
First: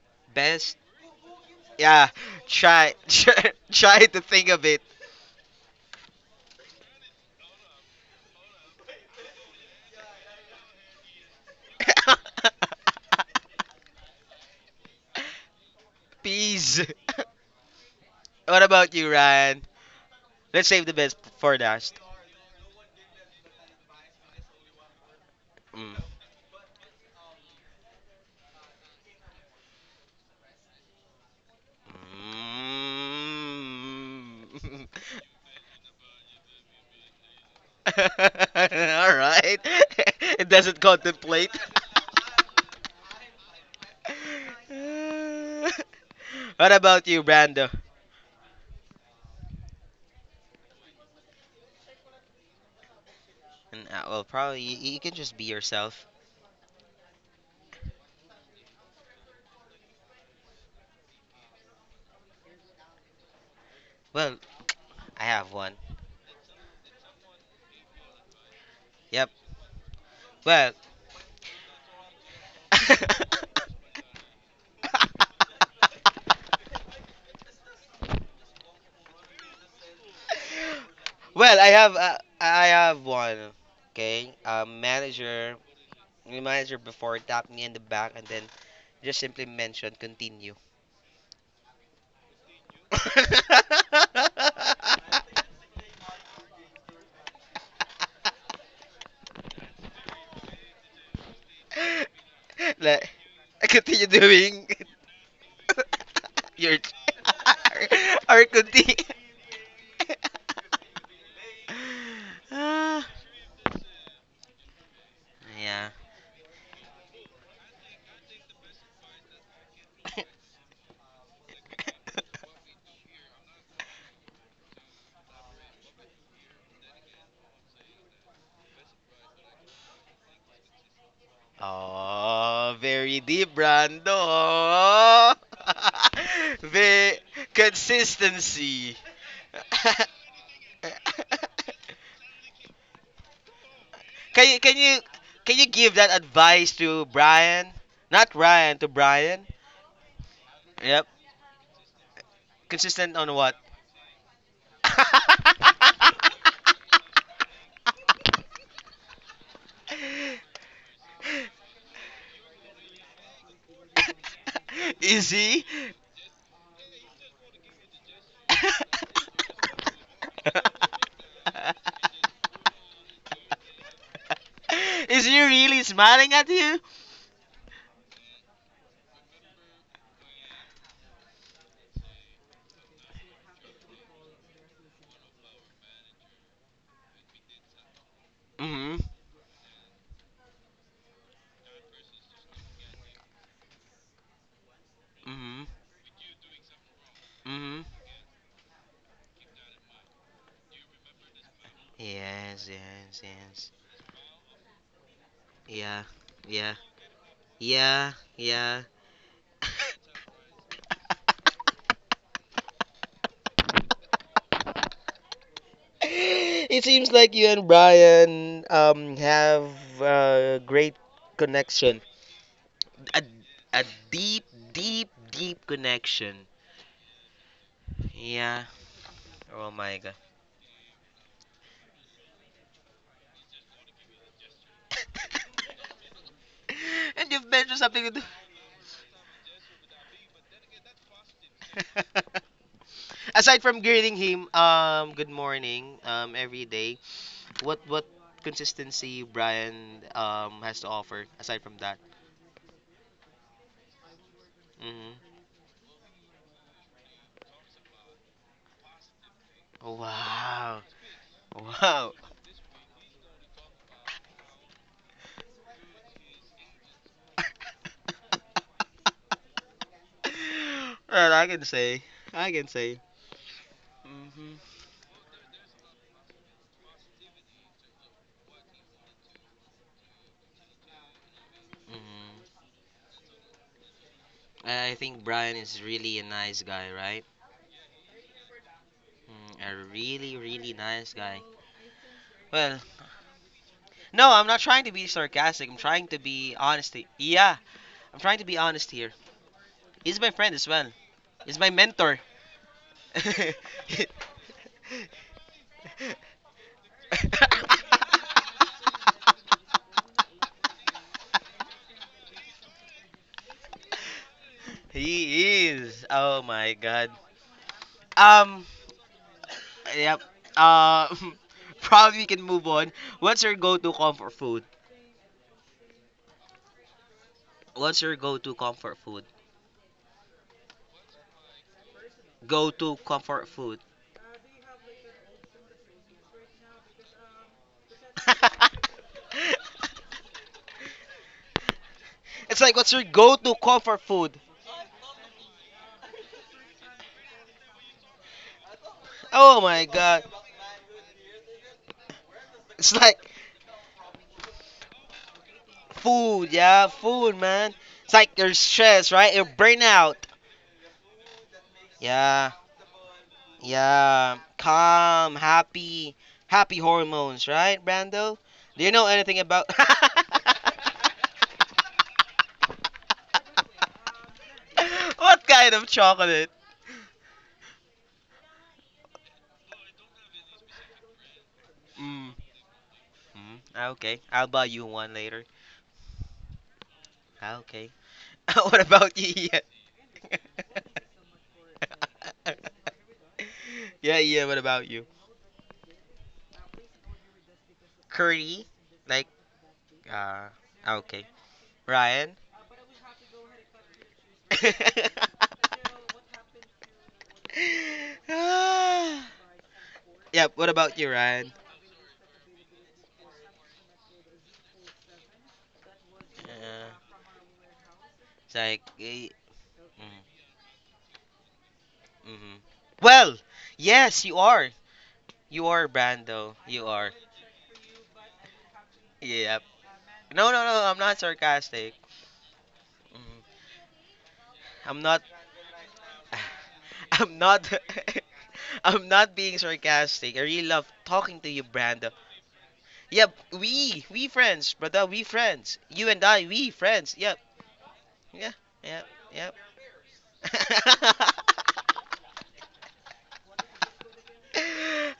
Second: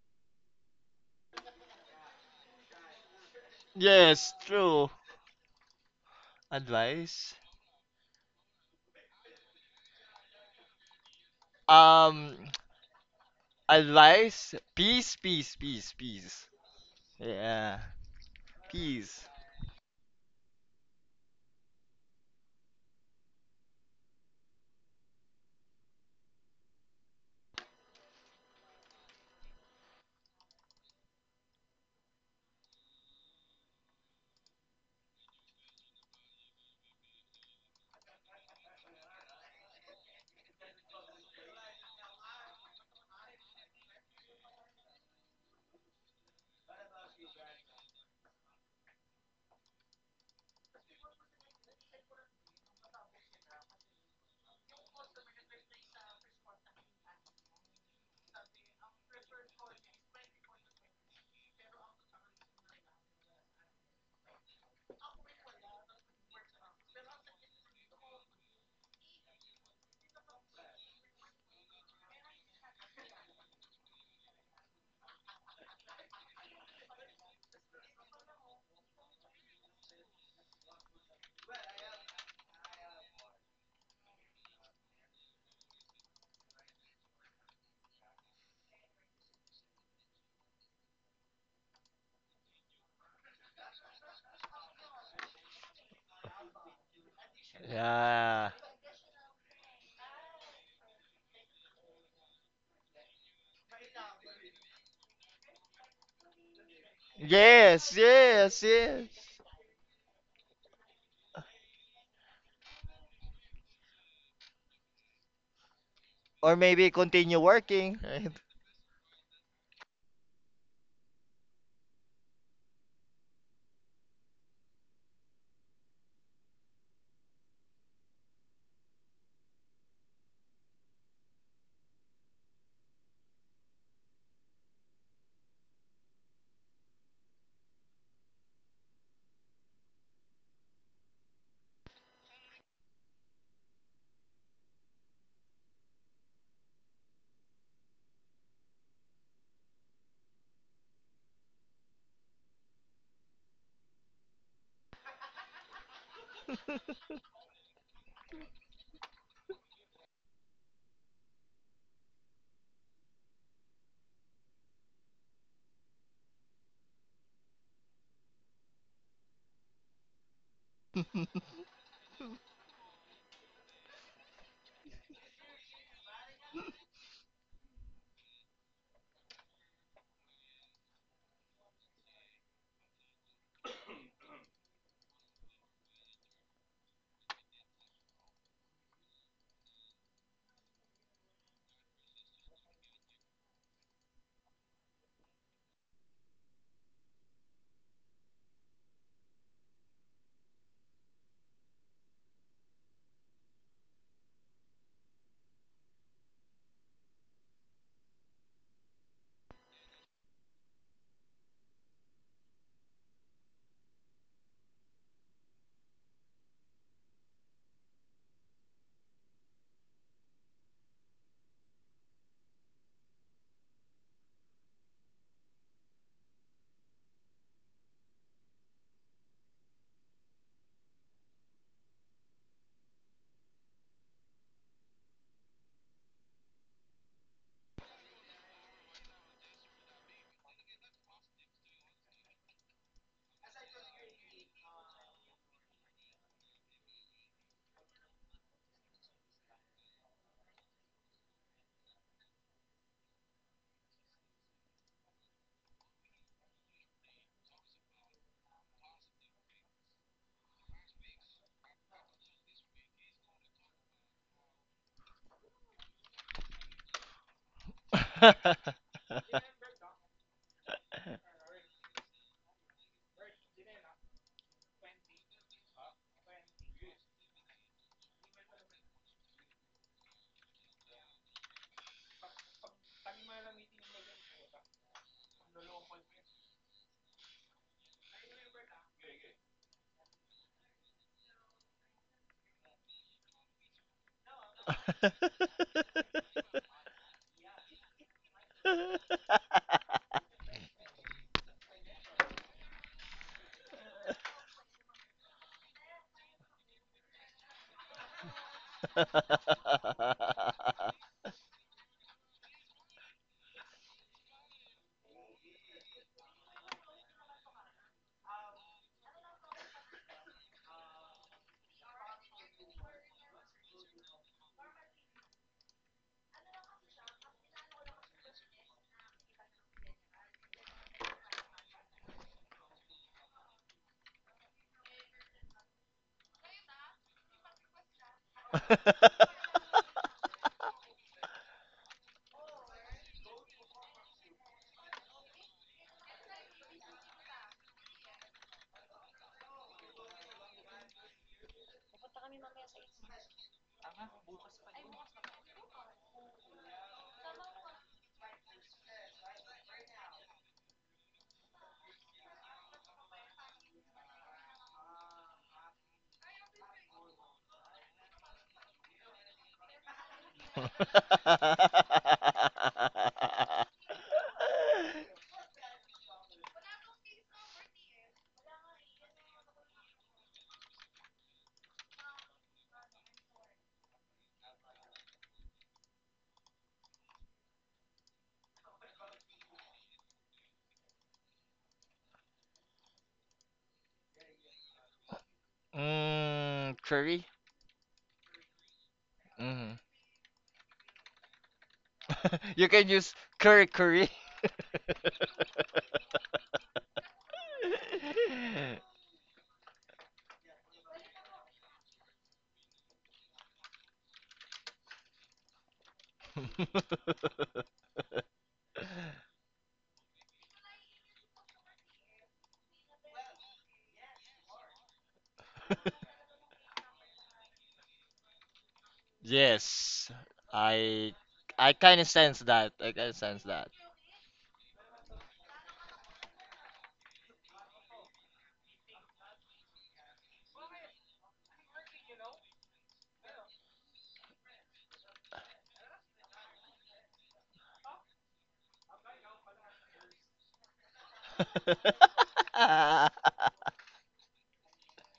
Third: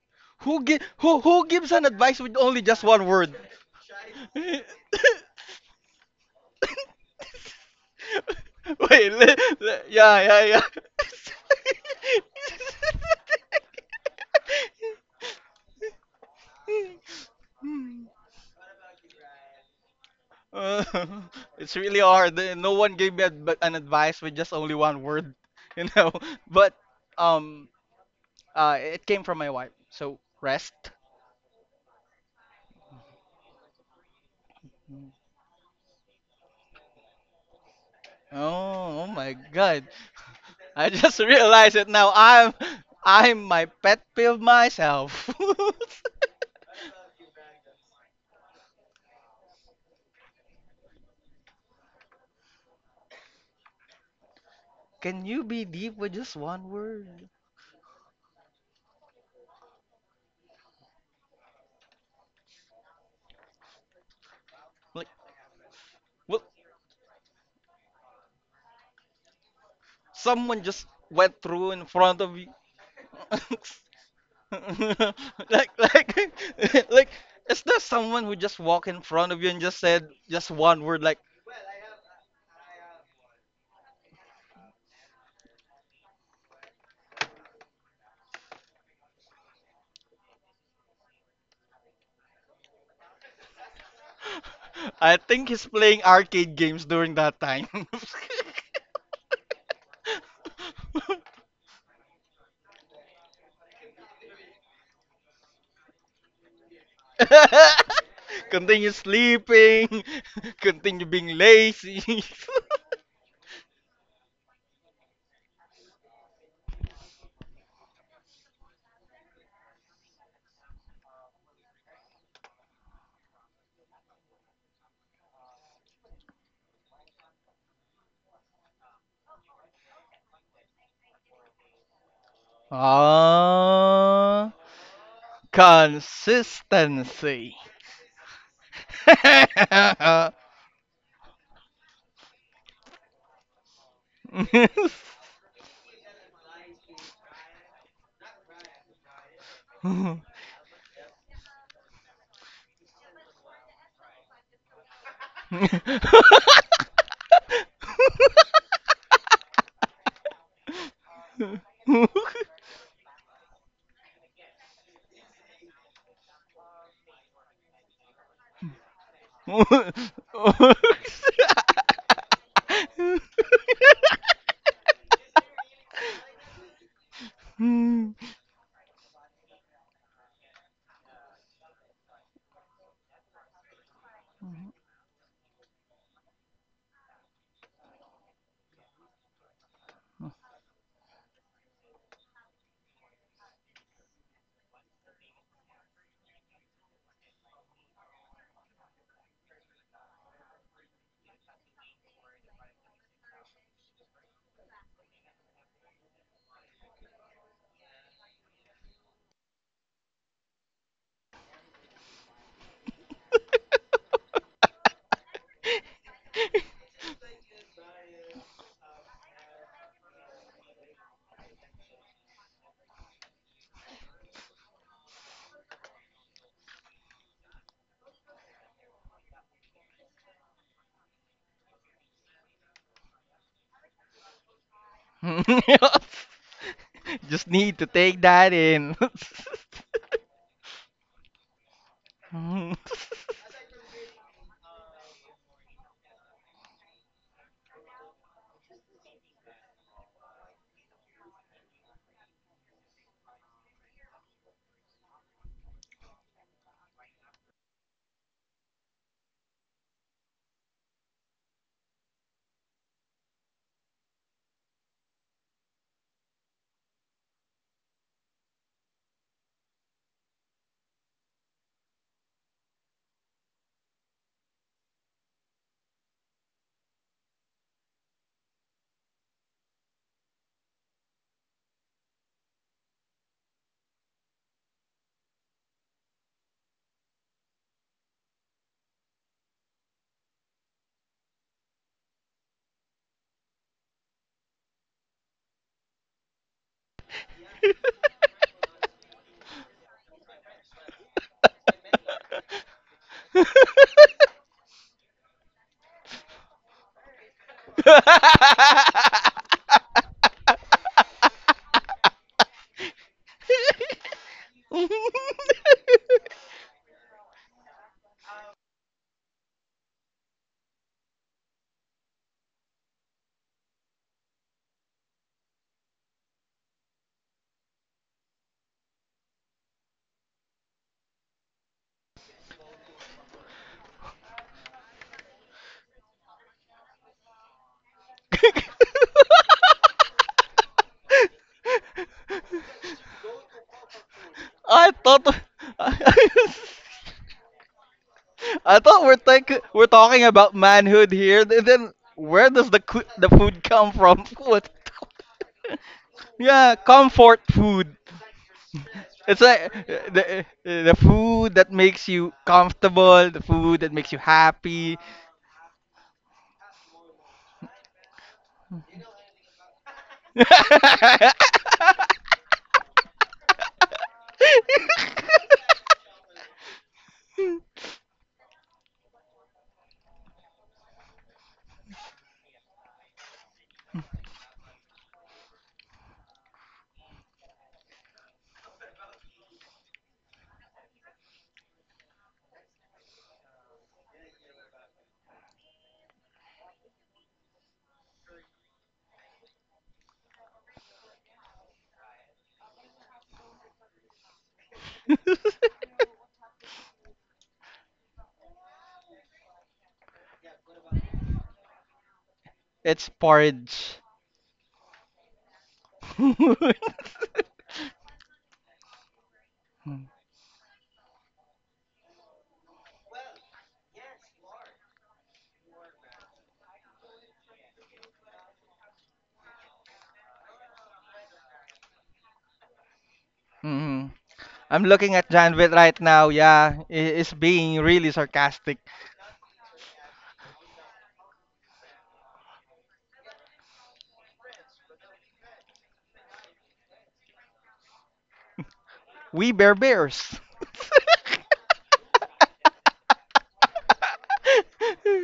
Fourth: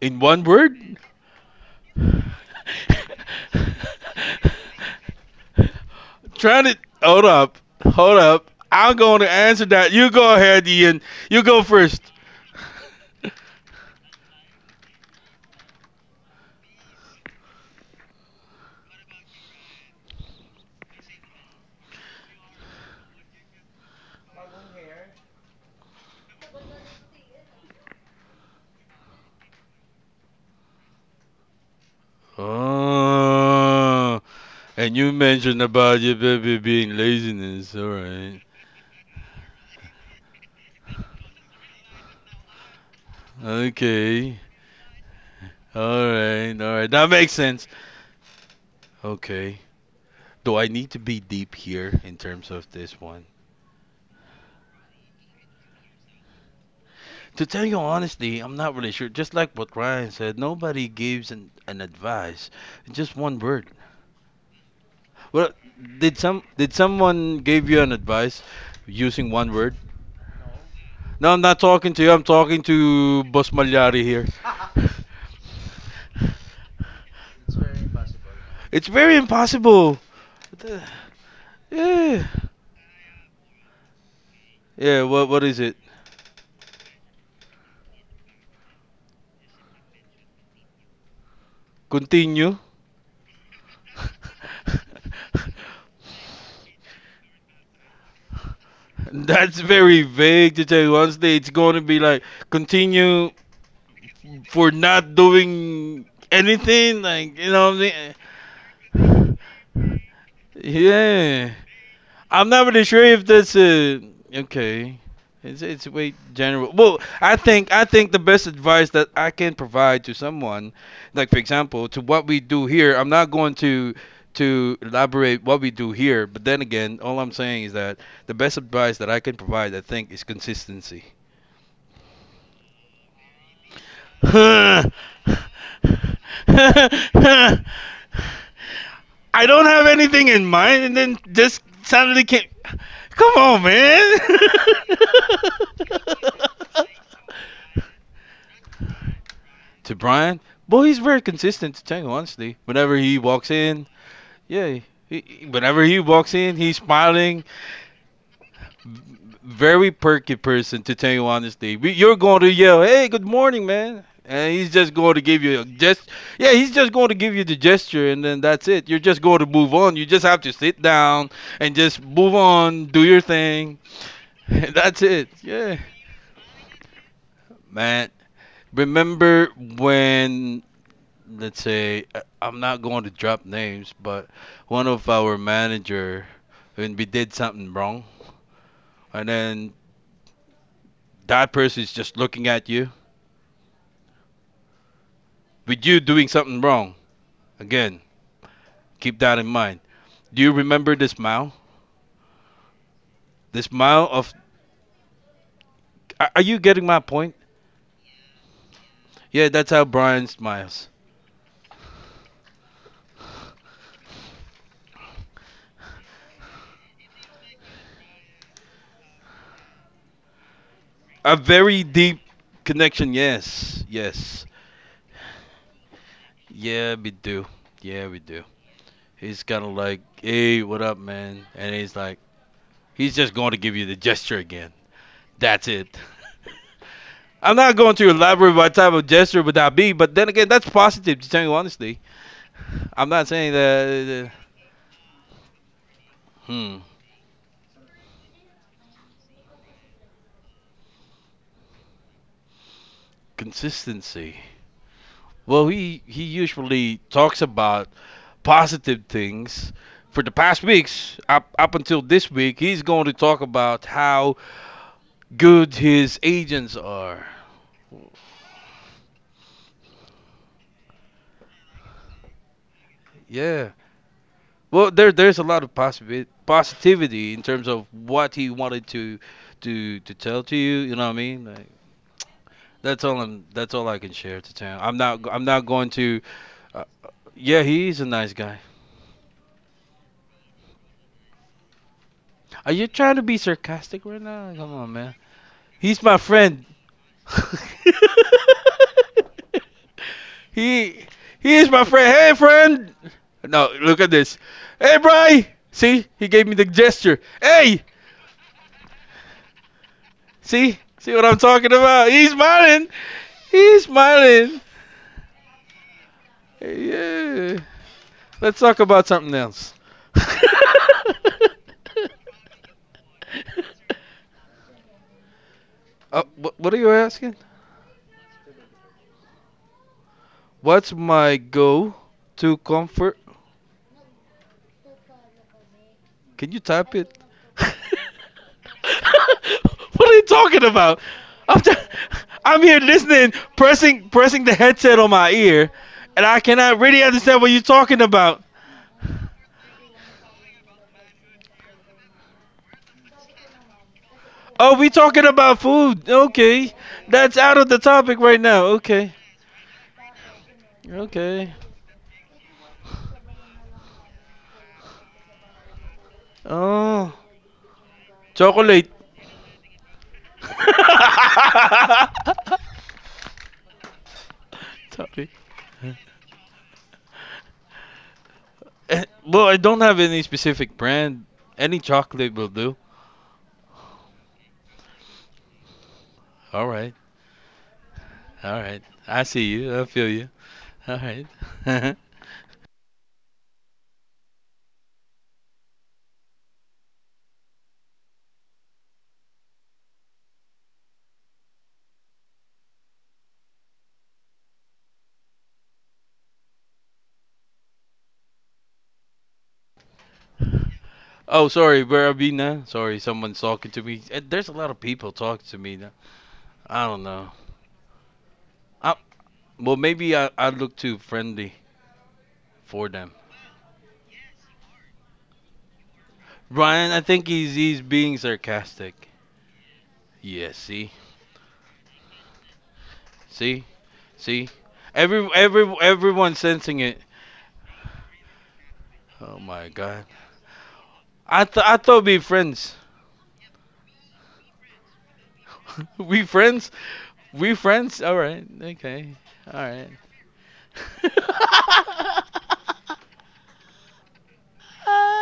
In one
who
Best,
gi-
word?
who gives an
yeah.
advice with only just
Try,
one
[LAUGHS]
word?
try to
Yes,
think of it.
true.
[LAUGHS]
Trying to hold
Advice?
up, hold up.
[LAUGHS]
I'm
Wait,
going to answer that. You
yeah,
go
yeah, yeah.
ahead, Ian. You go first.
Um,
[LAUGHS]
advice? Peace, peace, peace, peace.
Peace.
Yeah,
What about you,
peace.
Ryan? Let's
Uh,
save the best
[LAUGHS]
for
it's
last.
really hard. No one gave me an advice with just only one word, [LAUGHS] you
Mm.
know. But um, it came from my wife. So rest.
Oh,
Mm.
and you mentioned about your baby being laziness. All
[LAUGHS]
right.
Oh, oh
All
my
right.
God!
[LAUGHS] It doesn't
I just [LAUGHS]
contemplate.
realized it now. I'm my pet
Okay.
peeve myself.
All right.
[LAUGHS]
[LAUGHS]
What
All right.
about
That
you,
makes sense.
Brando?
Okay. Do I need to be deep here in terms of this one?
And well, probably you can
Can
just
you
be
be deep
yourself.
with just one word?
To tell you honestly, I'm not really sure. Just like what Ryan said, nobody gives an advice. It's just one word.
Well,
Like,
I
Well,
have one.
well,
did someone give you an advice
Yep.
using one word?
someone
Well.
just
No,
went
I'm not
through in
talking to you.
front
I'm
of you.
talking to
[LAUGHS]
Boss
[LAUGHS]
Malyari here.
Like [LAUGHS] like is there someone who just
It's
walked in
very
front of you and just
impossible.
said just one word like
Well,
Yeah.
I have one. Okay.
Yeah, what is it?
The manager before tapped me in the back and then just simply mentioned continue. [LAUGHS]
Continue.
I think he's
[LAUGHS]
playing arcade games during that time.
Yeah.
That's very vague to tell you. One day it's going to be like
Like,
continue
continue doing
for not doing
[LAUGHS] your
anything. Like
[LAUGHS]
you know what I
Yes,
mean?
or
[LAUGHS]
yes,
Continue
continue.
yes.
sleeping, [LAUGHS] continue
[LAUGHS]
being
Yeah.
lazy.
I'm not really
[LAUGHS]
sure
Ah,
if that's a okay. It's
yeah.
way
Or
general.
maybe
Well, I
continue
think I
working,
think the best advice that I can provide to someone, like for example, to what we do here. I'm not going to elaborate what we do here, but then again, all I'm saying is that the best advice that I can provide, I think, is consistency.
Oh, very deep, Brando.
Ah,
Oh. [LAUGHS] The
Consistency.
[LAUGHS]
consistency.
I don't have
[LAUGHS]
anything in mind, and then this suddenly came. Come on, man.
can you can
[LAUGHS]
you can you give that advice to
[LAUGHS]
Brian? Not Ryan, to Brian.
To
[LAUGHS]
Brian, boy, he's
Yep.
very consistent to Tango. Honestly, whenever he
Consistent on
walks
what? [LAUGHS]
in, yeah,
[LAUGHS]
whenever he walks in, he's smiling. Very perky person to tell you honestly. We- You're going to yell, "Hey, good morning, man," and he's just going to give you a
Easy.
gest. Yeah, he's just going to give you the gesture, and then that's it. You're
[LAUGHS]
just going to move on. You just have to sit down
right?
and just move on, do your thing. [LAUGHS] That's
Is
it.
he
Yeah,
really smiling at you?
man. Remember when? Let's say I- I'm not going to drop names, but one of our manager, when we did something wrong,
Mm-hmm.
and then that person is just looking at you
Mm-hmm.
with you doing something wrong.
Mm-hmm.
Again, keep that in mind. Do you remember this mile?
Yes, yes, yes.
This mile of.
Yeah.
Are you
Yeah.
getting my point?
Yeah. Yeah. [GASPS]
Yeah, that's how Brian smiles.
[LAUGHS] It seems like you and Brian have a great
A very
connection.
deep connection,
A,
yes.
a
Yes.
deep, deep, deep connection.
Yeah, we do. Yeah, we do.
Yeah.
He's kind of
Oh my
like,
god.
hey, what up, man? And he's like, he's just going to give you the gesture again. That's it.
[LAUGHS] And
Just
you've
I'm not
need
mentioned
to
going
something
to
take
with
that
elaborate what type
in.
of gesture would that be, but then again, that's positive, to tell you honestly.
[LAUGHS]
I'm not saying
aside from greeting
that.
him, good morning, every
Hmm.
day. What consistency Brian has to offer aside from that?
Consistency.
Hmm.
Well, he usually talks about positive things. For the past
Wow,
weeks, up until
wow.
this week, he's going to talk about how good his agents are.
[LAUGHS]
[LAUGHS]
Well, I can say.
Yeah.
Hmm.
Well, there's a lot of positive positivity in terms of what he wanted to to tell to you. You know what I mean? Like,
Hmm.
that's all I'm. That's all I can share to tell.
I
I'm not.
think
I'm
Brian
not
is
going
really
to.
a nice
Uh,
guy, right?
yeah, he's a nice guy.
A really, really nice guy.
Are
Well,
you trying to be sarcastic right
no, I'm
now?
not
Come
trying to
on,
be
man.
sarcastic. I'm
[LAUGHS]
He's
trying
my
to be
friend. [LAUGHS]
honest. Yeah, I'm trying to be honest here. He's my friend as well.
he he
He's my
is my friend.
mentor.
Hey, friend. No,
[LAUGHS]
look at this. Hey, Bry. See, he gave me the gesture. Hey, see, see what I'm talking about? He's smiling. He's smiling.
He is. Oh my god.
Yeah. Let's
Um,
talk about something else. [LAUGHS]
yep. Um, [LAUGHS] probably we can move on. What's your go-to comfort food?
What are you asking?
What's your go-to comfort food?
What's my go to
Go-to
comfort?
comfort food.
Can you type it? [LAUGHS] [LAUGHS] What
[LAUGHS]
are you talking about? I'm, t- I'm
It's like
here
what's your
listening,
go-to comfort
pressing
food?
pressing the
I
headset on
thought
my ear, and I
[LAUGHS]
cannot really understand what you're talking about.
I thought we're like
Oh
we're
my
talking
god.
about manhood here. Then where does
It's
the
like
food come from? [LAUGHS] What?
Oh, we talking about food.
Food,
Okay.
Yeah,
yeah,
That's
comfort
food,
out of
man.
the
food.
It's
topic
like
right
you're
now. Okay.
stressed, right?
It's
You're
like uh,
burnout.
the uh, the
Okay.
food that makes you
Yeah,
comfortable, the food that makes you
yeah.
happy.
Calm, happy, happy
Oh.
hormones, right, Brando? Do
Chocolate.
you know anything about? [LAUGHS]
[LAUGHS] Sorry.
What kind of chocolate?
Well, I don't have any specific brand. Any chocolate
Mm,
will do.
Ah, okay, I'll buy you one later.
All right.
Ah, okay. [LAUGHS]
All
What
right.
about
I
you?
see
Ian?
you. I feel you. All right. [LAUGHS]
[LAUGHS] Yeah, yeah. What about you?
Mm, curry?
Curry, like
Mm.
Uh, okay. Ryan?
[LAUGHS] You can use curry curry.
[LAUGHS]
[LAUGHS]
[LAUGHS]
Ah. Yep. What about you,
Oh,
Ryan?
sorry, where I be now? Sorry,
It's
someone's talking to
porridge.
me. There's a lot of people talking to me now. I don't
[LAUGHS]
Uh,
know.
it's like,
I, well, maybe
mm,
I look too friendly
mhm.
for them.
Well, yes, you are. You are, Brando. You
Brian, I
are.
think he's being sarcastic.
Yep.
Yes,
Yeah,
No, no, no,
see,
I'm
I
not
I
sarcastic.
kind of sense that. I kind of sense
Mm,
see,
that.
Mhm.
see.
I'm
I'm
looking
not.
Every
at Janvit
every
right now.
everyone's sensing
Yeah,
it.
[LAUGHS]
is
I'm not.
being really
[LAUGHS]
sarcastic.
I'm not
Oh
being
my God.
sarcastic. I really love talking to you,
I thought
Brando.
we friends.
Yep, we friends, brother, we friends.
[LAUGHS]
You
We
and I,
friends.
we friends. Yep,
We friends. All right.
yeah, yeah,
Okay.
We
All
bear
right.
bears.
yeah. [LAUGHS]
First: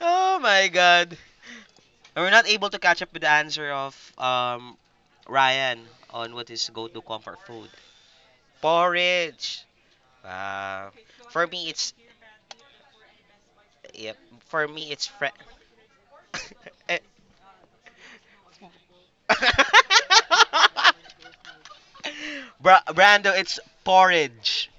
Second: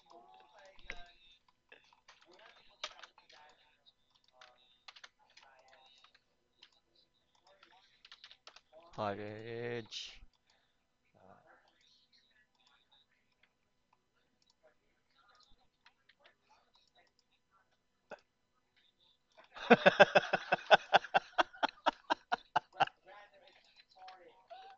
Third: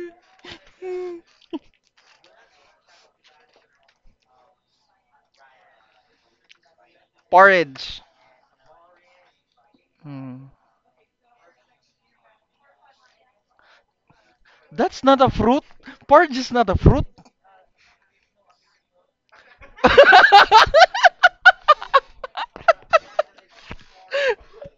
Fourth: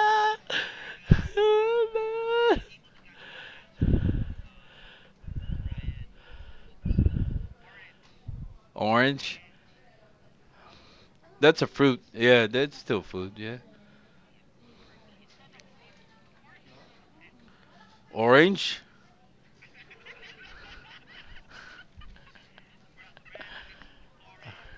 Oh my god. And we're not able to
[LAUGHS]
catch up with the answer of Ryan on what is go to comfort food.
Porridge.
[LAUGHS]
Orange.
Porridge.
Orange.
Hmm.
Uh, for
That's a
me it's
fruit. Yeah, that's still food. Yeah.
yep, for me
That's
it's
not
fre-
a
[LAUGHS]
fruit. Porridge is not a
Eh.
fruit.
Orange.
[LAUGHS]
[LAUGHS]
[LAUGHS]
Brando, it's porridge.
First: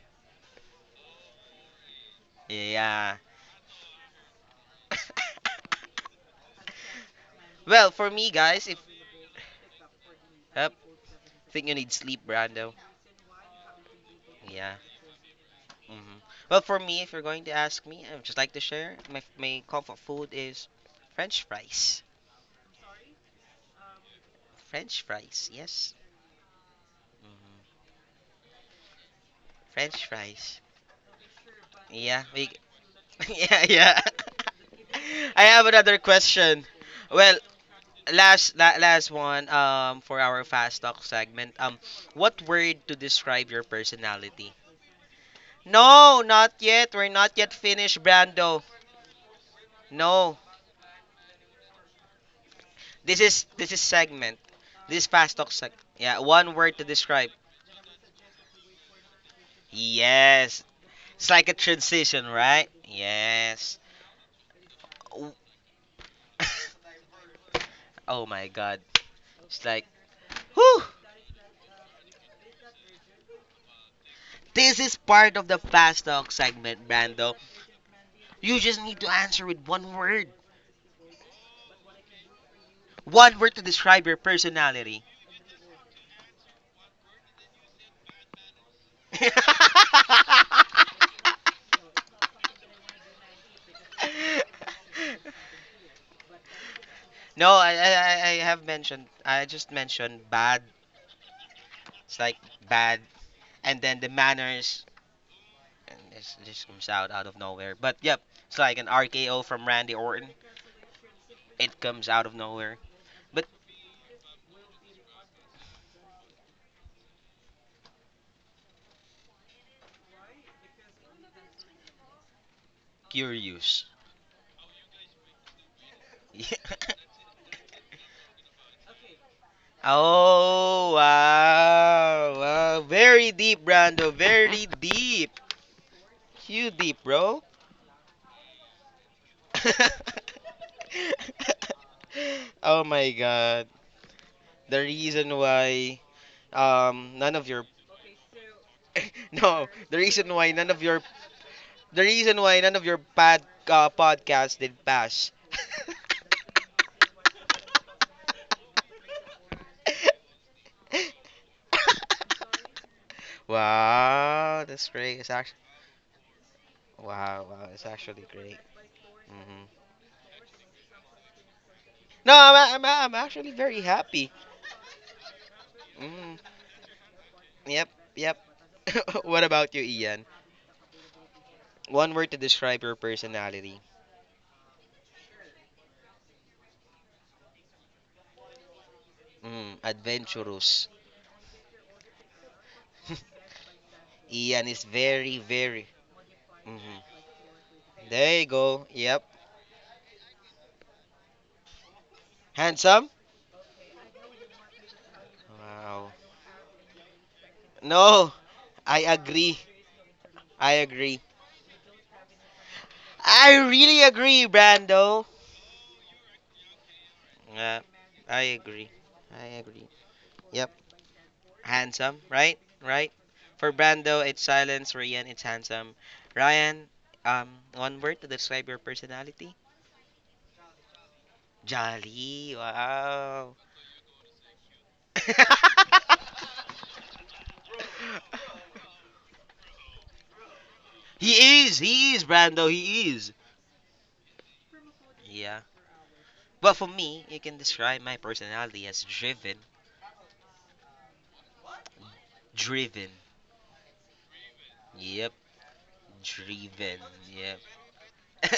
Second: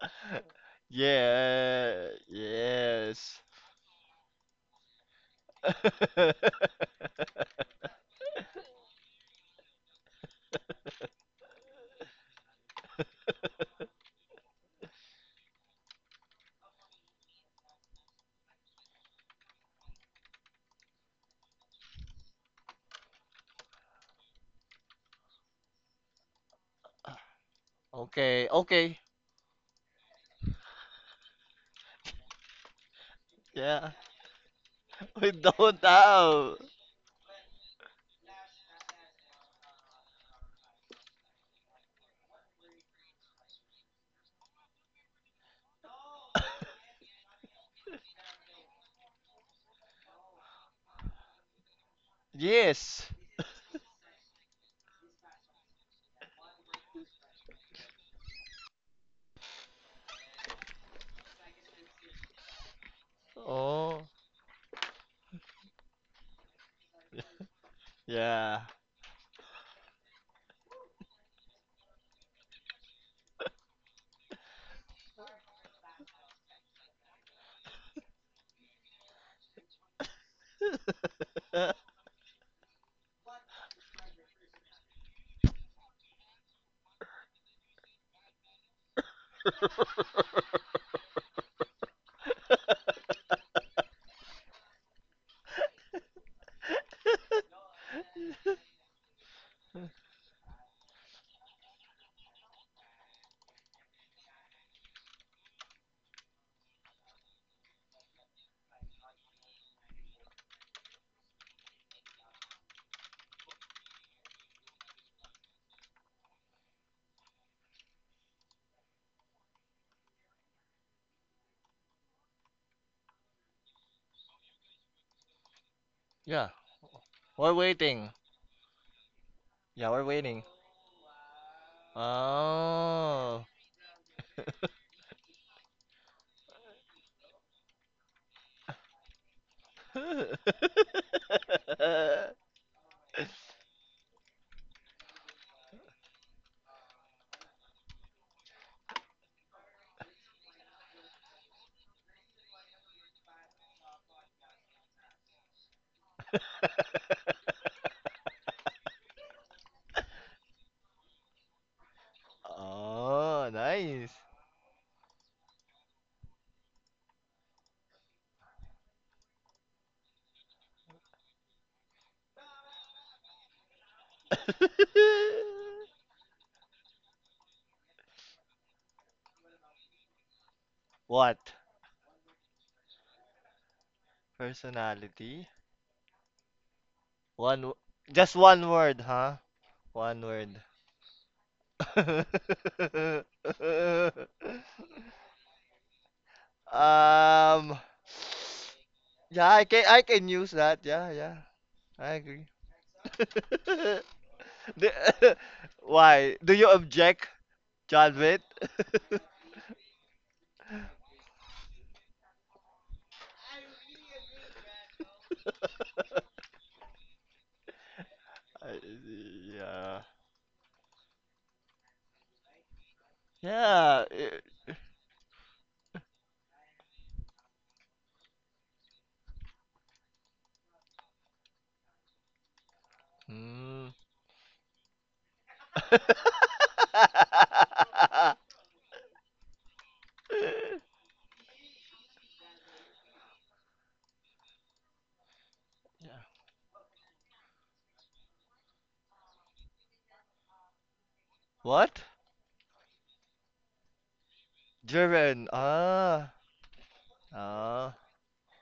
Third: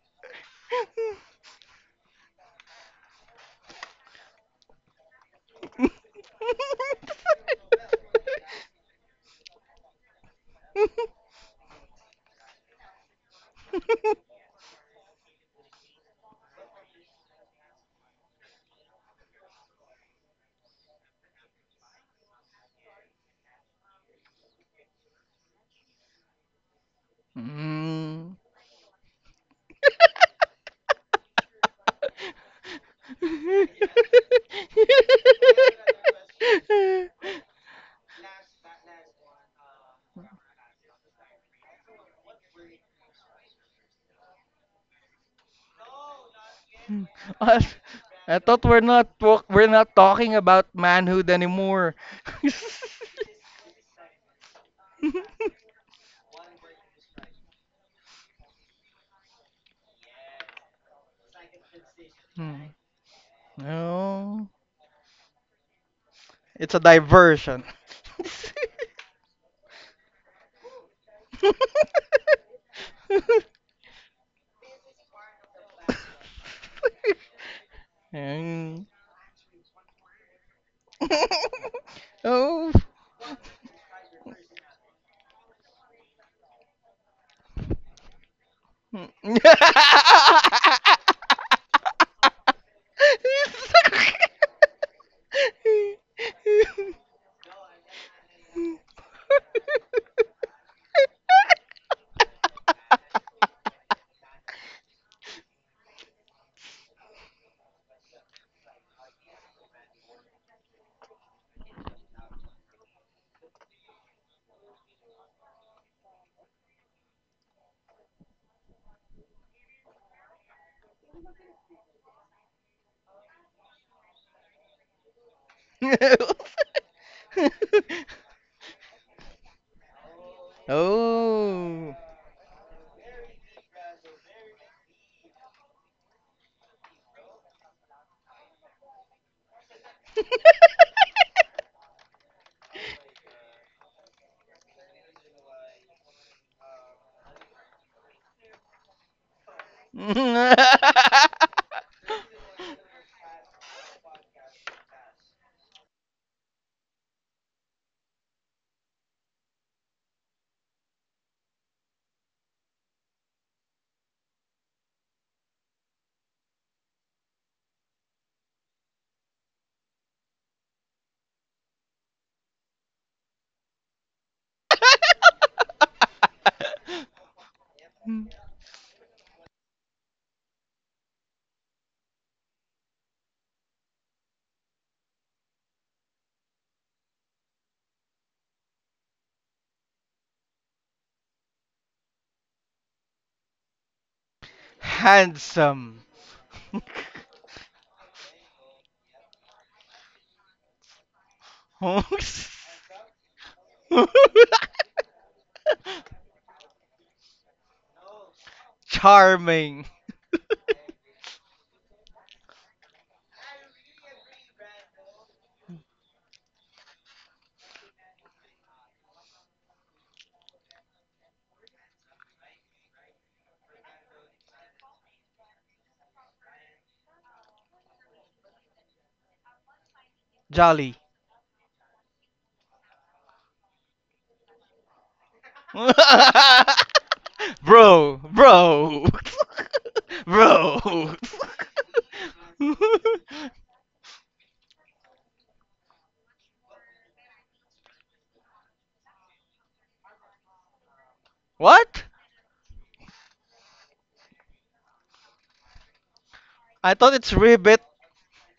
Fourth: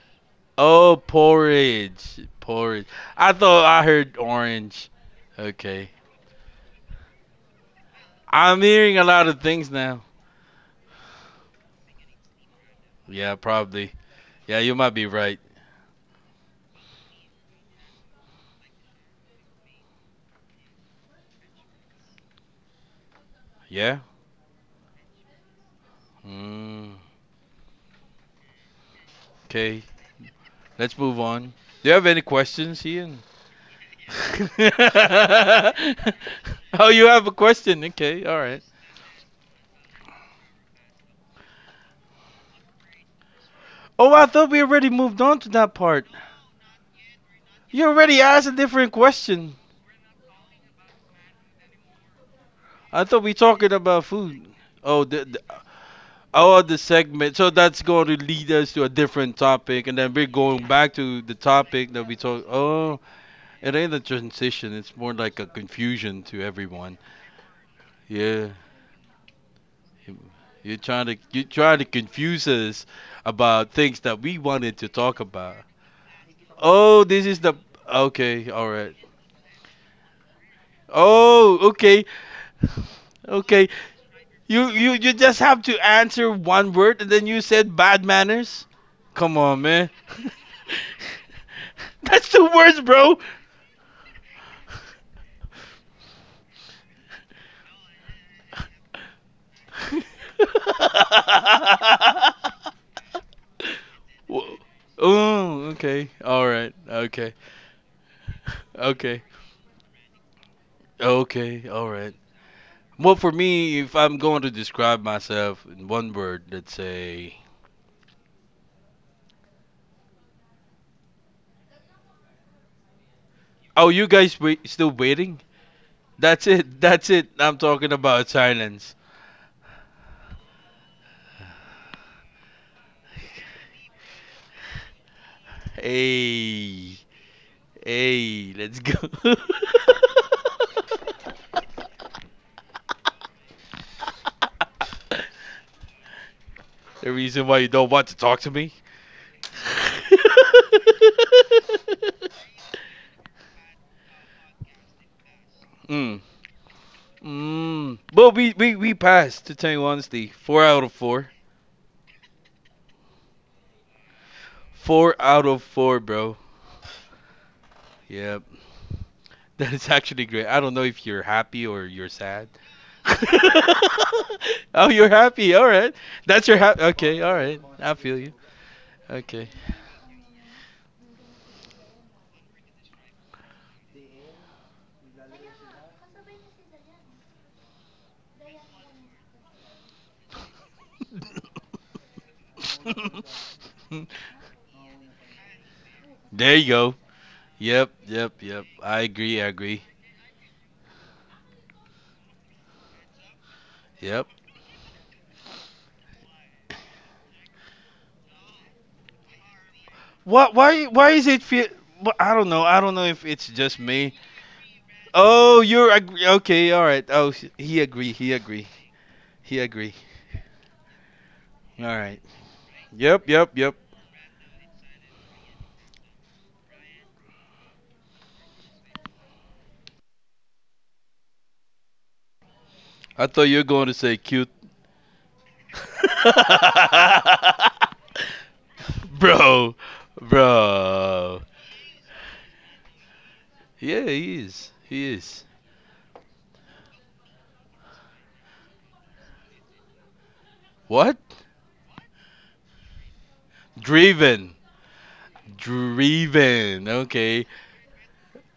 Oh,
Yeah,
porridge. Porridge.
Yeah.
I
yes.
thought I heard orange.
[LAUGHS]
Okay.
[LAUGHS]
Well, for me
I'm
guys, if
hearing a lot of things now.
yep, think you need sleep, Brando.
Yeah, probably. Yeah, you
Yeah.
might be right.
hmm Well, for me, if you're going to ask me, I would just like to share my comfort food is French fries.
Yeah.
French fries, yes.
Mm,
hmm
Mm.
Okay, okay.
okay.
French fries.
Let's move on. Do you have any
Yeah, we.
questions, Ian?
[LAUGHS] Yeah,
Yeah.
yeah.
[LAUGHS]
[LAUGHS] We
[LAUGHS] I have
don't
another
have.
question.
Oh, you have a
Well,
[LAUGHS]
question. Okay. All right.
last one for our fast talk segment. What word to describe your
Oh, I
personality?
thought we already moved on to that part.
No, not
[LAUGHS]
yet. We're not yet
Us-
You
finished,
already
I
asked a
Brando.
thought we're
different
not talk-
question.
we're not talking
No.
about manhood anymore.
I
Yes.
[LAUGHS]
This
thought we
is this
talking
is
about
segment.
food. Oh,
This fast
the
talk seg. Yeah, one
oh
word
the
to describe.
segment. So that's going to lead us to a different topic, and then we're
Yes,
going back to
it's
the
like a
topic that we
transition,
talk.
Hmm.
right?
Oh, it
Yes.
ain't a
Oh,
No,
transition. It's more
W-
like a confusion to
it's a
[LAUGHS]
everyone.
diversion.
oh my
Yeah,
yeah.
God, it's like, whew.
you trying to confuse us
[LAUGHS]
about things that we wanted
This
to
is
talk
part of the
about.
fast talk segment,
Oh, this
Brando.
is the okay.
You
All
just
Hmm.
right.
need to answer with one word.
Oh,
[LAUGHS]
okay,
[LAUGHS] Oh. [LAUGHS]
One word to
okay.
describe your
You you
personality.
you just have to answer one word and then you said bad manners? Come on,
[LAUGHS]
man. [LAUGHS] That's the worst, bro.
He's
No, I have mentioned. I just mentioned
[LAUGHS]
bad. It's like bad, and then the
Wha-
manners
Oh,
and
okay.
this
All
just
right.
comes out
Okay.
of nowhere. But yep, it's like an
Okay.
RKO from Randy Orton.
Okay.
It
All
comes
right.
out of nowhere.
Well, for
But
me, if I'm going to describe myself in one word, let's say,
curious.
"Oh, you guys wait, still waiting?"
so.
Yeah,
That's it.
[LAUGHS]
That's it.
we're
I'm talking
waiting.
about silence.
Yeah, we're waiting.
[LAUGHS]
Oh,
Oh.
wow, wow, very
Oh.
deep, Brando. Very deep. You
Hey.
deep, bro.
Hey, let's go. [LAUGHS]
[LAUGHS]
[LAUGHS] oh my god. The reason why
The
none of
reason why
your
you don't want to talk to me?
[LAUGHS] no, the reason why none of
[LAUGHS]
your the
[LAUGHS]
reason why none of your pad podcast did pass.
Mm. Mm. But we, we,
[LAUGHS]
we passed, to tell you honestly. Four out of
[LAUGHS]
four.
Oh, nice.
Wow, that's
Four
great. It's
out
actually
of four, bro.
wow, wow, it's actually
Yep. [LAUGHS]
great. hmm
That is actually great. I don't know if you're happy or you're
No,
sad. [LAUGHS]
I'm actually very happy.
Oh, you're happy. All right.
[LAUGHS]
Mm,
That's your happy. Okay. All right.
yep,
I feel you.
yep. [LAUGHS] What
Okay.
about you, Ian?
What?
One word to describe your personality.
Personality? One, w- just one word, huh?
Mm,
One word.
adventurous. [LAUGHS]
[LAUGHS]
Ian is
[LAUGHS]
very.
Handsome.
There you go.
hmm
Um,
Yep, yep,
There you
yep.
go.
I
Yep.
agree.
yeah,
I agree.
I can use that. Yeah, yeah, I agree.
Handsome?
[LAUGHS]
Yep.
[LAUGHS]
The- [LAUGHS]
Wow.
Why? Do you object, John
No,
Witt?
I agree.
Charming.
What?
I
Why? Why
agree.
is it feel? I don't know. I don't know if it's
I
just
really
me.
agree, Brando.
Oh, you're agree. Okay. All right. He
Yeah,
agree. He
I
[LAUGHS]
agree.
I-
agree. I
He
agree.
agree.
Yeah.
Yep,
All
handsome,
right.
right? Right.
Yep. Yep.
For
Yep.
Yeah.
Brando, it's silence. Ryan, it's handsome. Ryan, um, one word to describe your personality?
Jolly.
Jolly.
I thought
Wow.
you were
Mm.
going to say cute.
[LAUGHS]
[LAUGHS] Bro,
[LAUGHS]
bro,
[LAUGHS] bro,
[LAUGHS] bro.
bro.
He is. He is Brando. He is.
[LAUGHS]
Yeah, he is. He is.
Yeah.
Yeah.
But for me, you can describe my personality as driven.
What?
What?
What?
Driven.
Driven.
Yep.
Jiren. Ah.
Driven.
I
Driven.
thought it's
Okay.
Yep.
ribbit.
Ah.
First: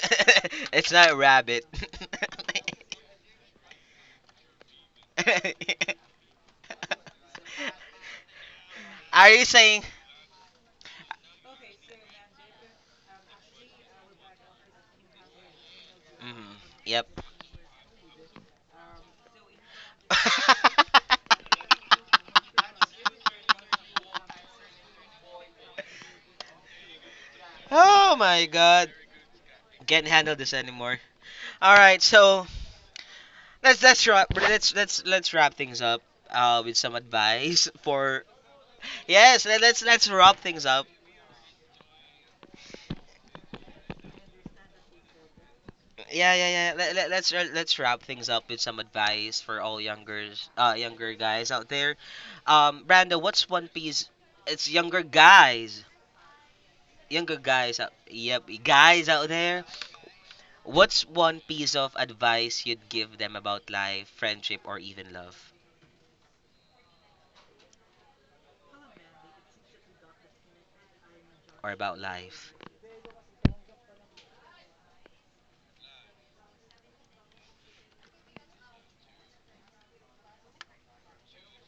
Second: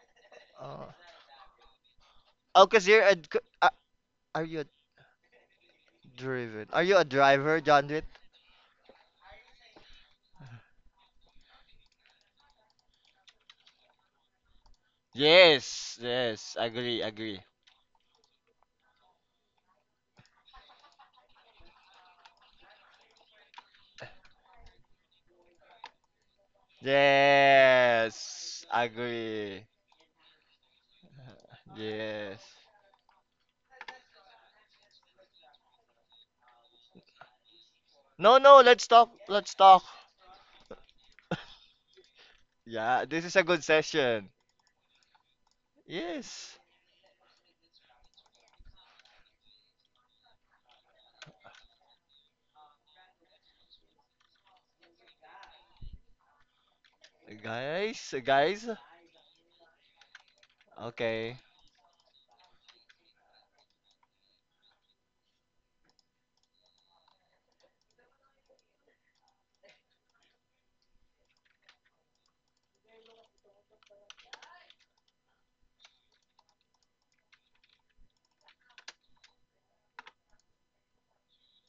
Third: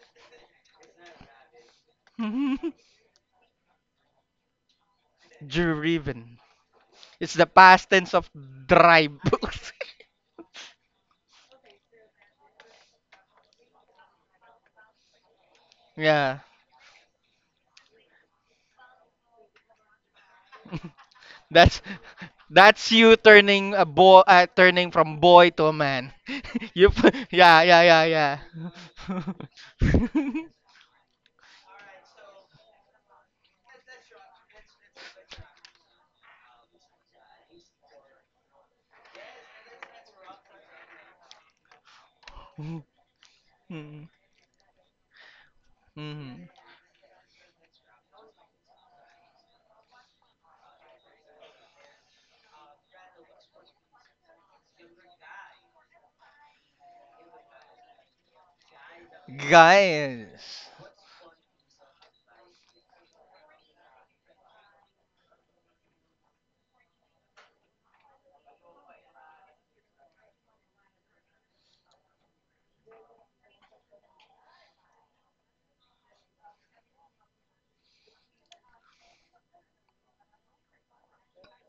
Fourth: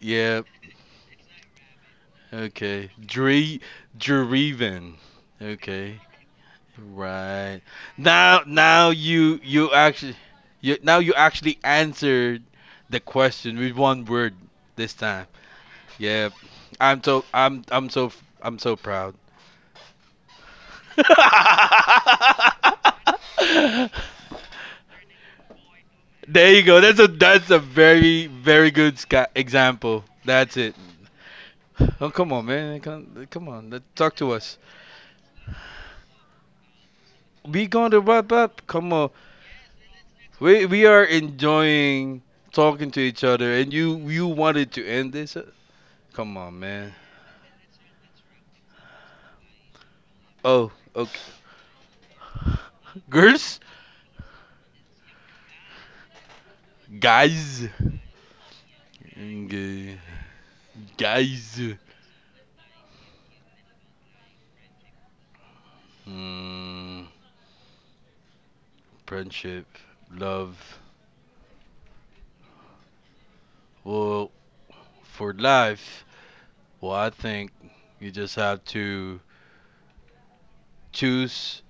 Yeah.
It's
Oh,
not rabbit.
oh,
[LAUGHS]
cause
Okay.
you're a. c- a- Are you a
Dreven. Okay.
[LAUGHS]
Driven.
driven? Are you a
It's the
driver,
Right.
John
past
Witt?
tense of
Now now
drive.
Are
you
you
you
[LAUGHS]
saying
actually you now you actually answered the question with one word this time.
Yes,
Yep.
Yeah,
hmm
yes,
I'm
agree,
yep.
so
agree.
I'm I'm so I'm so proud.
[LAUGHS]
[LAUGHS]
that's that's you turning a boy, turning from boy to a man.
There you
[LAUGHS]
go. That's a
Yeah, yeah, yeah,
Oh
very
yeah.
my
Yes,
very
god.
good
agree.
example.
Can't handle this
That's
[LAUGHS]
it.
anymore. All right,
Oh come
Yes.
on,
so
man! Come on,
let's
let
let's
talk
wrap
to us.
let's let's let's wrap things up with some
We
advice
going to
for
wrap
No, no.
up?
Let's talk.
Come
yes
Let's
let, let's
talk.
let's wrap things
We
up
are enjoying talking to
Yeah,
each
this is a
other,
good
and you
session.
wanted to end this?
yeah
Come
Mhm.
yeah
on,
Yes,
yeah
man.
let's wrap things up with some advice for all younger
Oh,
younger
okay.
guys out there Brando, what's
Girls,
one piece it's younger
guys,
guys out
guys,
yep
guys.
guys out there,
Okay.
Guys.
what's
Okay.
one
guys.
piece of advice you'd give them about life, friendship, or even love
Mm, friendship, love.
or about life.
Well, for life, well, I think you just have to choose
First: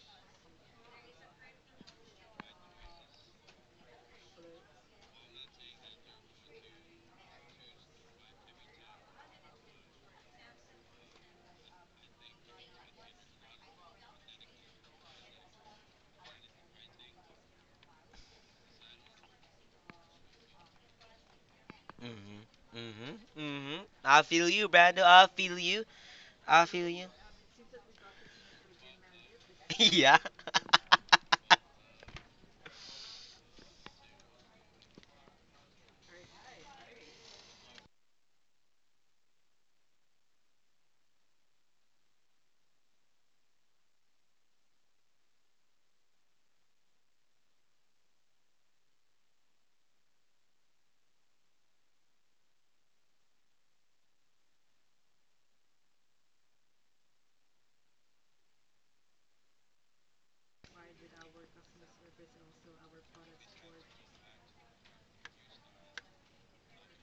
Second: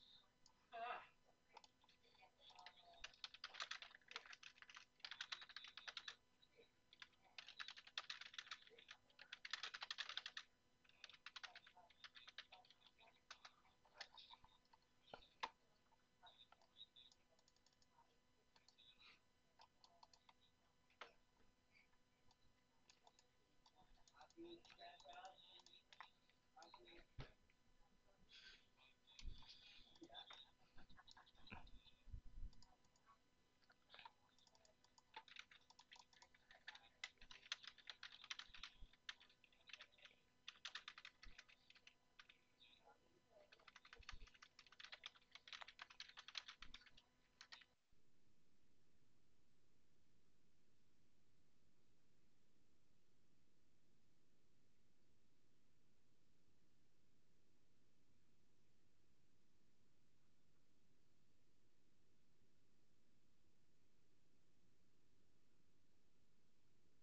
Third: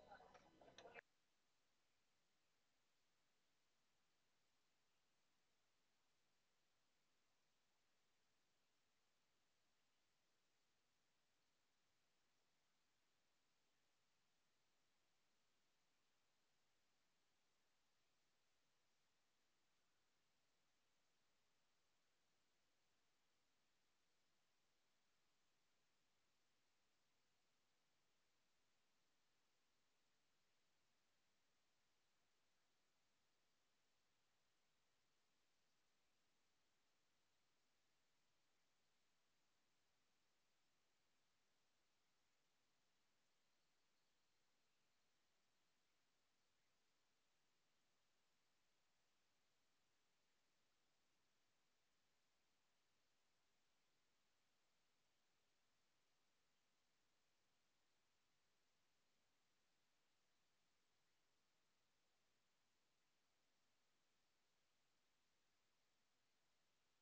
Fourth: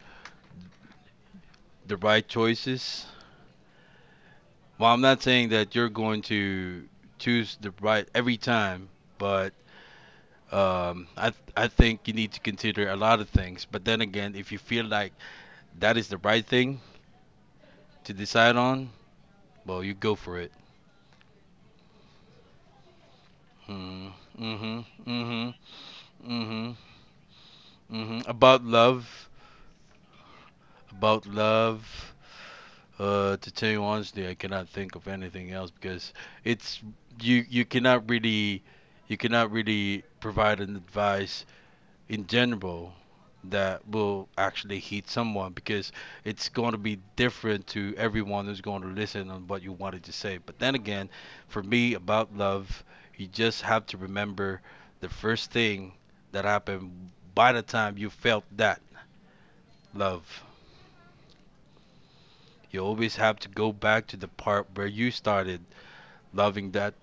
the right choices. Well, I'm not saying that you're going to choose the right every time, but I think you need to consider a lot of things. But then again, if you feel like that is the right thing to decide on, well, you go for it.
Mm-hmm.
Mm,
I
hmm
feel you,
mm
Brando, i
hmm
feel you
mm
i
hmm
feel you
mm hmm About love,
[LAUGHS] Yeah. [LAUGHS]
about love. To tell you honestly, I cannot think of anything else because it's you. You cannot really provide an advice in general that will actually hit someone because it's going to be different to everyone who's going to listen on what you wanted to say. But then again, for me about love, you just have to remember the first thing that happened by the time you felt that love. You always have to go back to the part where you started loving that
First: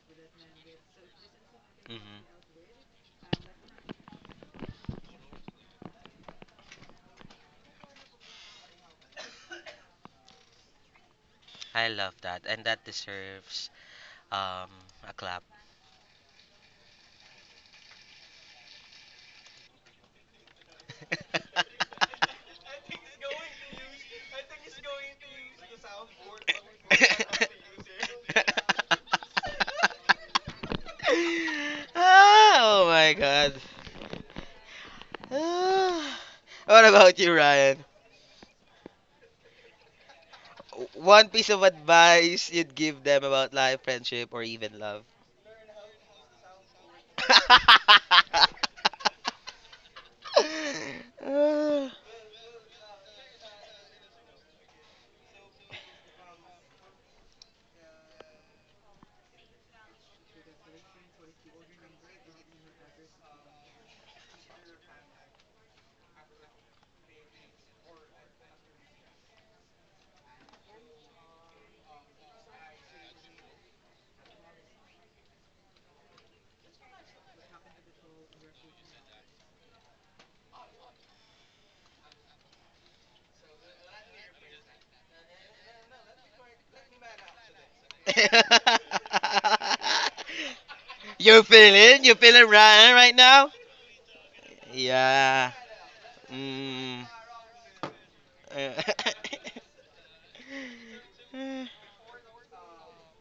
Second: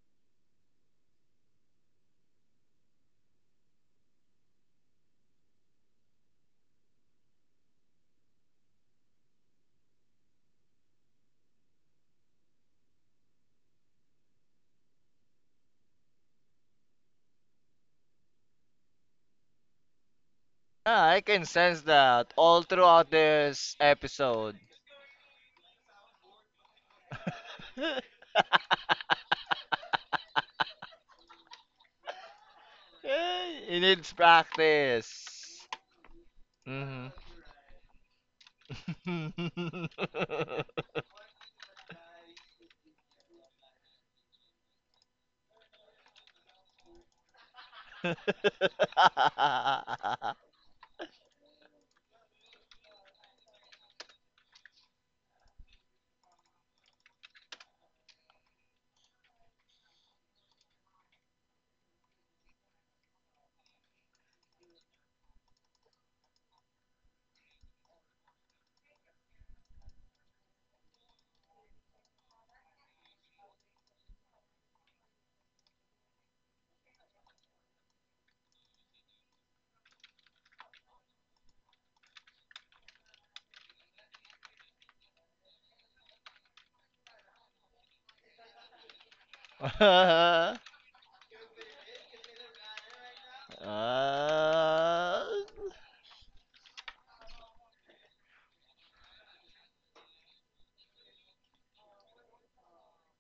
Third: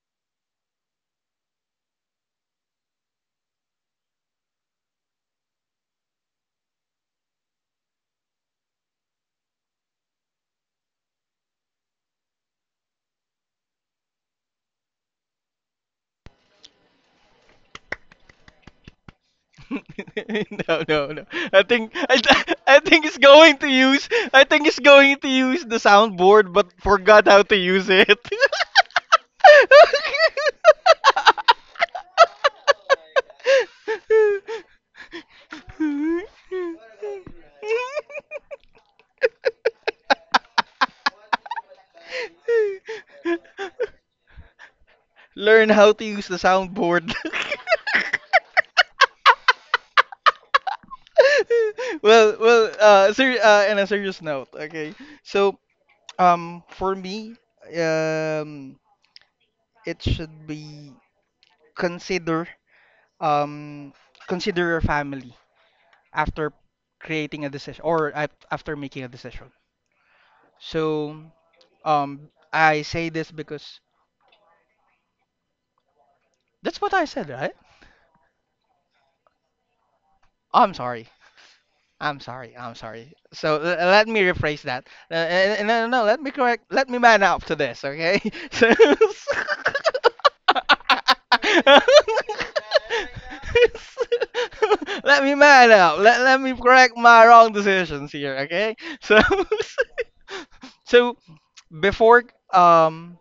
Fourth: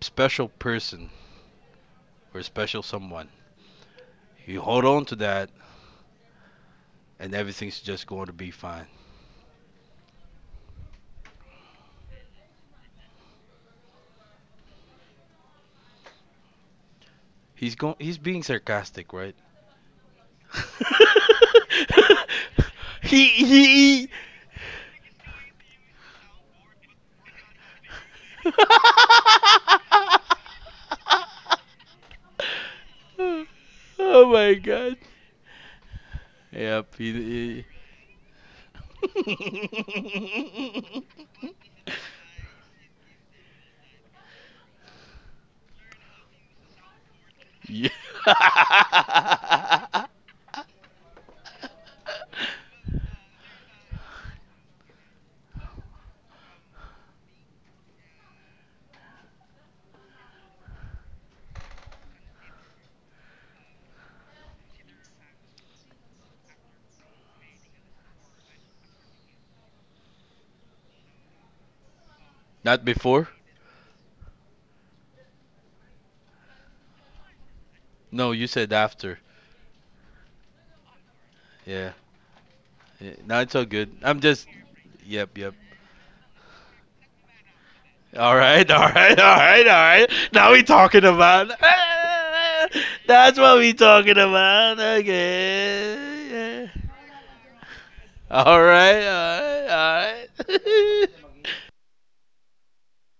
special person
Mm-hmm,
or special someone. You hold on to that and everything's just going to be fine.
I love that, and that deserves um a clap.
He's being sarcastic, right?
[LAUGHS] No, no,
Ah, I
no.
can
I
[LAUGHS]
sense
think I, [LAUGHS]
that all
I think
[LAUGHS]
throughout
he's going to
this
use
He.
I
episode.
think he's going to use the soundboard but forgot how to use it.
[LAUGHS]
[LAUGHS]
[LAUGHS]
oh my god.
Eh,
[SIGHS]
it needs
Oh my god.
practice.
Ah. What
Yep.
hmm
about you,
He-
Ryan? One piece of
[LAUGHS]
advice you'd give them about life, friendship, or even love.
Learn how to use the soundboard.
Yeah.
[LAUGHS]
[LAUGHS]
Ah.
[LAUGHS] Well, in a serious note, okay. So, for me, um, it should be consider um consider your family after creating a decision or after making a decision. So,
[LAUGHS]
I
Not
say
before?
this because that's what I said, right?
No, you said after.
Oh, I'm sorry.
Yeah.
I'm sorry. I'm sorry.
Yeah. No,
So
it's all good.
let me
I'm just.
rephrase that.
Yep. Yep.
No, no, no. Let me correct. Let me man up to this. Okay. [LAUGHS]
[LAUGHS]
So.
All right. Now we talking
You
about. [LAUGHS]
[LAUGHS]
feeling? You feeling Ryan right
That's
now?
what we talking about.
Let
Uh,
me
Yeah.
man up. Let me
Okay.
correct
Mm.
my wrong decisions here.
All
Uh,
Okay.
right,
So
all right, all
[LAUGHS]
right.
so
[LAUGHS]
before um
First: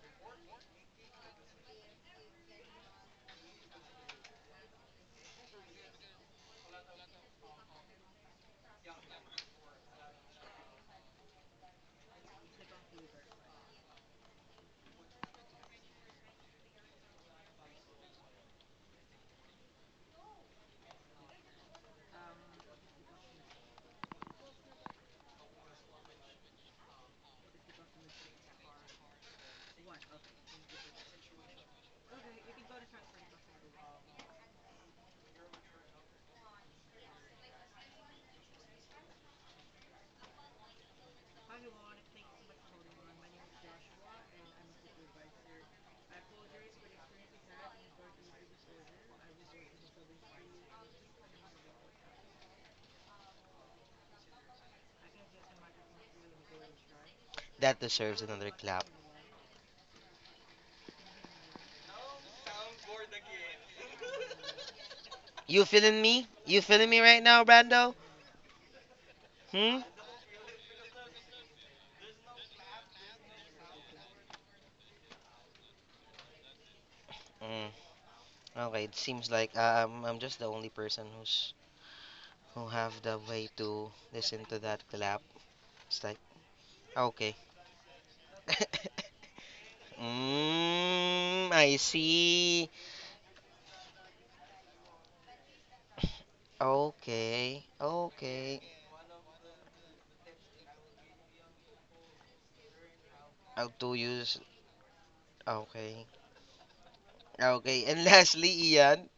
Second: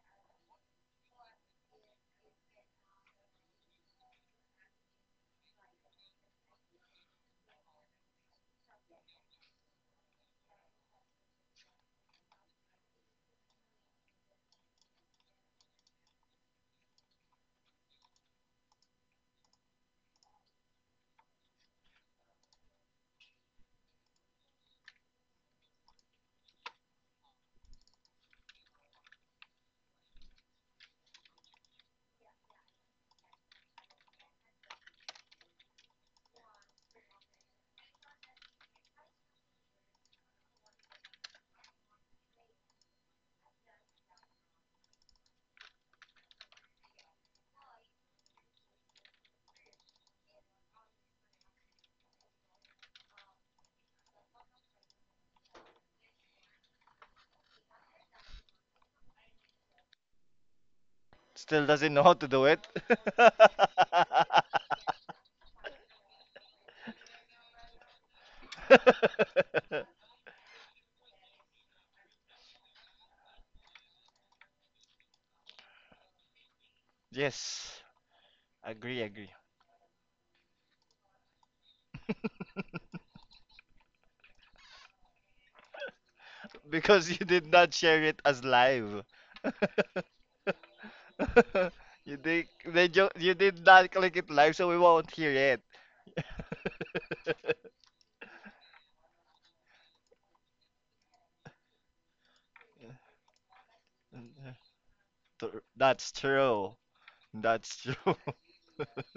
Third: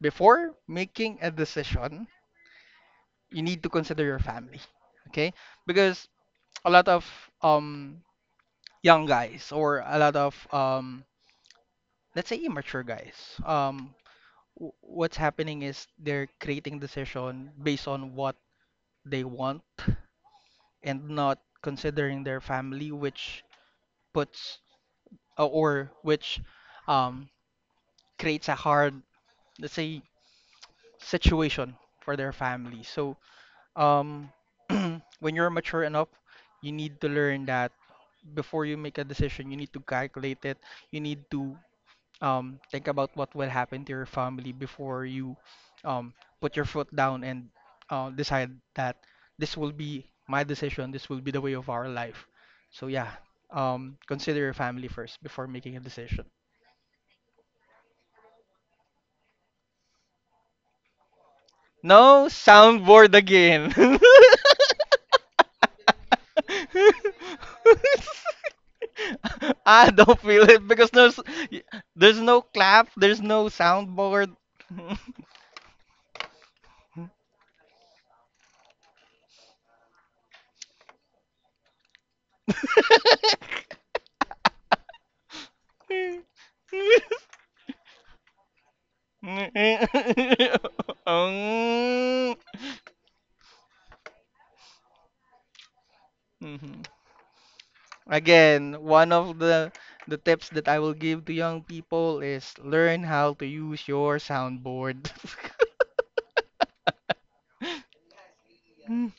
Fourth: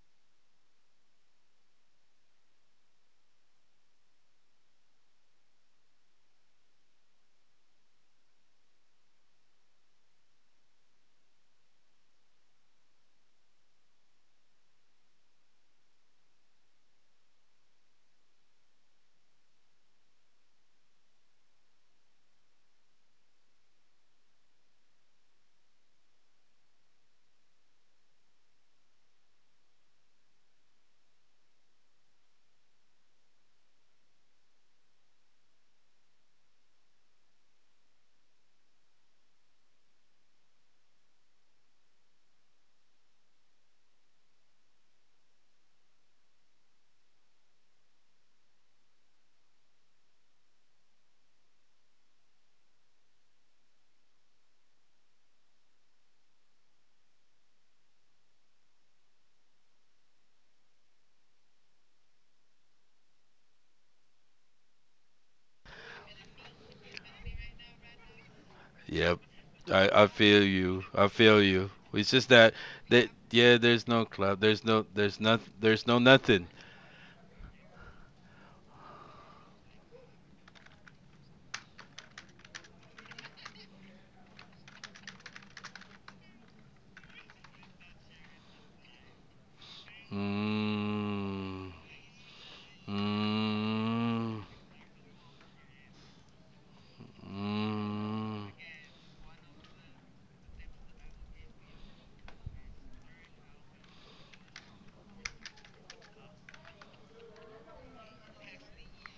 before making a decision, you need to consider your family. Okay. Because a lot of um young guys or a lot of let's say immature guys what's happening is they're creating decision based on what they want and not considering their family which puts or which um creates a hard let's say situation for their family so um [CLEARS THROAT] when you're mature enough you need to learn that before you make a decision you need to calculate it you need to think about what will happen to your family before you um, put your foot down and decide that this will be my decision, this will be the way of our life. So yeah, consider your family first before making a decision.
that deserves another clap.
still doesn't know how
No
to do it.
soundboard
[LAUGHS]
again. [LAUGHS]
You feeling me? You feeling me right now, Brando?
[LAUGHS] Yep,
Hmm?
I
I
don't
feel
feel it
you.
because
I
there's
feel you. It's
there's
just
no
that
clap, there's no
yeah. There's no
soundboard.
club. There's no. There's not. There's no nothing.
Mm.
Yes,
Okay, it
agree, agree.
seems like I'm just the only person who's who have the way to listen to that clap. It's like,
Because you
[LAUGHS]
okay.
did not share it as live.
[LAUGHS]
[LAUGHS]
Hmm.
Mm,
I
[LAUGHS]
Mm.
see.
You did not click it
mm,
live, so we won't hear it.
Mhm.
Okay.
[LAUGHS]
mm.
Okay.
Again, one of the tips that I will give to young people is learn how to
How
use
to
your
use.
soundboard. [LAUGHS]
Okay.
That's true. That's
Okay. And [LAUGHS]
true.
lastly, Ian.
Mm.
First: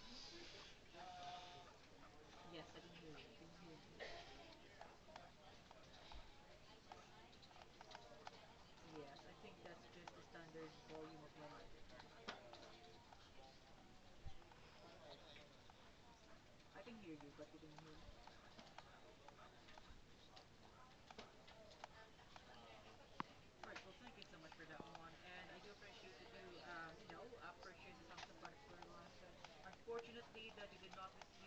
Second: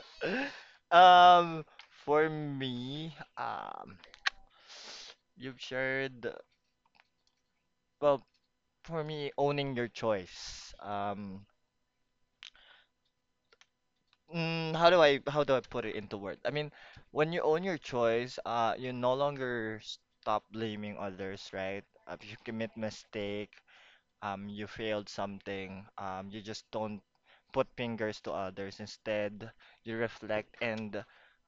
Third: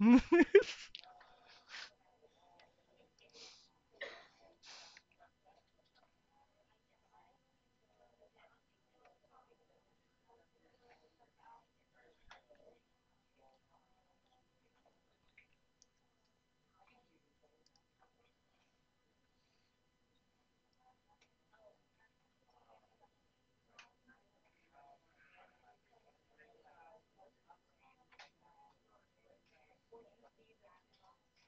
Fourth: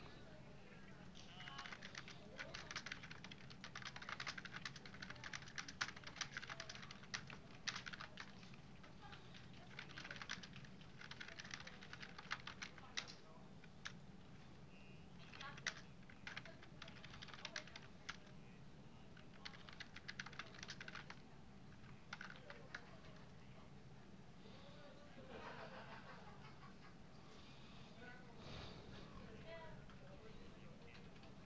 [LAUGHS]
[LAUGHS]
Um, for me, you've shared, well, for me, owning your choice. How do I put it into words? I mean, when you own your choice, you no longer stop blaming others, right? If you commit mistake, you failed something, you just don't put fingers to others. Instead, you reflect and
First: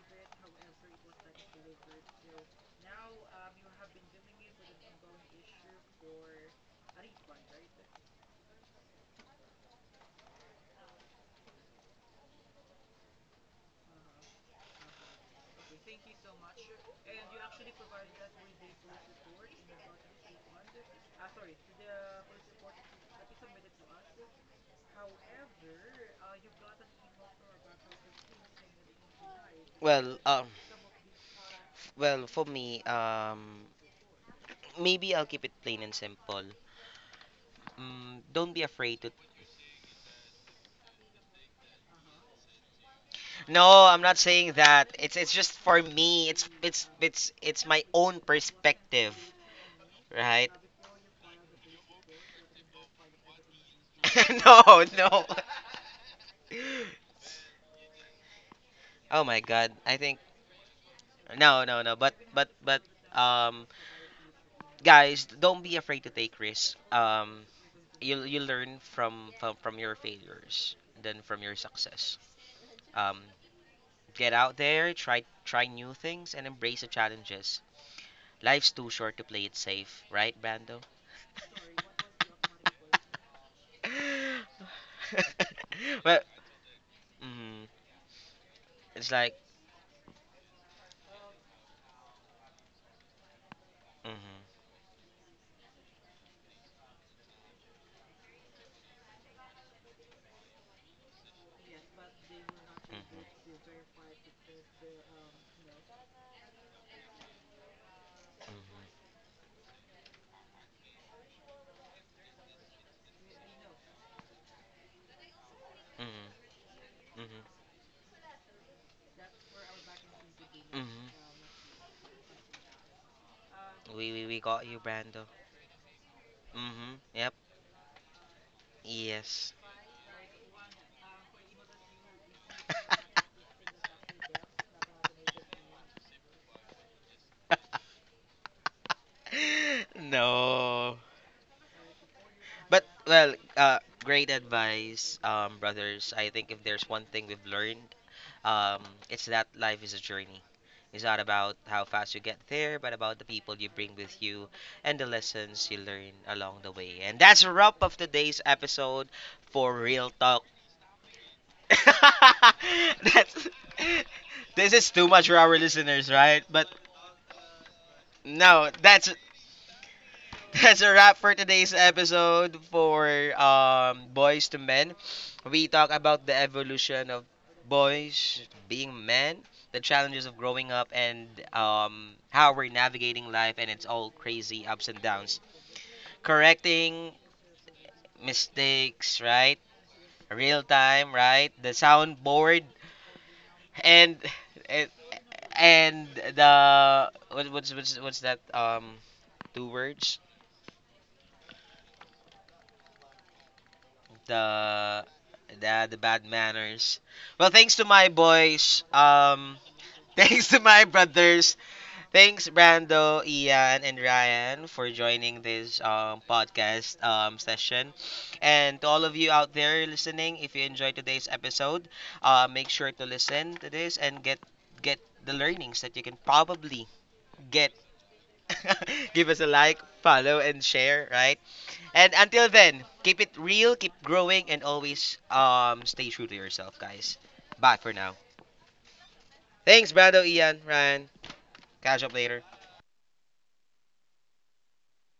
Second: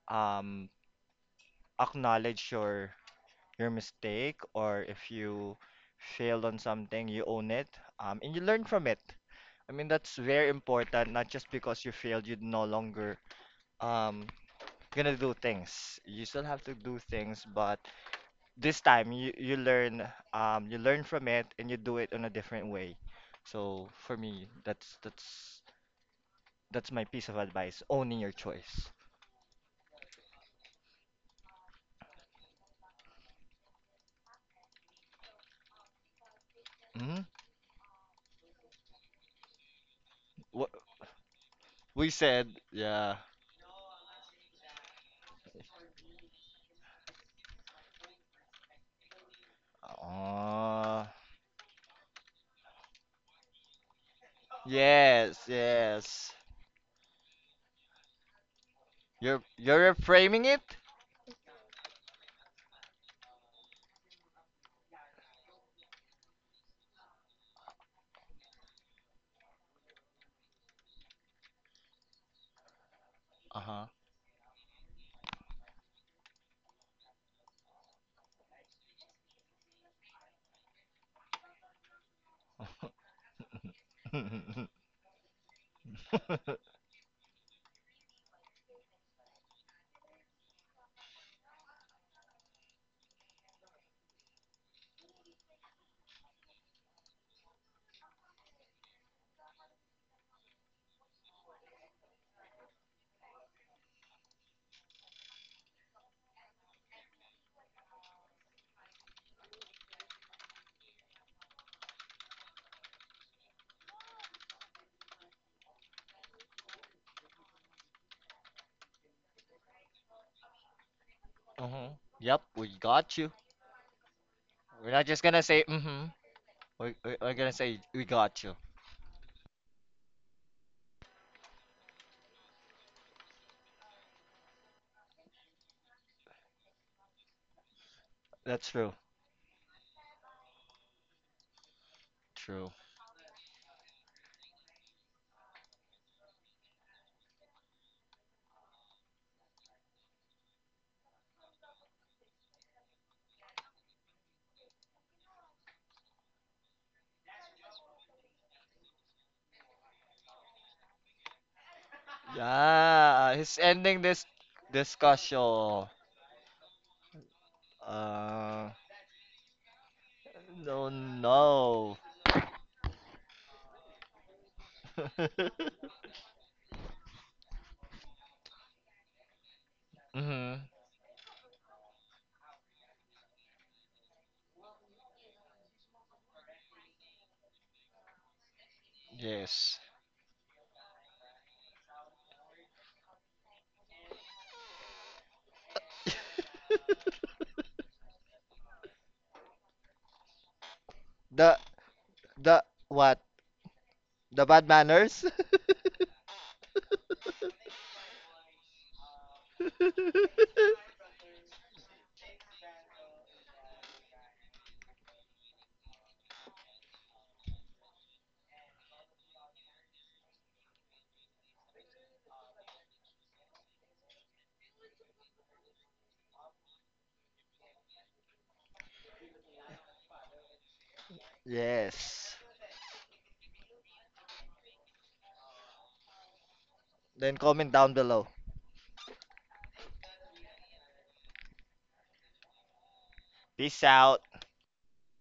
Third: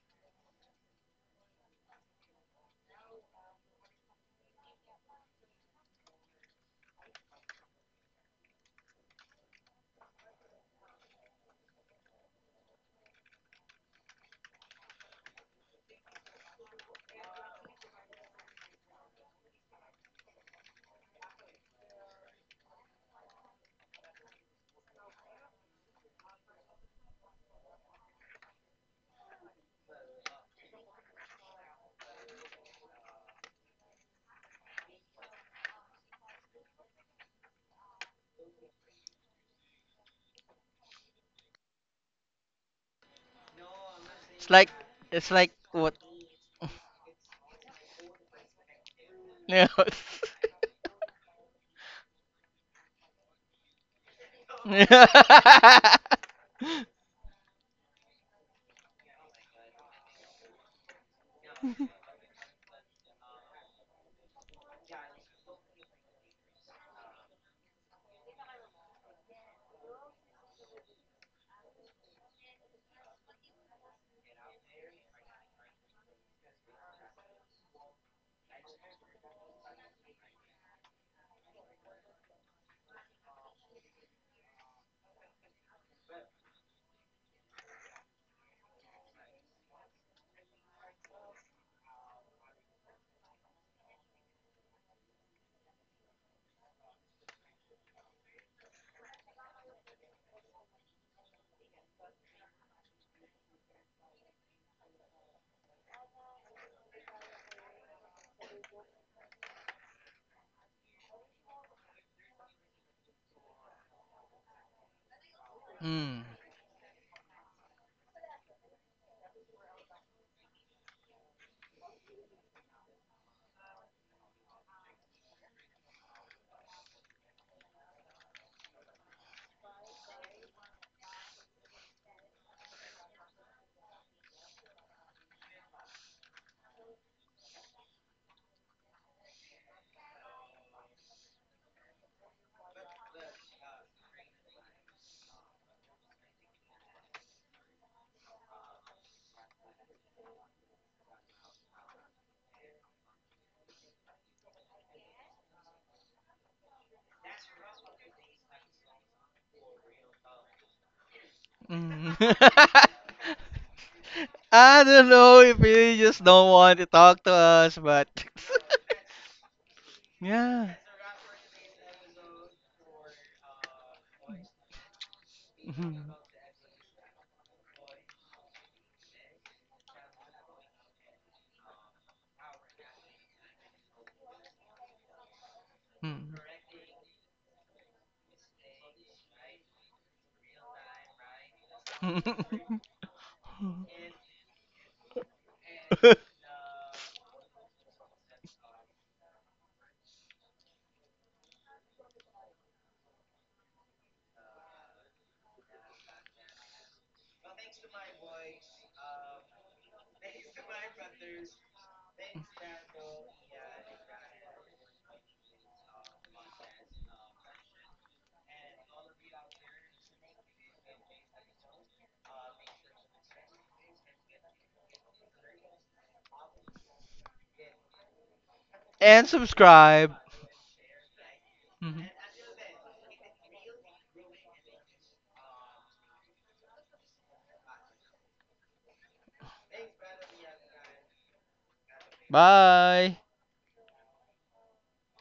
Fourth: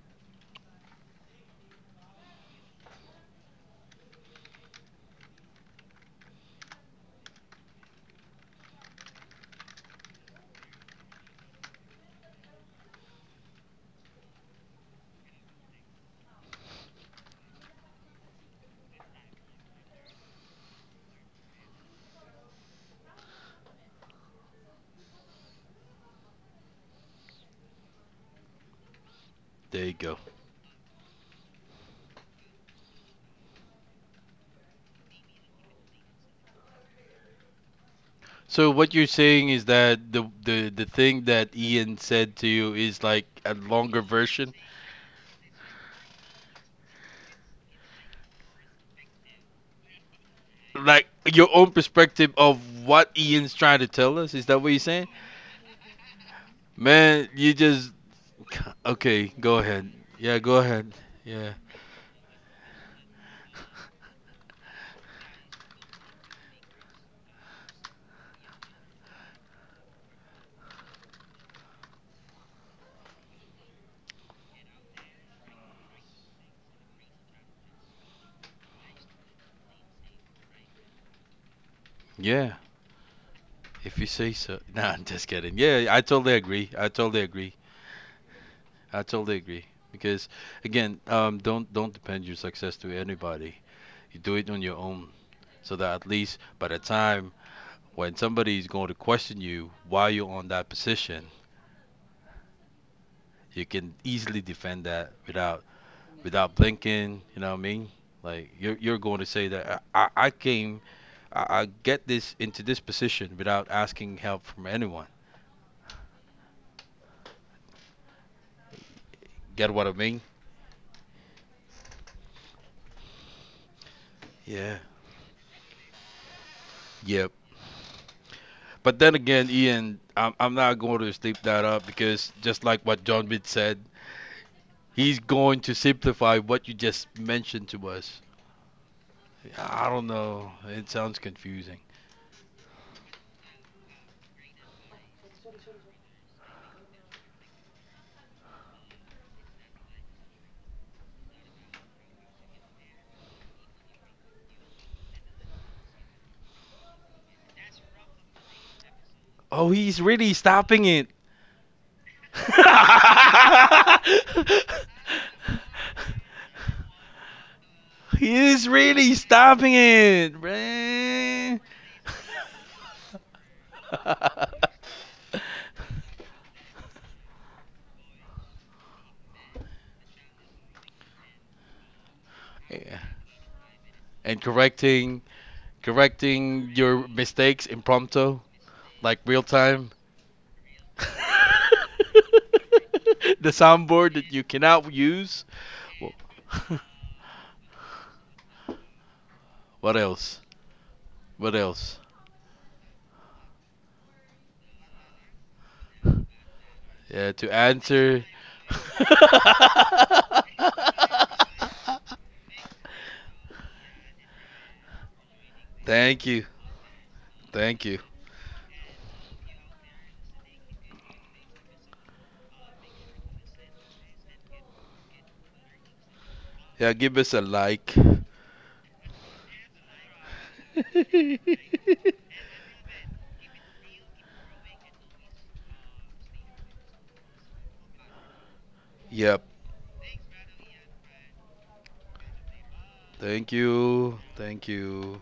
um acknowledge your mistake or if you failed on something, you own it, and you learn from it. I mean, that's very important, not just because you failed, you no longer um gonna do things. You still have to do things, but this time you learn from it and you do it in a different way. So for me, that's that's my piece of advice, owning your choice.
There you
Well,
go.
um, Well, for me, maybe I'll keep it plain and simple.
hmm
Mm, don't be
So what
afraid
you're
to.
saying is that the
What
the the thing that Ian
we
said to
said,
you is
yeah.
like a
No, I'm
longer
not
It's
saying
version,
like
that. It's
it's
it's just
like
for
what?
me. It's my own perspective,
Yeah.
right?
Oh,
like your own perspective of what Ian's trying to tell us.
[LAUGHS]
Is that what you're
No,
saying?
no.
yes,
[LAUGHS]
yes.
Man, you just
Oh
okay.
my
Go
God,
ahead.
You're
I think
Yeah,
framing
go
it?
ahead. Yeah,
no, no, no. But um, guys, don't be afraid to take risks. You you learn from your failures than from your success. Um,
Uh-huh. [LAUGHS]
Get out there, try new things and embrace the challenges. Life's too short to play it safe, right, Brando?
yeah. If you say so. Nah, I'm just kidding.
[LAUGHS]
Yeah, I
well,
totally agree. I totally agree.
mm,
I
it's like
totally agree. Because again, don't depend your success to anybody.
mm, mm,
You do it
mm,
on your own, so that at least by the time when somebody's going to question you while you're on that position, you can easily defend that without without blinking. You know what I mean? Like you're going to say that I came I get this into this position without asking help from anyone.
Mm.
mm,
Get what I mean?
mm, mm.
Mm-hmm. Yep, we got you.
We got
Yeah.
you,
We're not just
Brando.
gonna say mm-hmm.
Mm-hmm.
Yep.
Yep.
We're gonna say we got you.
But then again,
Yes.
Ian, I'm not going to sleep that up because just like what John Bid said, he's going to simplify what you just mentioned to us.
That's true.
I
[LAUGHS]
don't know. It
No.
sounds confusing.
True.
But well, great advice, brothers. I think if there's one thing we've learned, um, it's that life is a journey. It's not about how fast you get there, but about the people you bring with you and the lessons you learn along the way. And that's a wrap of today's episode
Oh,
for
he's
real
really
talk.
stopping it.
Mm.
[LAUGHS]
[LAUGHS]
[LAUGHS]
Yeah,
that's
he's ending this
This
I
is too
don't
much for
know
our
if
discussion.
you
listeners,
just
right?
don't
But
want to talk to us, but
He
[LAUGHS]
is
no,
Uh,
really stopping it,
Yeah.
that's
no,
a wrap for
man.
today's
no.
episode for Boys to
[LAUGHS]
Men. We talk
[LAUGHS]
about the evolution of boys being men, the challenges of
Mm-hmm.
growing up, and how we're
Yeah.
navigating life and its all
And
crazy ups and downs.
correcting your
Correcting
mistakes impromptu, like
mistakes,
real
right?
Yes.
time.
Real
[LAUGHS] The
time, right? The soundboard
soundboard
[LAUGHS] [LAUGHS]
and
that you
and
cannot use.
and
Well, [LAUGHS]
the what, what's that two
what
words?
else? What
The
else?
the what? The bad
the
manners?
the
[LAUGHS]
bad manners.
Yeah, to
Well, thanks to my
answer.
boys. [LAUGHS] Thanks to my brothers. Thanks Brando, Ian, and Ryan for joining this
[LAUGHS] Thank you.
podcast
Thank
session.
you.
And to all of you out there listening, if you enjoyed today's episode, make sure to listen to this and get the learnings that you can probably
Yeah, give us a
get.
like.
[LAUGHS]
And
Give us a like,
subscribe.
follow, and share. Right.
[LAUGHS]
Mhm.
And
Yes.
until then, keep it real, keep growing, and always stay true to yourself, guys.
Then comment
Bye for
down
now.
below.
Yep.
Thanks, Brando, Ian, Ryan. Catch up later.
Bye.
Thank
Peace
you.
out.
Thank you.